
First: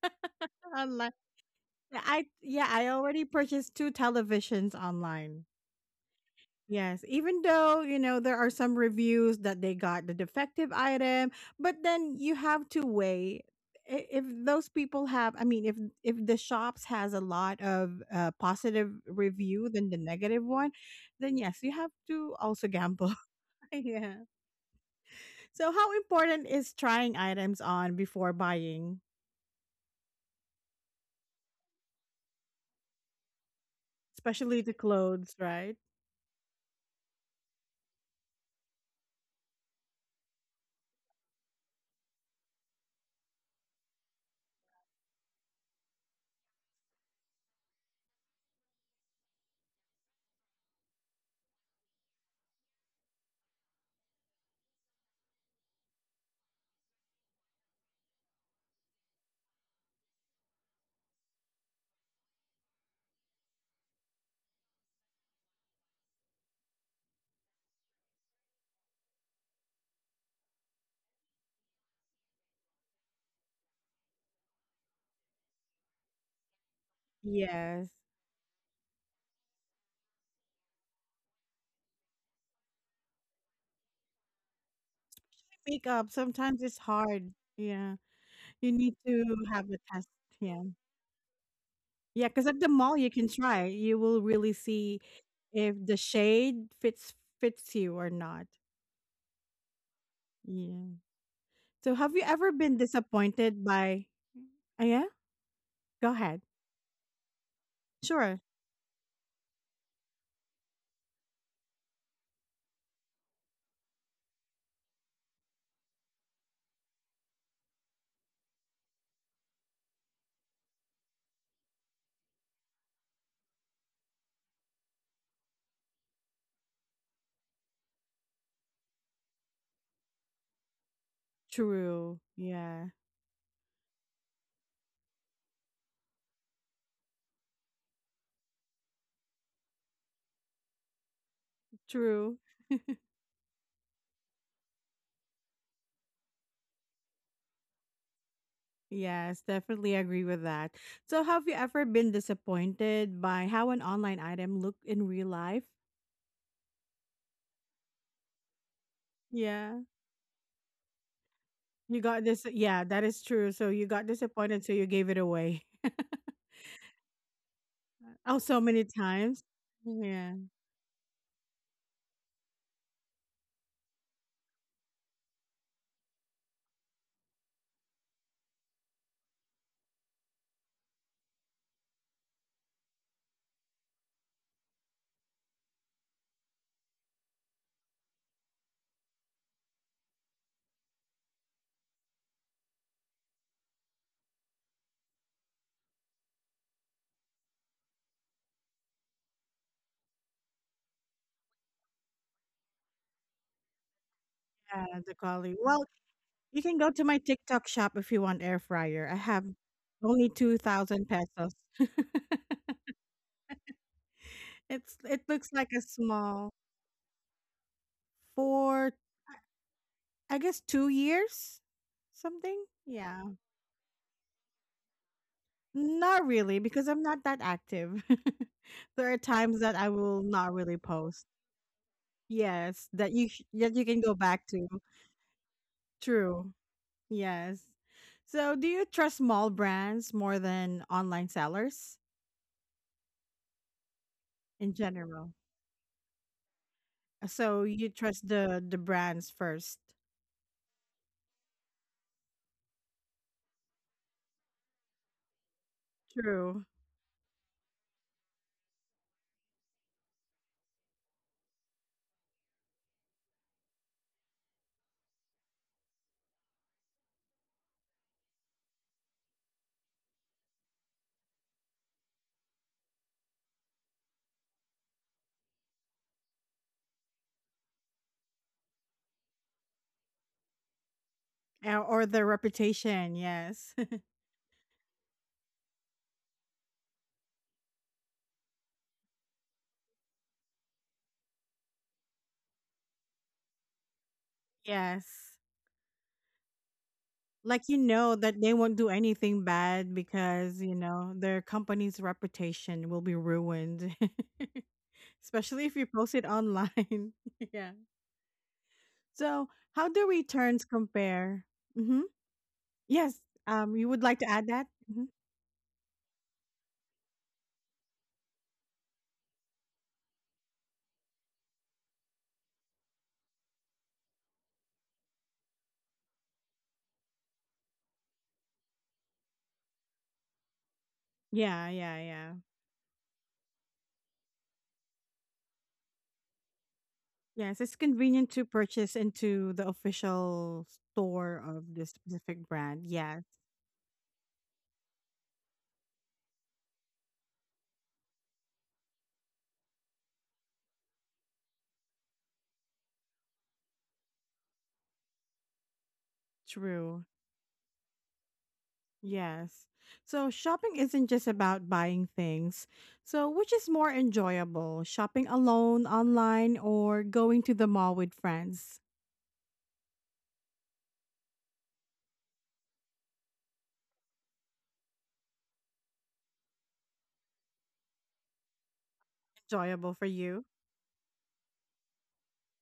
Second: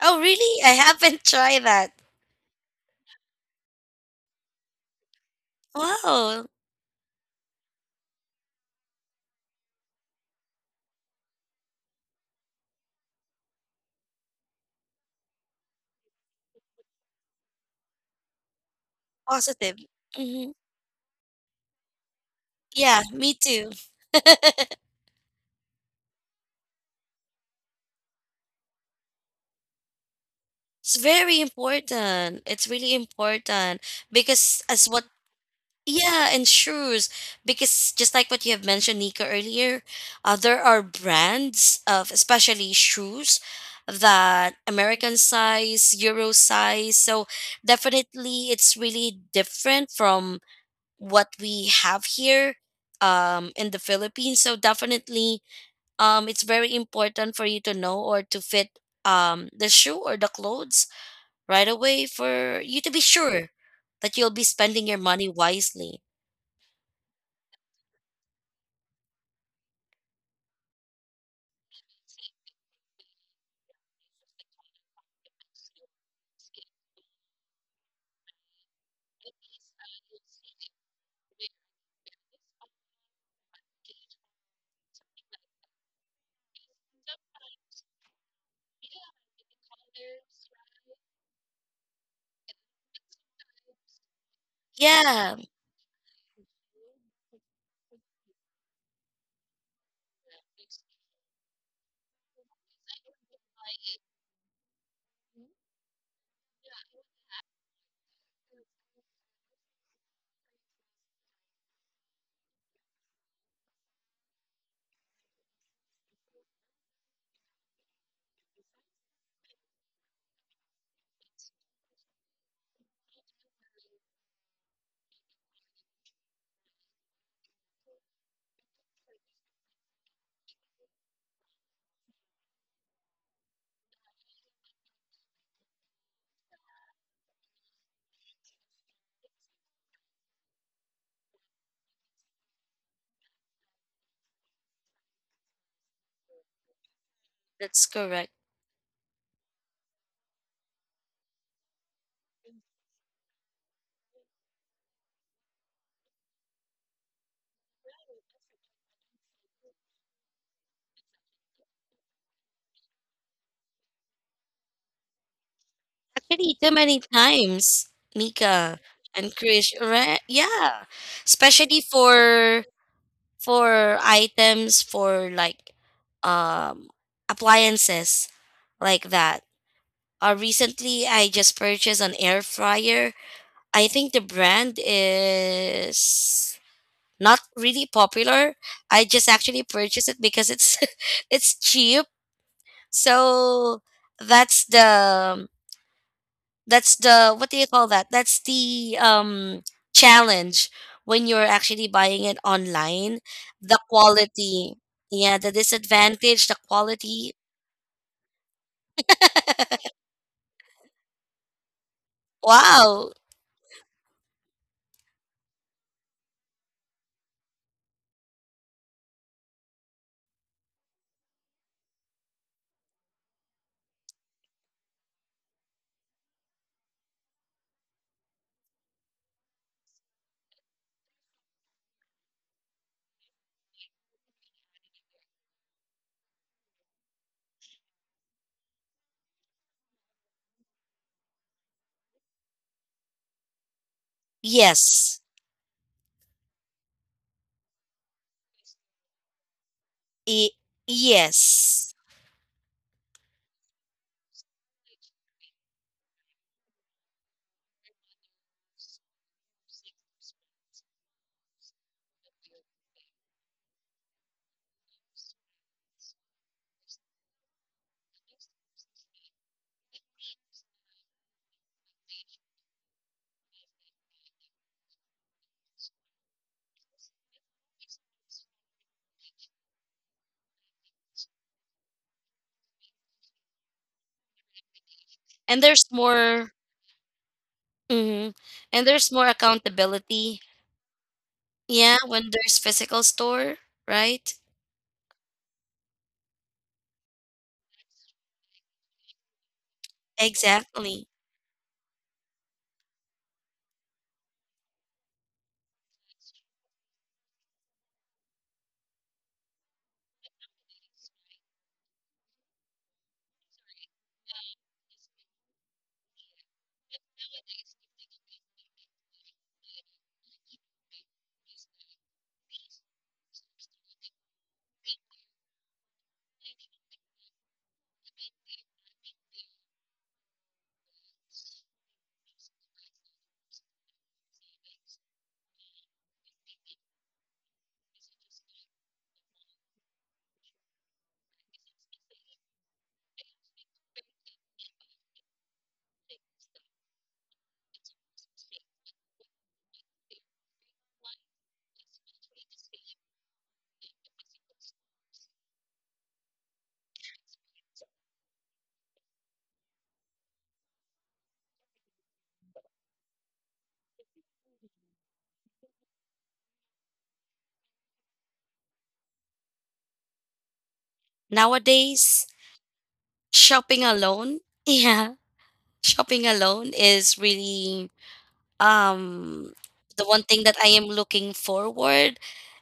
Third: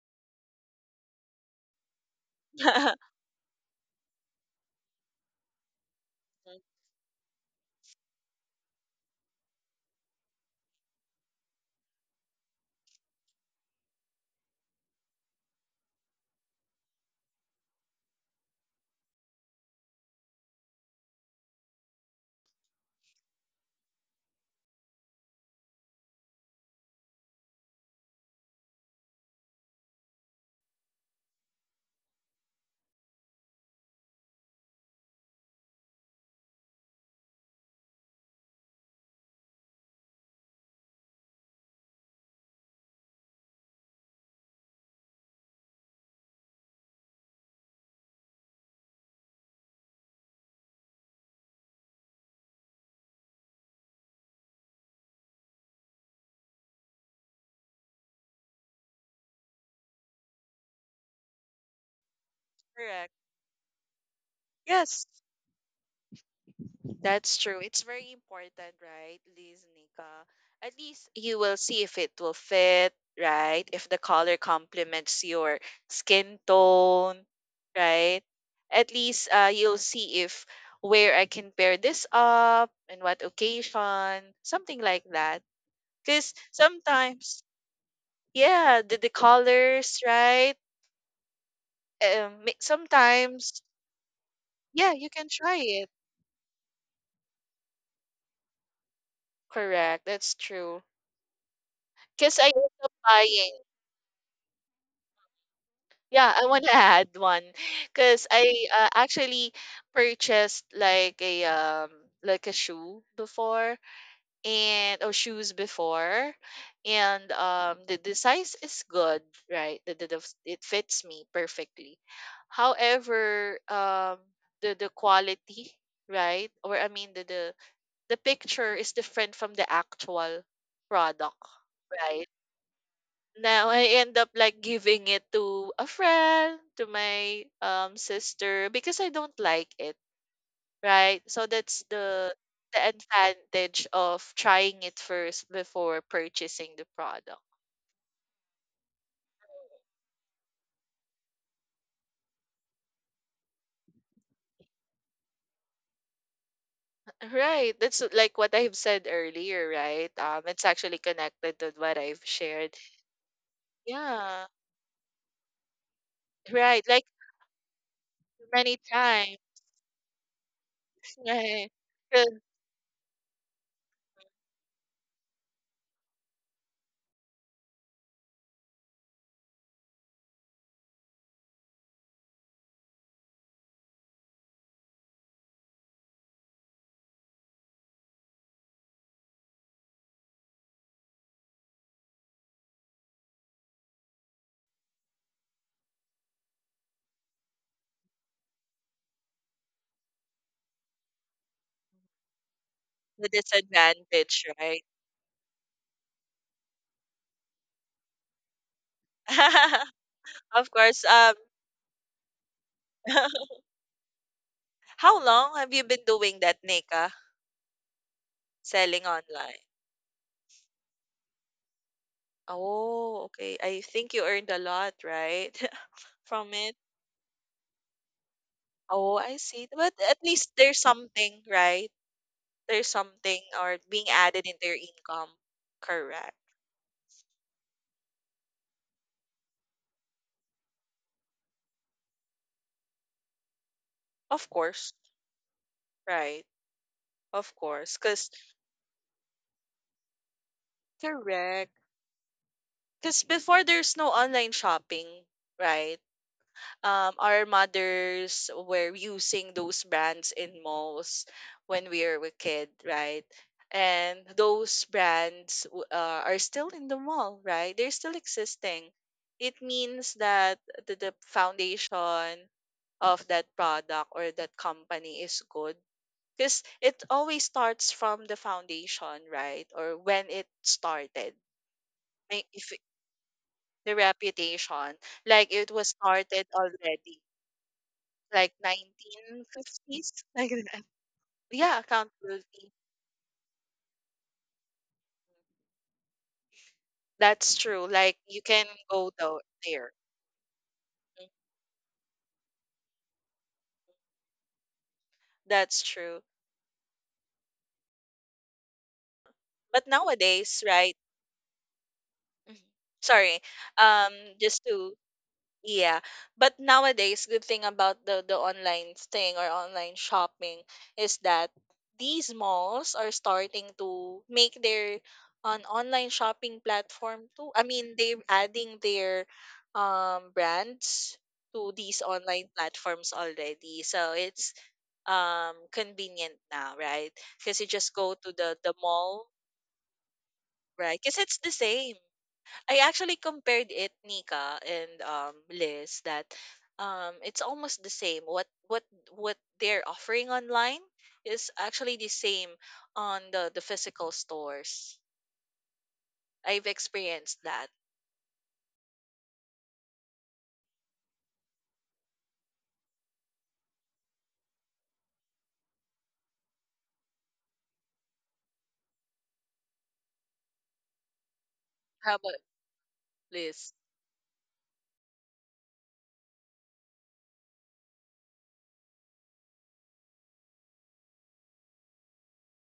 [SPEAKER 2] Oh, really? I
[SPEAKER 1] online.
[SPEAKER 2] haven't tried that.
[SPEAKER 1] Yeah, I already purchased two televisions online.
[SPEAKER 2] Wow,
[SPEAKER 1] Yes, even though, there are some reviews that they got the defective item, but then you have to weigh, if those people have, I mean, if the shops has a lot of positive review
[SPEAKER 2] positive.
[SPEAKER 1] than the negative
[SPEAKER 2] Hmm.
[SPEAKER 1] one, then yes, you have to also
[SPEAKER 2] Yeah,
[SPEAKER 1] gamble.
[SPEAKER 2] me too.
[SPEAKER 1] Yeah. So how important is trying items on before buying,
[SPEAKER 2] It's very important. It's really important because
[SPEAKER 1] especially the
[SPEAKER 2] as what
[SPEAKER 1] clothes, right?
[SPEAKER 2] yeah, and shoes because just like what you have mentioned, Nika, earlier, there are brands of especially shoes that American size, Euro size. So definitely it's really different from what we have here, in the Philippines. So definitely, it's very important for you to know or to fit the shoe or the clothes right away for you to be
[SPEAKER 3] correct.
[SPEAKER 2] sure that you'll be spending your
[SPEAKER 3] Yes.
[SPEAKER 2] money wisely.
[SPEAKER 3] That's true. It's very important, right, Liz, Nika? At least you will see if it will fit, right? If the color complements your skin tone,
[SPEAKER 1] Yes.
[SPEAKER 3] right? At least you'll see if where I can pair this up and what occasion, something like that.
[SPEAKER 1] Makeup
[SPEAKER 3] Because
[SPEAKER 1] sometimes it's hard.
[SPEAKER 3] sometimes,
[SPEAKER 1] Yeah. You
[SPEAKER 3] yeah,
[SPEAKER 1] need
[SPEAKER 3] the
[SPEAKER 1] to have a
[SPEAKER 3] colors,
[SPEAKER 1] test.
[SPEAKER 3] right?
[SPEAKER 1] Yeah. Yeah, cause at the mall you can
[SPEAKER 3] Sometimes,
[SPEAKER 1] try. You will really
[SPEAKER 3] yeah,
[SPEAKER 1] see
[SPEAKER 3] you can
[SPEAKER 2] Yeah,
[SPEAKER 3] try
[SPEAKER 1] if
[SPEAKER 3] it.
[SPEAKER 1] the shade fits you or not.
[SPEAKER 3] Correct. That's true.
[SPEAKER 1] Yeah. So have you
[SPEAKER 3] Because I
[SPEAKER 1] ever
[SPEAKER 3] end
[SPEAKER 1] been
[SPEAKER 3] up buying.
[SPEAKER 1] disappointed by yeah? Go
[SPEAKER 3] Yeah,
[SPEAKER 1] ahead.
[SPEAKER 3] I want to add one because
[SPEAKER 1] Sure.
[SPEAKER 3] I actually purchased like a shoe before and or shoes before, and the size is good, right? The it fits me perfectly. However, the quality, right? Or I mean the picture is different from the actual product,
[SPEAKER 1] True.
[SPEAKER 3] right?
[SPEAKER 1] Yeah.
[SPEAKER 3] Now I end up like giving it to a friend, to my sister because I don't like it, right? So that's the
[SPEAKER 1] True.
[SPEAKER 3] the advantage of trying it first before purchasing the product.
[SPEAKER 2] that's correct.
[SPEAKER 1] Yes, definitely agree with that. So have you ever been disappointed by how an online item looked in real life?
[SPEAKER 3] Right. That's like what I've said earlier,
[SPEAKER 1] Yeah.
[SPEAKER 3] right? It's actually connected to what
[SPEAKER 1] You
[SPEAKER 3] I've
[SPEAKER 1] got this
[SPEAKER 3] shared.
[SPEAKER 1] yeah, that is true. So you got
[SPEAKER 3] Yeah.
[SPEAKER 1] disappointed so you gave it away.
[SPEAKER 2] Actually, too
[SPEAKER 3] Right.
[SPEAKER 2] many
[SPEAKER 3] Like
[SPEAKER 2] times,
[SPEAKER 1] Oh, so
[SPEAKER 3] many
[SPEAKER 2] Mika
[SPEAKER 1] many
[SPEAKER 2] and
[SPEAKER 3] times.
[SPEAKER 1] times.
[SPEAKER 2] Krish, right?
[SPEAKER 1] Yeah.
[SPEAKER 2] Yeah,
[SPEAKER 3] Right.
[SPEAKER 2] especially
[SPEAKER 3] The
[SPEAKER 2] for items for like um appliances like that. Recently, I just purchased an air fryer. I think the brand is not really popular. I just actually purchased it because it's it's cheap. So that's the that's the what do you call that? That's the challenge when you're actually buying it online.
[SPEAKER 3] the
[SPEAKER 2] The
[SPEAKER 3] disadvantage,
[SPEAKER 2] quality,
[SPEAKER 3] right?
[SPEAKER 1] Yeah, the
[SPEAKER 2] yeah, the
[SPEAKER 1] collie. Well,
[SPEAKER 2] disadvantage, the
[SPEAKER 1] you can go to my
[SPEAKER 2] quality.
[SPEAKER 1] TikTok shop if you want air fryer. I have only
[SPEAKER 3] of course,
[SPEAKER 1] 2000
[SPEAKER 3] um
[SPEAKER 1] pesos.
[SPEAKER 2] Wow.
[SPEAKER 1] It's
[SPEAKER 3] How
[SPEAKER 1] it looks
[SPEAKER 3] long have
[SPEAKER 1] like a
[SPEAKER 3] you been doing
[SPEAKER 1] small
[SPEAKER 3] that, Nika?
[SPEAKER 1] for
[SPEAKER 3] Selling online?
[SPEAKER 1] I guess 2 years something.
[SPEAKER 3] Oh,
[SPEAKER 1] Yeah.
[SPEAKER 3] okay. I think you earned a lot, right?
[SPEAKER 1] Not
[SPEAKER 3] From
[SPEAKER 1] really
[SPEAKER 3] it.
[SPEAKER 1] because I'm not that active. There
[SPEAKER 3] Oh,
[SPEAKER 1] are
[SPEAKER 3] I
[SPEAKER 1] times
[SPEAKER 3] see.
[SPEAKER 1] that I
[SPEAKER 3] But at
[SPEAKER 1] will
[SPEAKER 3] least
[SPEAKER 1] not
[SPEAKER 3] there's
[SPEAKER 1] really post.
[SPEAKER 3] something, right? There's
[SPEAKER 1] Yes,
[SPEAKER 3] something or
[SPEAKER 1] that you can
[SPEAKER 3] being
[SPEAKER 1] go
[SPEAKER 3] added
[SPEAKER 1] back
[SPEAKER 3] into
[SPEAKER 1] to.
[SPEAKER 3] your income. Correct.
[SPEAKER 1] True. Yes. So, do you trust small brands more than online sellers
[SPEAKER 3] Of
[SPEAKER 1] in
[SPEAKER 3] course.
[SPEAKER 2] Yes.
[SPEAKER 1] general?
[SPEAKER 3] Right. Of
[SPEAKER 1] So you
[SPEAKER 3] course. Because,
[SPEAKER 1] trust the brands first.
[SPEAKER 2] I-
[SPEAKER 3] correct.
[SPEAKER 2] yes.
[SPEAKER 3] Because before there's no online shopping, right?
[SPEAKER 1] True.
[SPEAKER 3] Our mothers were using those brands in malls when we were a kid, right? And those brands are still in the mall, right? They're still existing. It means that the foundation of that product or that company is good because it always starts from the foundation, right? Or when it started,
[SPEAKER 1] Or their
[SPEAKER 3] like, if it-
[SPEAKER 1] reputation, yes.
[SPEAKER 3] the reputation, like
[SPEAKER 2] And
[SPEAKER 3] it
[SPEAKER 2] there's
[SPEAKER 3] was started
[SPEAKER 2] more.
[SPEAKER 3] already
[SPEAKER 2] Hmm.
[SPEAKER 3] like
[SPEAKER 2] And there's more
[SPEAKER 3] 1950s
[SPEAKER 2] accountability.
[SPEAKER 3] like that. Yeah,
[SPEAKER 2] Yeah, when there's
[SPEAKER 3] accountability.
[SPEAKER 2] physical store, right?
[SPEAKER 1] Yes.
[SPEAKER 3] That's
[SPEAKER 1] Like you
[SPEAKER 3] true, like
[SPEAKER 1] know that
[SPEAKER 3] you
[SPEAKER 1] they
[SPEAKER 3] can
[SPEAKER 1] won't do
[SPEAKER 3] go though
[SPEAKER 1] anything
[SPEAKER 3] there.
[SPEAKER 1] bad because, you
[SPEAKER 2] Exactly.
[SPEAKER 1] know,
[SPEAKER 3] Mm,
[SPEAKER 1] their company's reputation will be ruined. Especially if
[SPEAKER 3] that's
[SPEAKER 1] you post
[SPEAKER 3] true.
[SPEAKER 1] it online. yeah. So,
[SPEAKER 3] But
[SPEAKER 1] how do
[SPEAKER 3] nowadays,
[SPEAKER 1] returns
[SPEAKER 3] right?
[SPEAKER 1] compare? Mhm.
[SPEAKER 3] Mhm.
[SPEAKER 1] Yes.
[SPEAKER 3] Sorry.
[SPEAKER 1] You would
[SPEAKER 3] Um
[SPEAKER 1] like to add
[SPEAKER 3] just
[SPEAKER 1] that?
[SPEAKER 3] to
[SPEAKER 1] Mhm.
[SPEAKER 3] Yeah, but nowadays, good thing about the online thing or online shopping is that these malls are starting to make their an online shopping platform too. I mean, they're adding their brands
[SPEAKER 1] Yeah,
[SPEAKER 3] to
[SPEAKER 1] yeah,
[SPEAKER 3] these
[SPEAKER 1] yeah.
[SPEAKER 3] online platforms already. So it's convenient now, right? Because
[SPEAKER 1] Yes,
[SPEAKER 3] you
[SPEAKER 1] it's
[SPEAKER 3] just go to
[SPEAKER 1] convenient to
[SPEAKER 3] the
[SPEAKER 1] purchase
[SPEAKER 3] mall,
[SPEAKER 1] into the official
[SPEAKER 3] right? Because it's
[SPEAKER 1] store
[SPEAKER 3] the
[SPEAKER 1] of the
[SPEAKER 3] same.
[SPEAKER 1] specific
[SPEAKER 3] I
[SPEAKER 1] brand.
[SPEAKER 3] actually
[SPEAKER 1] Yes,
[SPEAKER 3] compared it, Nika and Liz, that it's almost the same. What what they're offering online is actually the same on the physical stores. I've
[SPEAKER 1] true.
[SPEAKER 3] experienced that.
[SPEAKER 1] Yes. So shopping isn't just about buying things. So, which is more enjoyable: shopping alone, online, or going to the mall with friends?
[SPEAKER 3] How
[SPEAKER 2] Nowadays,
[SPEAKER 3] about Liz?
[SPEAKER 2] shopping alone, yeah, shopping alone is really um
[SPEAKER 1] Enjoyable
[SPEAKER 2] the
[SPEAKER 1] for
[SPEAKER 2] one thing
[SPEAKER 1] you.
[SPEAKER 2] that I am looking forward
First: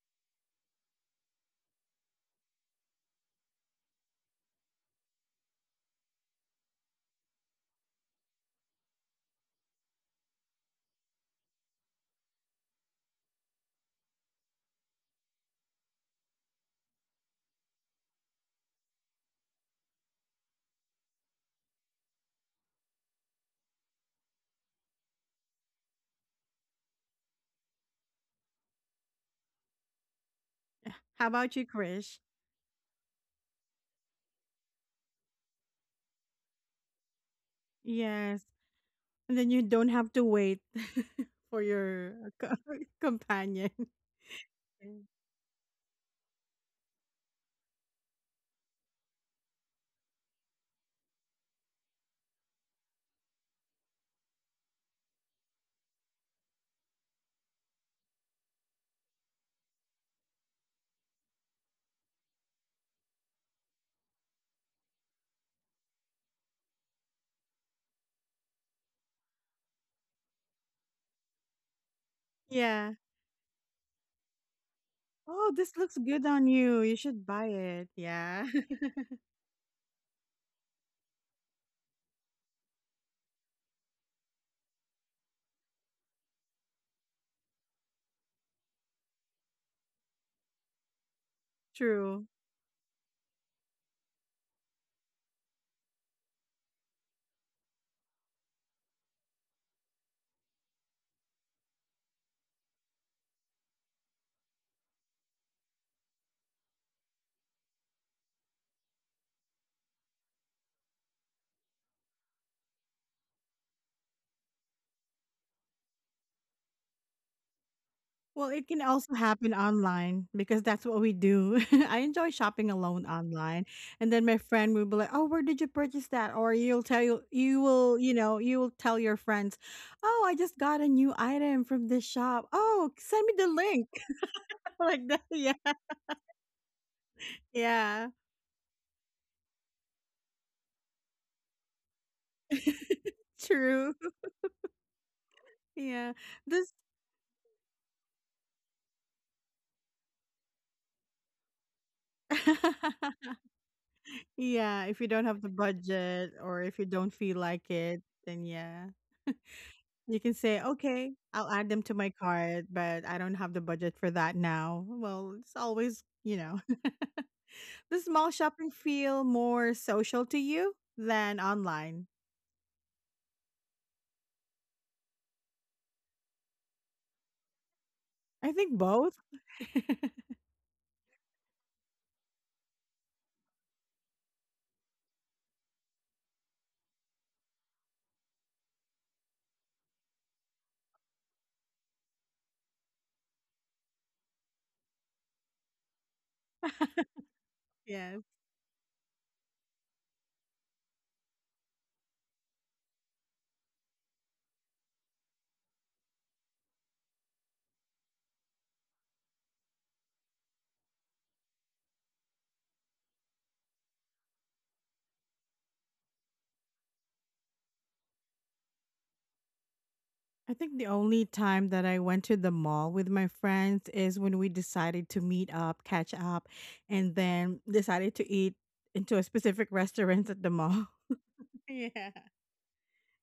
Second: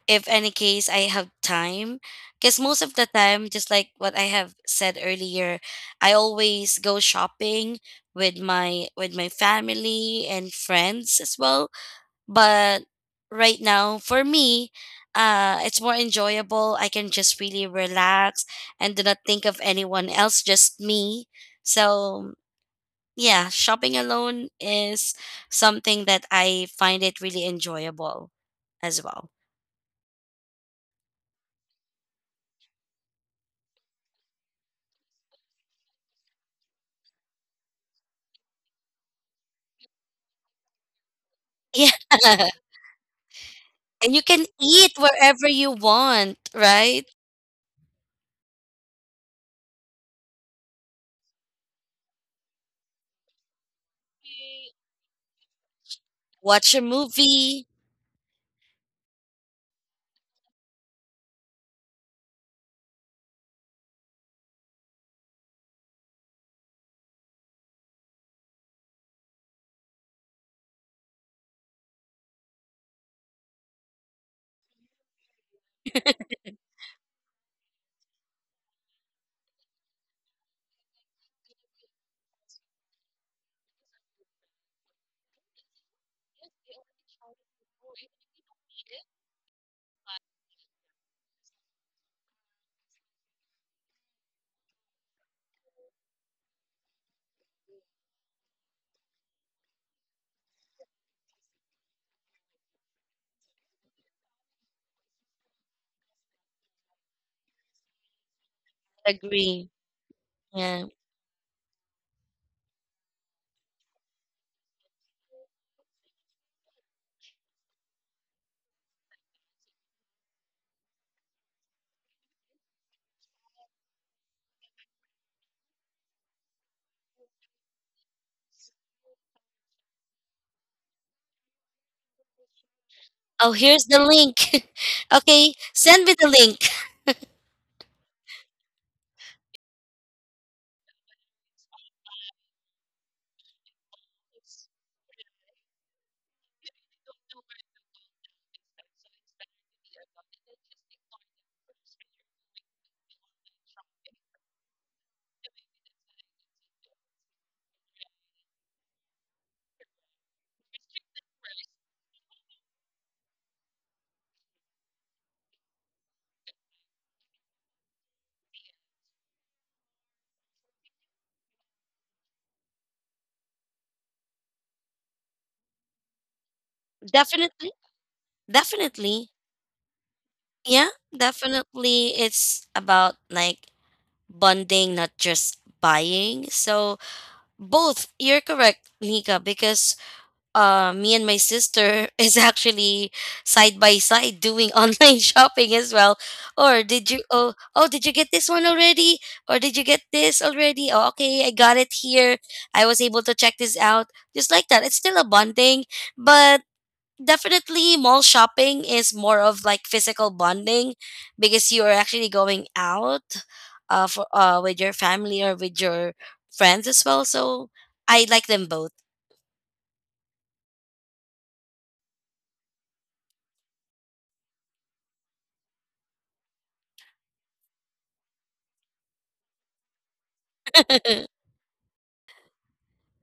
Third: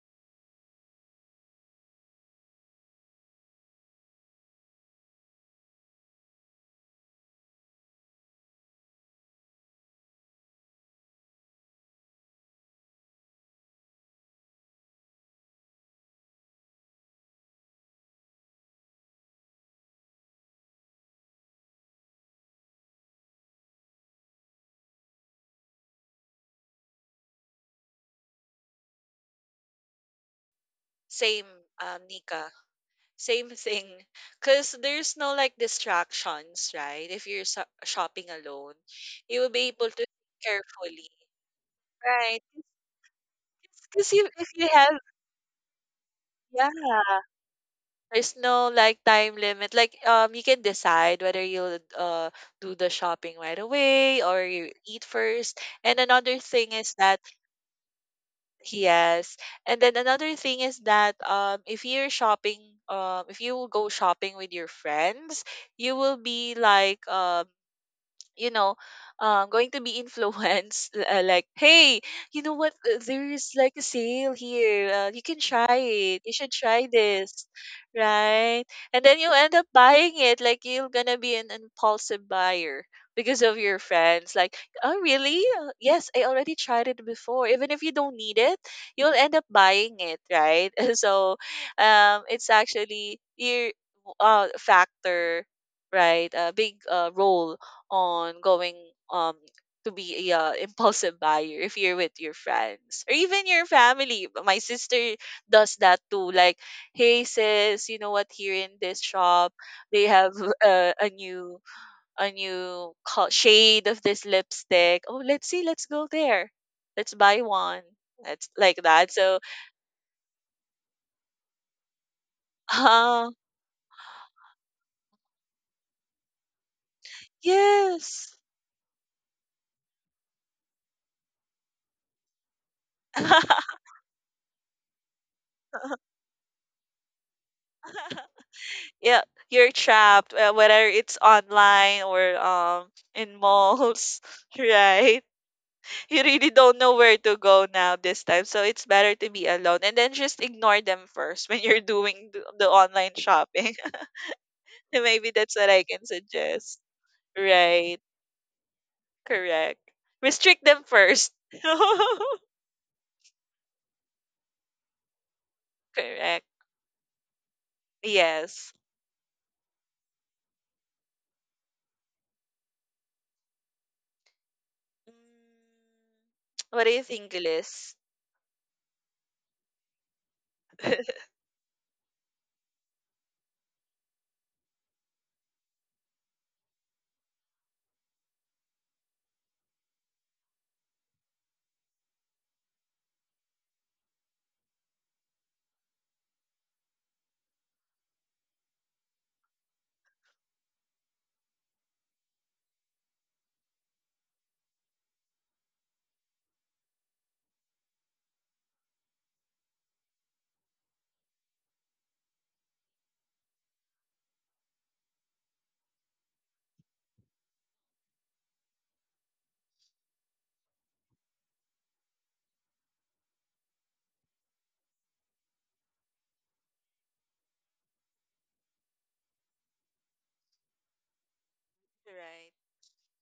[SPEAKER 2] if any case I have time. Because most of the time, just like what I have said earlier, I always go shopping with my family and friends as well. But right now, for me, it's more enjoyable. I can just really relax and do not think of anyone else, just me. So, yeah, shopping alone is something that I find it really enjoyable as well.
[SPEAKER 1] How
[SPEAKER 3] Same,
[SPEAKER 1] about you, Krish?
[SPEAKER 3] Nika. Same thing. Cause there's no like distractions, right? If you're shopping
[SPEAKER 1] Yes.
[SPEAKER 3] alone,
[SPEAKER 1] And
[SPEAKER 3] you
[SPEAKER 1] then
[SPEAKER 3] will
[SPEAKER 1] you
[SPEAKER 3] be
[SPEAKER 1] don't
[SPEAKER 3] able to
[SPEAKER 1] have to wait
[SPEAKER 3] carefully,
[SPEAKER 1] for
[SPEAKER 2] Yeah.
[SPEAKER 1] your
[SPEAKER 3] right?
[SPEAKER 1] co- companion.
[SPEAKER 3] Because
[SPEAKER 2] and you
[SPEAKER 3] if
[SPEAKER 2] can
[SPEAKER 3] if you
[SPEAKER 2] eat
[SPEAKER 3] have
[SPEAKER 2] wherever you want,
[SPEAKER 3] yeah,
[SPEAKER 2] right?
[SPEAKER 3] there's no like time limit. Like you can decide whether you'll do the shopping right away or you eat first. And another thing
[SPEAKER 2] Watch a
[SPEAKER 3] is that
[SPEAKER 2] movie.
[SPEAKER 3] yes. And then another thing is that if you're shopping if you will go shopping with your friends, you will be like you know, going to be influenced, like, hey, you know what?
[SPEAKER 1] Yeah.
[SPEAKER 3] uh, There's like a sale here. You can
[SPEAKER 1] Oh, this
[SPEAKER 3] try
[SPEAKER 1] looks
[SPEAKER 3] it.
[SPEAKER 1] good
[SPEAKER 3] You
[SPEAKER 1] on
[SPEAKER 3] should
[SPEAKER 1] you.
[SPEAKER 3] try
[SPEAKER 1] You should
[SPEAKER 3] this,
[SPEAKER 1] buy it. Yeah,
[SPEAKER 3] right? And then you end up buying it. Like you're gonna be an impulsive buyer because of your friends. Like, oh really? Yes, I already tried it before. Even if you don't need it, you'll end up buying it, right? So,
[SPEAKER 1] true.
[SPEAKER 3] it's actually your factor, right? A big role on going um to be a impulsive buyer if you're with your friends or even your family. My sister does that too. Like, hey sis, you know what? Here in this shop,
[SPEAKER 2] Agree.
[SPEAKER 3] they have
[SPEAKER 2] Yeah.
[SPEAKER 3] a new a new shade of this lipstick. Oh, let's see. Let's go there. Let's buy one. It's
[SPEAKER 1] Well, it can
[SPEAKER 3] like that.
[SPEAKER 1] also
[SPEAKER 3] So,
[SPEAKER 1] happen online because that's what we do. I enjoy shopping alone
[SPEAKER 3] uh,
[SPEAKER 1] online. And then my friend will be like, "Oh, where did you purchase that?" Or you'll tell you, you
[SPEAKER 3] yes.
[SPEAKER 1] know, you will tell your friends, "Oh, I just got a new item from this shop. Oh, send me the
[SPEAKER 2] Oh, here's
[SPEAKER 1] link."
[SPEAKER 2] the link.
[SPEAKER 1] Like that.
[SPEAKER 2] okay,
[SPEAKER 1] Yeah.
[SPEAKER 2] send me the link.
[SPEAKER 1] Yeah.
[SPEAKER 3] Yeah, you're trapped, whether it's online or in
[SPEAKER 1] True.
[SPEAKER 3] malls right.
[SPEAKER 1] Yeah.
[SPEAKER 3] You really
[SPEAKER 1] This.
[SPEAKER 3] don't know where to go now this time, so it's better to be alone and then just ignore them first when you're doing the online shopping.
[SPEAKER 1] Yeah, if you don't
[SPEAKER 3] Maybe
[SPEAKER 1] have the
[SPEAKER 3] that's what I can
[SPEAKER 1] budget or if
[SPEAKER 3] suggest,
[SPEAKER 1] you don't feel like
[SPEAKER 3] right?
[SPEAKER 1] it, then yeah.
[SPEAKER 3] Correct.
[SPEAKER 1] You can say,
[SPEAKER 3] Restrict them
[SPEAKER 1] "Okay,
[SPEAKER 3] first.
[SPEAKER 1] I'll add them to my cart, but I don't have the budget for that now." Well, it's always, you
[SPEAKER 3] Correct.
[SPEAKER 1] know, does small shopping
[SPEAKER 3] Yes.
[SPEAKER 1] feel more social to you than online?
[SPEAKER 3] Mm, what do you think,
[SPEAKER 2] Definitely.
[SPEAKER 3] Liz?
[SPEAKER 1] I think both.
[SPEAKER 2] Definitely. Yeah, definitely. It's about like bonding, not just buying. So both, you're correct, Nika, because me and my sister is actually side by side doing online shopping as well. Or did you oh oh did you
[SPEAKER 1] Yes.
[SPEAKER 2] get this one already? Or did you get this already? Oh, okay, I got it here. I was able to check this out. Just like that. It's still a bonding, but definitely mall shopping is more of like physical bonding because you are actually going out, for with your family or with your friends as well. So I like them both.
[SPEAKER 1] I think the only time that I went to the mall with my friends is when we decided to meet up, catch up, and then decided to eat into a specific restaurant at the mall. Yeah.
[SPEAKER 3] Right.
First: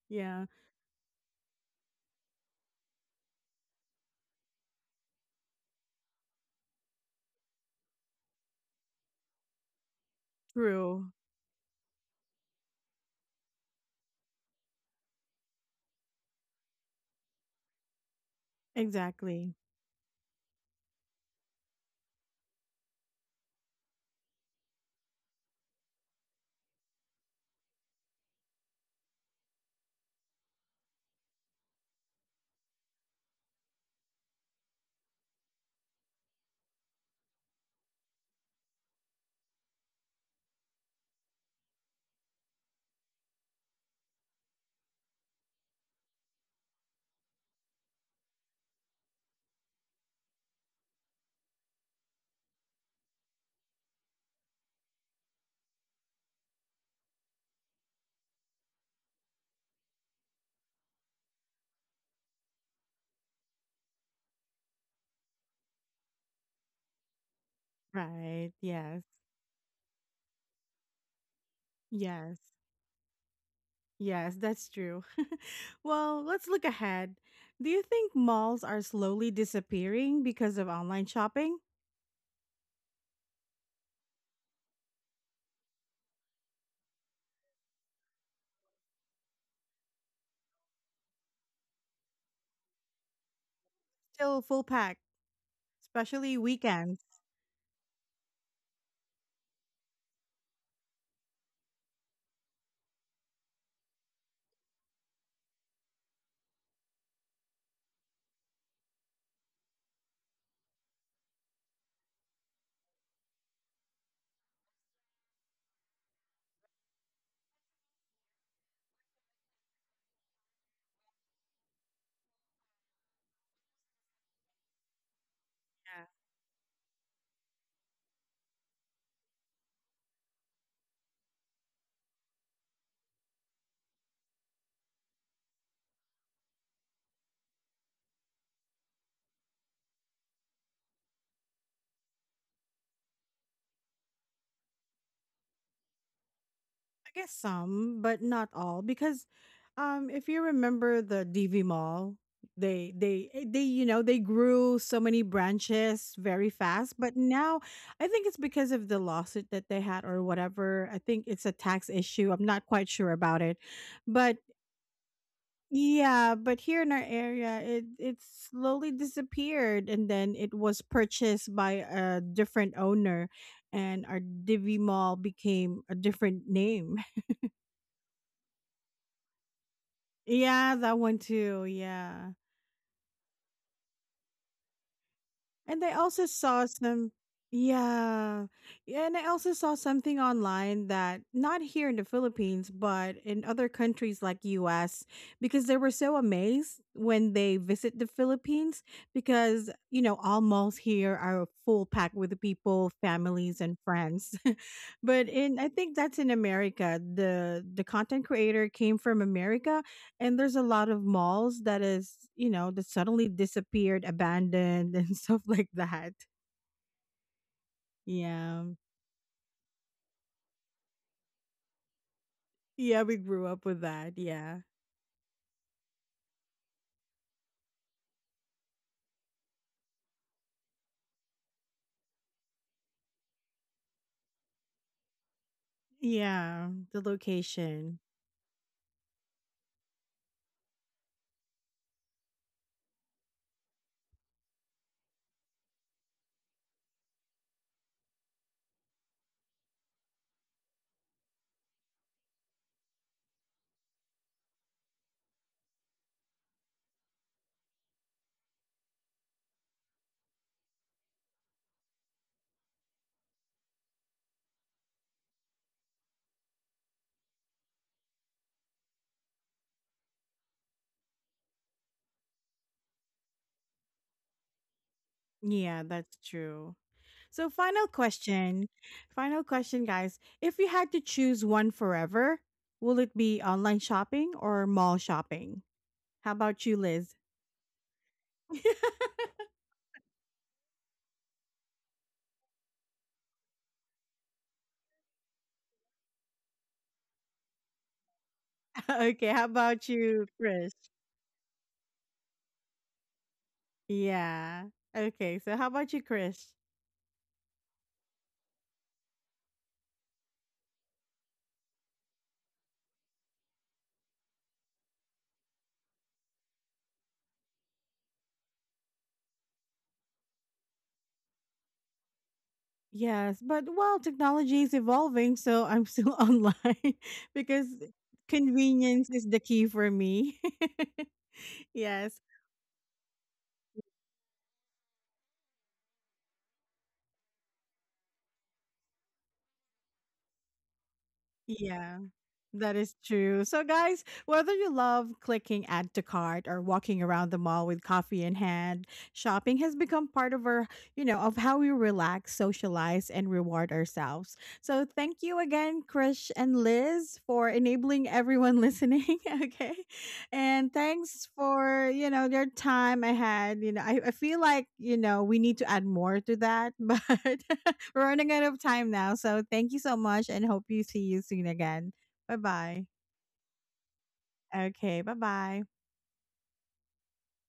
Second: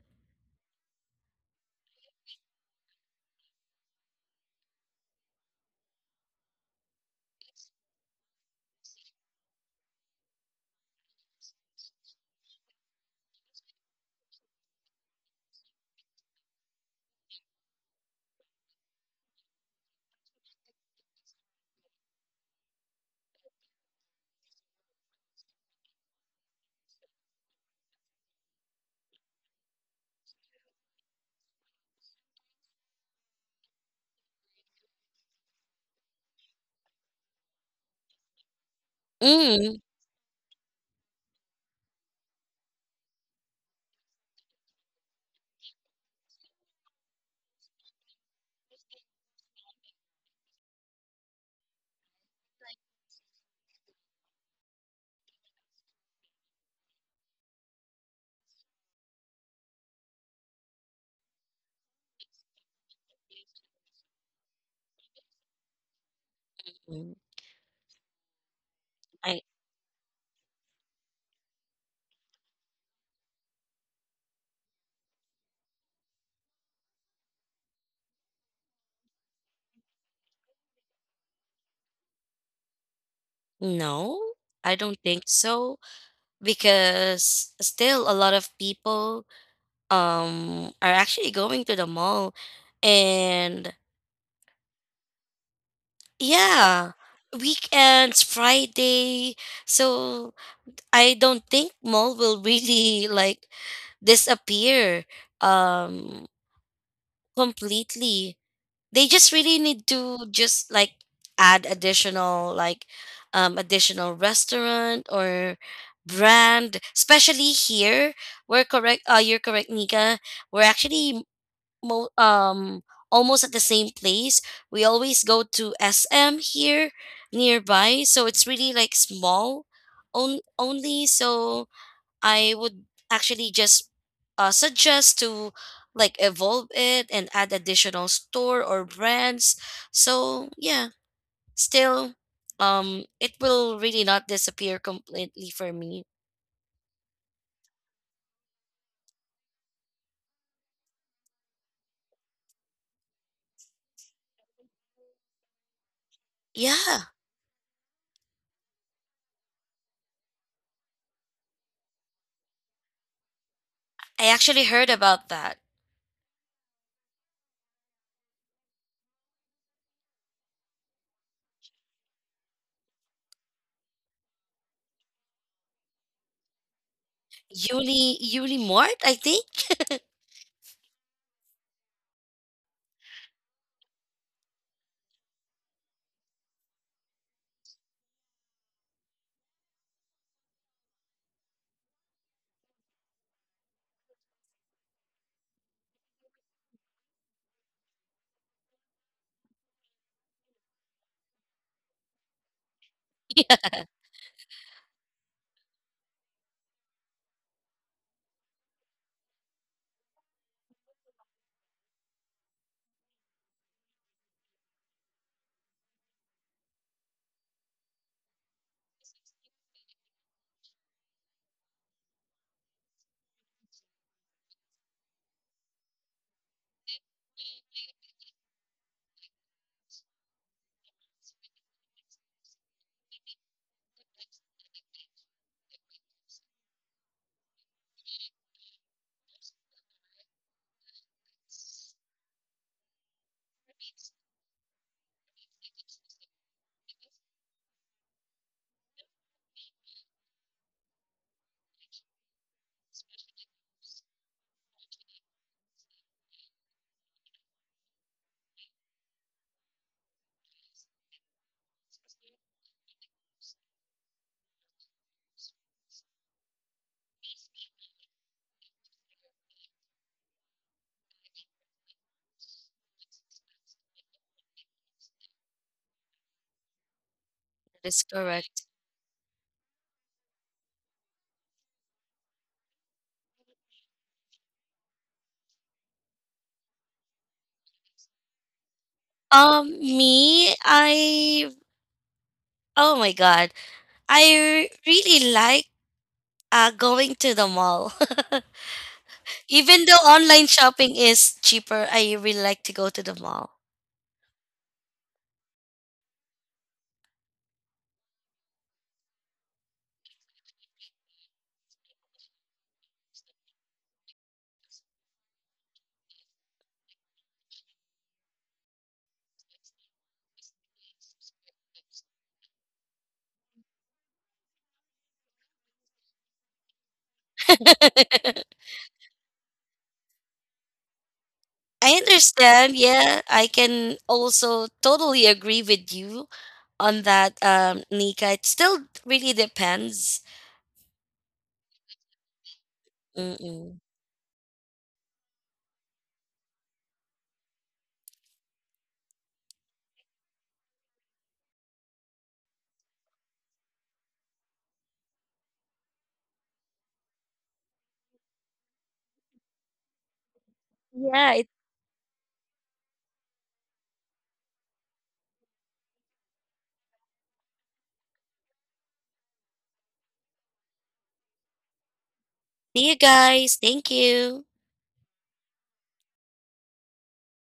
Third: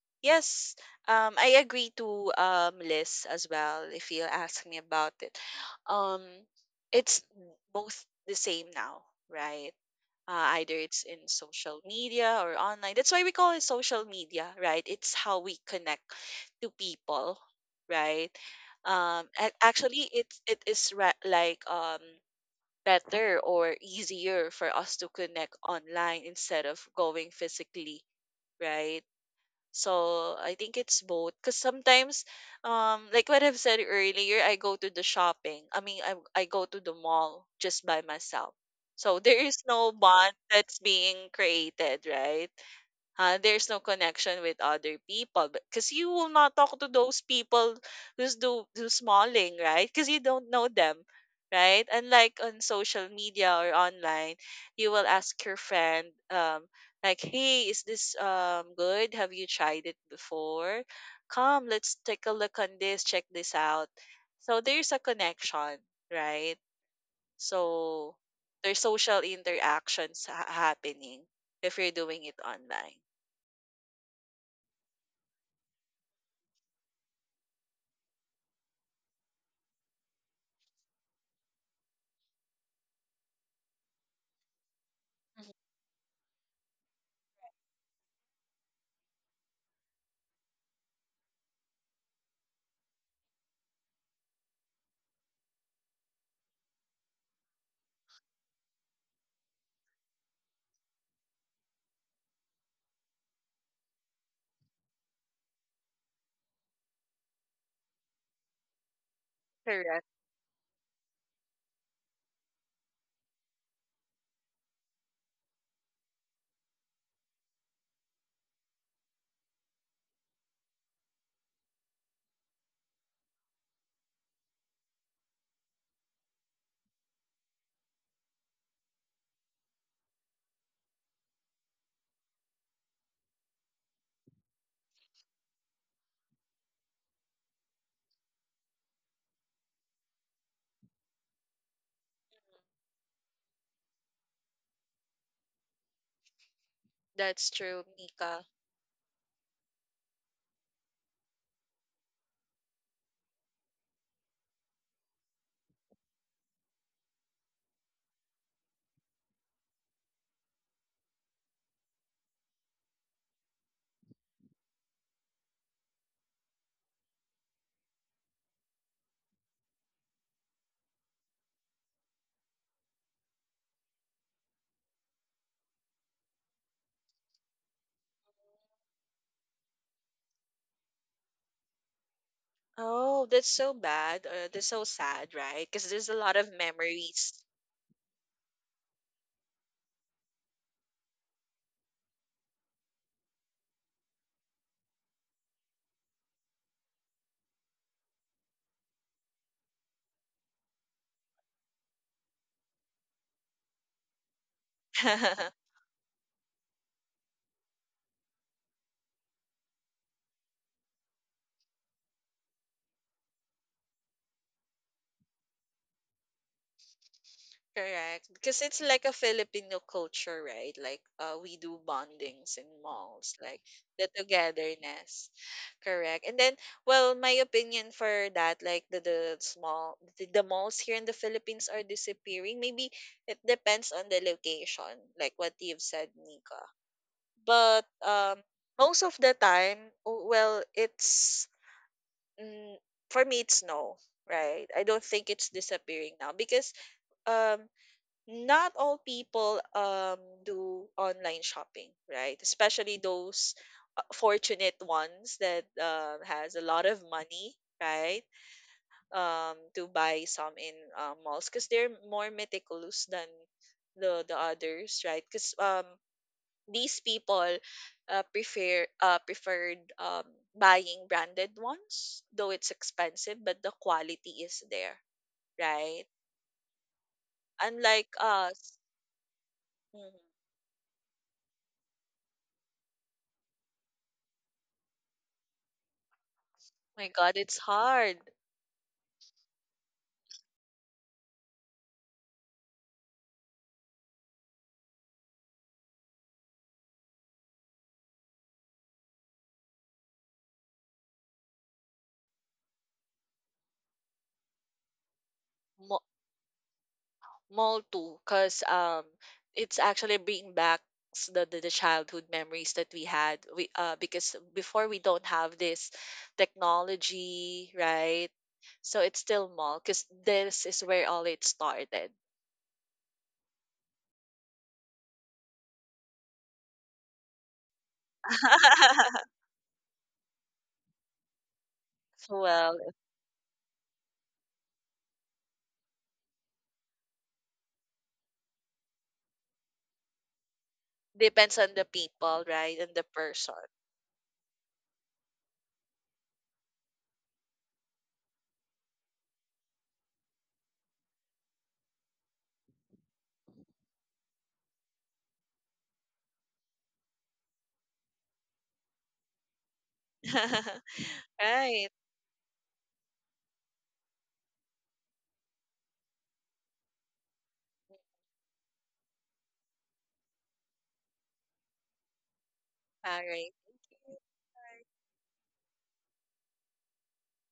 [SPEAKER 1] Yeah.
[SPEAKER 3] Yes, I agree to Liz as well. If you ask me about it, um, it's both the same now, right? Either it's
[SPEAKER 1] True.
[SPEAKER 3] in social media or online. That's why we call it social media, right? It's how we connect to people, right?
[SPEAKER 1] Exactly.
[SPEAKER 3] Actually, it is better or easier for us to connect online instead of going physically, right? So I think it's both. Because sometimes, like what I've said earlier, I go to the shopping. I mean, I go to the mall just by myself. So there is
[SPEAKER 2] mm.
[SPEAKER 3] no bond that's being created, right? There's no connection with other people because you will not talk to those people who's smalling, right? Because you don't know them, right? Unlike on social media or online, you will ask your friend, like, "Hey, is this good? Have you tried it before? Come, let's take a look on this. Check this out." So there's a connection, right?
[SPEAKER 2] Mm,
[SPEAKER 3] So
[SPEAKER 1] Right.
[SPEAKER 3] there's
[SPEAKER 1] Yes.
[SPEAKER 3] social
[SPEAKER 2] I
[SPEAKER 3] interactions happening if you're doing it
[SPEAKER 1] Yes.
[SPEAKER 3] online.
[SPEAKER 1] Yes, that's true. Well, let's look ahead. Do you think malls are slowly disappearing because of online shopping?
[SPEAKER 2] no, I don't think so because still a lot of people are actually going to the mall and
[SPEAKER 1] Still full pack, especially
[SPEAKER 2] yeah,
[SPEAKER 1] weekends.
[SPEAKER 2] weekends, Friday. So I don't think mall will really like disappear um completely. They just really need
[SPEAKER 3] Correct.
[SPEAKER 2] to just like add additional like additional restaurant or brand, especially here. We're correct You're correct, Nika. We're actually mo- um almost at the same place. We always go to SM here nearby, so it's really like small only. So I would actually just suggest to like evolve it and add additional store or brands. So yeah, still, it will really not disappear completely for me.
[SPEAKER 1] I guess
[SPEAKER 3] That's true,
[SPEAKER 1] some, but
[SPEAKER 3] Mika.
[SPEAKER 1] not all, because if you remember the DV Mall, they you know they grew so many branches very fast,
[SPEAKER 2] Yeah,
[SPEAKER 1] but now I think it's because of the lawsuit that they had or whatever. I think it's a tax issue. I'm not quite sure about it,
[SPEAKER 2] I
[SPEAKER 1] but
[SPEAKER 2] actually heard about that.
[SPEAKER 1] yeah, but here in our area, it slowly disappeared, and then it was purchased by a different owner, and our Divi Mall became a different name.
[SPEAKER 2] Yuli Yuli Mart, I think.
[SPEAKER 1] Yeah, that one too. Yeah.
[SPEAKER 3] Oh, that's so bad. That's so sad, right?
[SPEAKER 1] And
[SPEAKER 3] Because
[SPEAKER 1] I
[SPEAKER 3] there's a
[SPEAKER 1] also
[SPEAKER 3] lot of
[SPEAKER 1] saw some
[SPEAKER 3] memories.
[SPEAKER 1] yeah. Yeah. And I also saw something online that, not here in the Philippines, but in other countries like US, because they were so amazed when they visit the Philippines because, you know, all malls here are full packed with people, families and friends. But in, I think that's in America. The content creator came from America and there's a lot of malls that is, you know, that suddenly disappeared, abandoned and stuff like that.
[SPEAKER 3] Correct. Because
[SPEAKER 1] Yeah.
[SPEAKER 3] it's like a Filipino culture, right? Like we do bondings in
[SPEAKER 1] Yeah, we
[SPEAKER 3] malls,
[SPEAKER 1] grew
[SPEAKER 3] like
[SPEAKER 1] up with
[SPEAKER 3] the
[SPEAKER 1] that. Yeah.
[SPEAKER 3] togetherness. Correct. And then, well, my opinion for that, like the malls here in the Philippines are disappearing. Maybe it depends on the location, like what you've said, Nika.
[SPEAKER 1] Yeah, the
[SPEAKER 3] But,
[SPEAKER 1] location.
[SPEAKER 3] most of the time, w well, it's mm, for me, it's no, right? I don't think it's disappearing now because um, not all people do online shopping, right? Especially those fortunate ones that has a lot of money, right? To buy some in malls because they're more meticulous than the others, right? Because these people preferred buying branded ones, though it's expensive, but the quality is there,
[SPEAKER 1] Yeah,
[SPEAKER 3] right?
[SPEAKER 1] that's true. So, final
[SPEAKER 2] That is
[SPEAKER 3] Unlike
[SPEAKER 2] correct.
[SPEAKER 1] question.
[SPEAKER 3] us,
[SPEAKER 1] Final question,
[SPEAKER 3] mhm.
[SPEAKER 1] guys: if you had to choose one forever, will it be online shopping or mall shopping? How about you,
[SPEAKER 3] My
[SPEAKER 1] Liz?
[SPEAKER 3] God, it's hard.
[SPEAKER 2] Me, I oh my god, I really like going to the mall.
[SPEAKER 1] Okay, how
[SPEAKER 2] Even
[SPEAKER 1] about
[SPEAKER 2] though
[SPEAKER 1] you,
[SPEAKER 2] online
[SPEAKER 1] Chris?
[SPEAKER 2] shopping is cheaper, I really like to go to the mall.
[SPEAKER 1] Yeah. Okay, so how about you,
[SPEAKER 3] Mo-
[SPEAKER 1] Chris?
[SPEAKER 3] Mall too, cause it's actually bringing back the the childhood memories that we had. We Because before we don't have this technology, right? So it's still mall, cause this is where all it started.
[SPEAKER 1] Yes, but well, technology is evolving, so I'm still online because convenience is the key for me.
[SPEAKER 2] I
[SPEAKER 1] Yes.
[SPEAKER 2] understand.
[SPEAKER 3] Well, it
[SPEAKER 2] Yeah, I can also totally agree with you on that, Nika. It still really depends.
[SPEAKER 3] depends on the
[SPEAKER 1] Yeah.
[SPEAKER 3] people,
[SPEAKER 1] That
[SPEAKER 3] right? And
[SPEAKER 1] is
[SPEAKER 3] the
[SPEAKER 1] true.
[SPEAKER 3] person.
[SPEAKER 1] So,
[SPEAKER 2] Mm-mm.
[SPEAKER 1] guys, whether you love clicking add to cart or walking around the mall with coffee in hand, shopping has become part of our, you know, of how we relax, socialize, and reward ourselves. So, thank you again, Krish and Liz, for enabling everyone listening. Okay. And thanks
[SPEAKER 2] Yeah. It,
[SPEAKER 3] Right.
[SPEAKER 1] for, you know, their time I had. You know, I feel like, you know, we need to add more to that, but we're running out of time now. So, thank you so much and hope you see you soon again. Bye-bye.
[SPEAKER 2] see you
[SPEAKER 3] All right.
[SPEAKER 2] guys. Thank you.
[SPEAKER 1] Okay, bye-bye.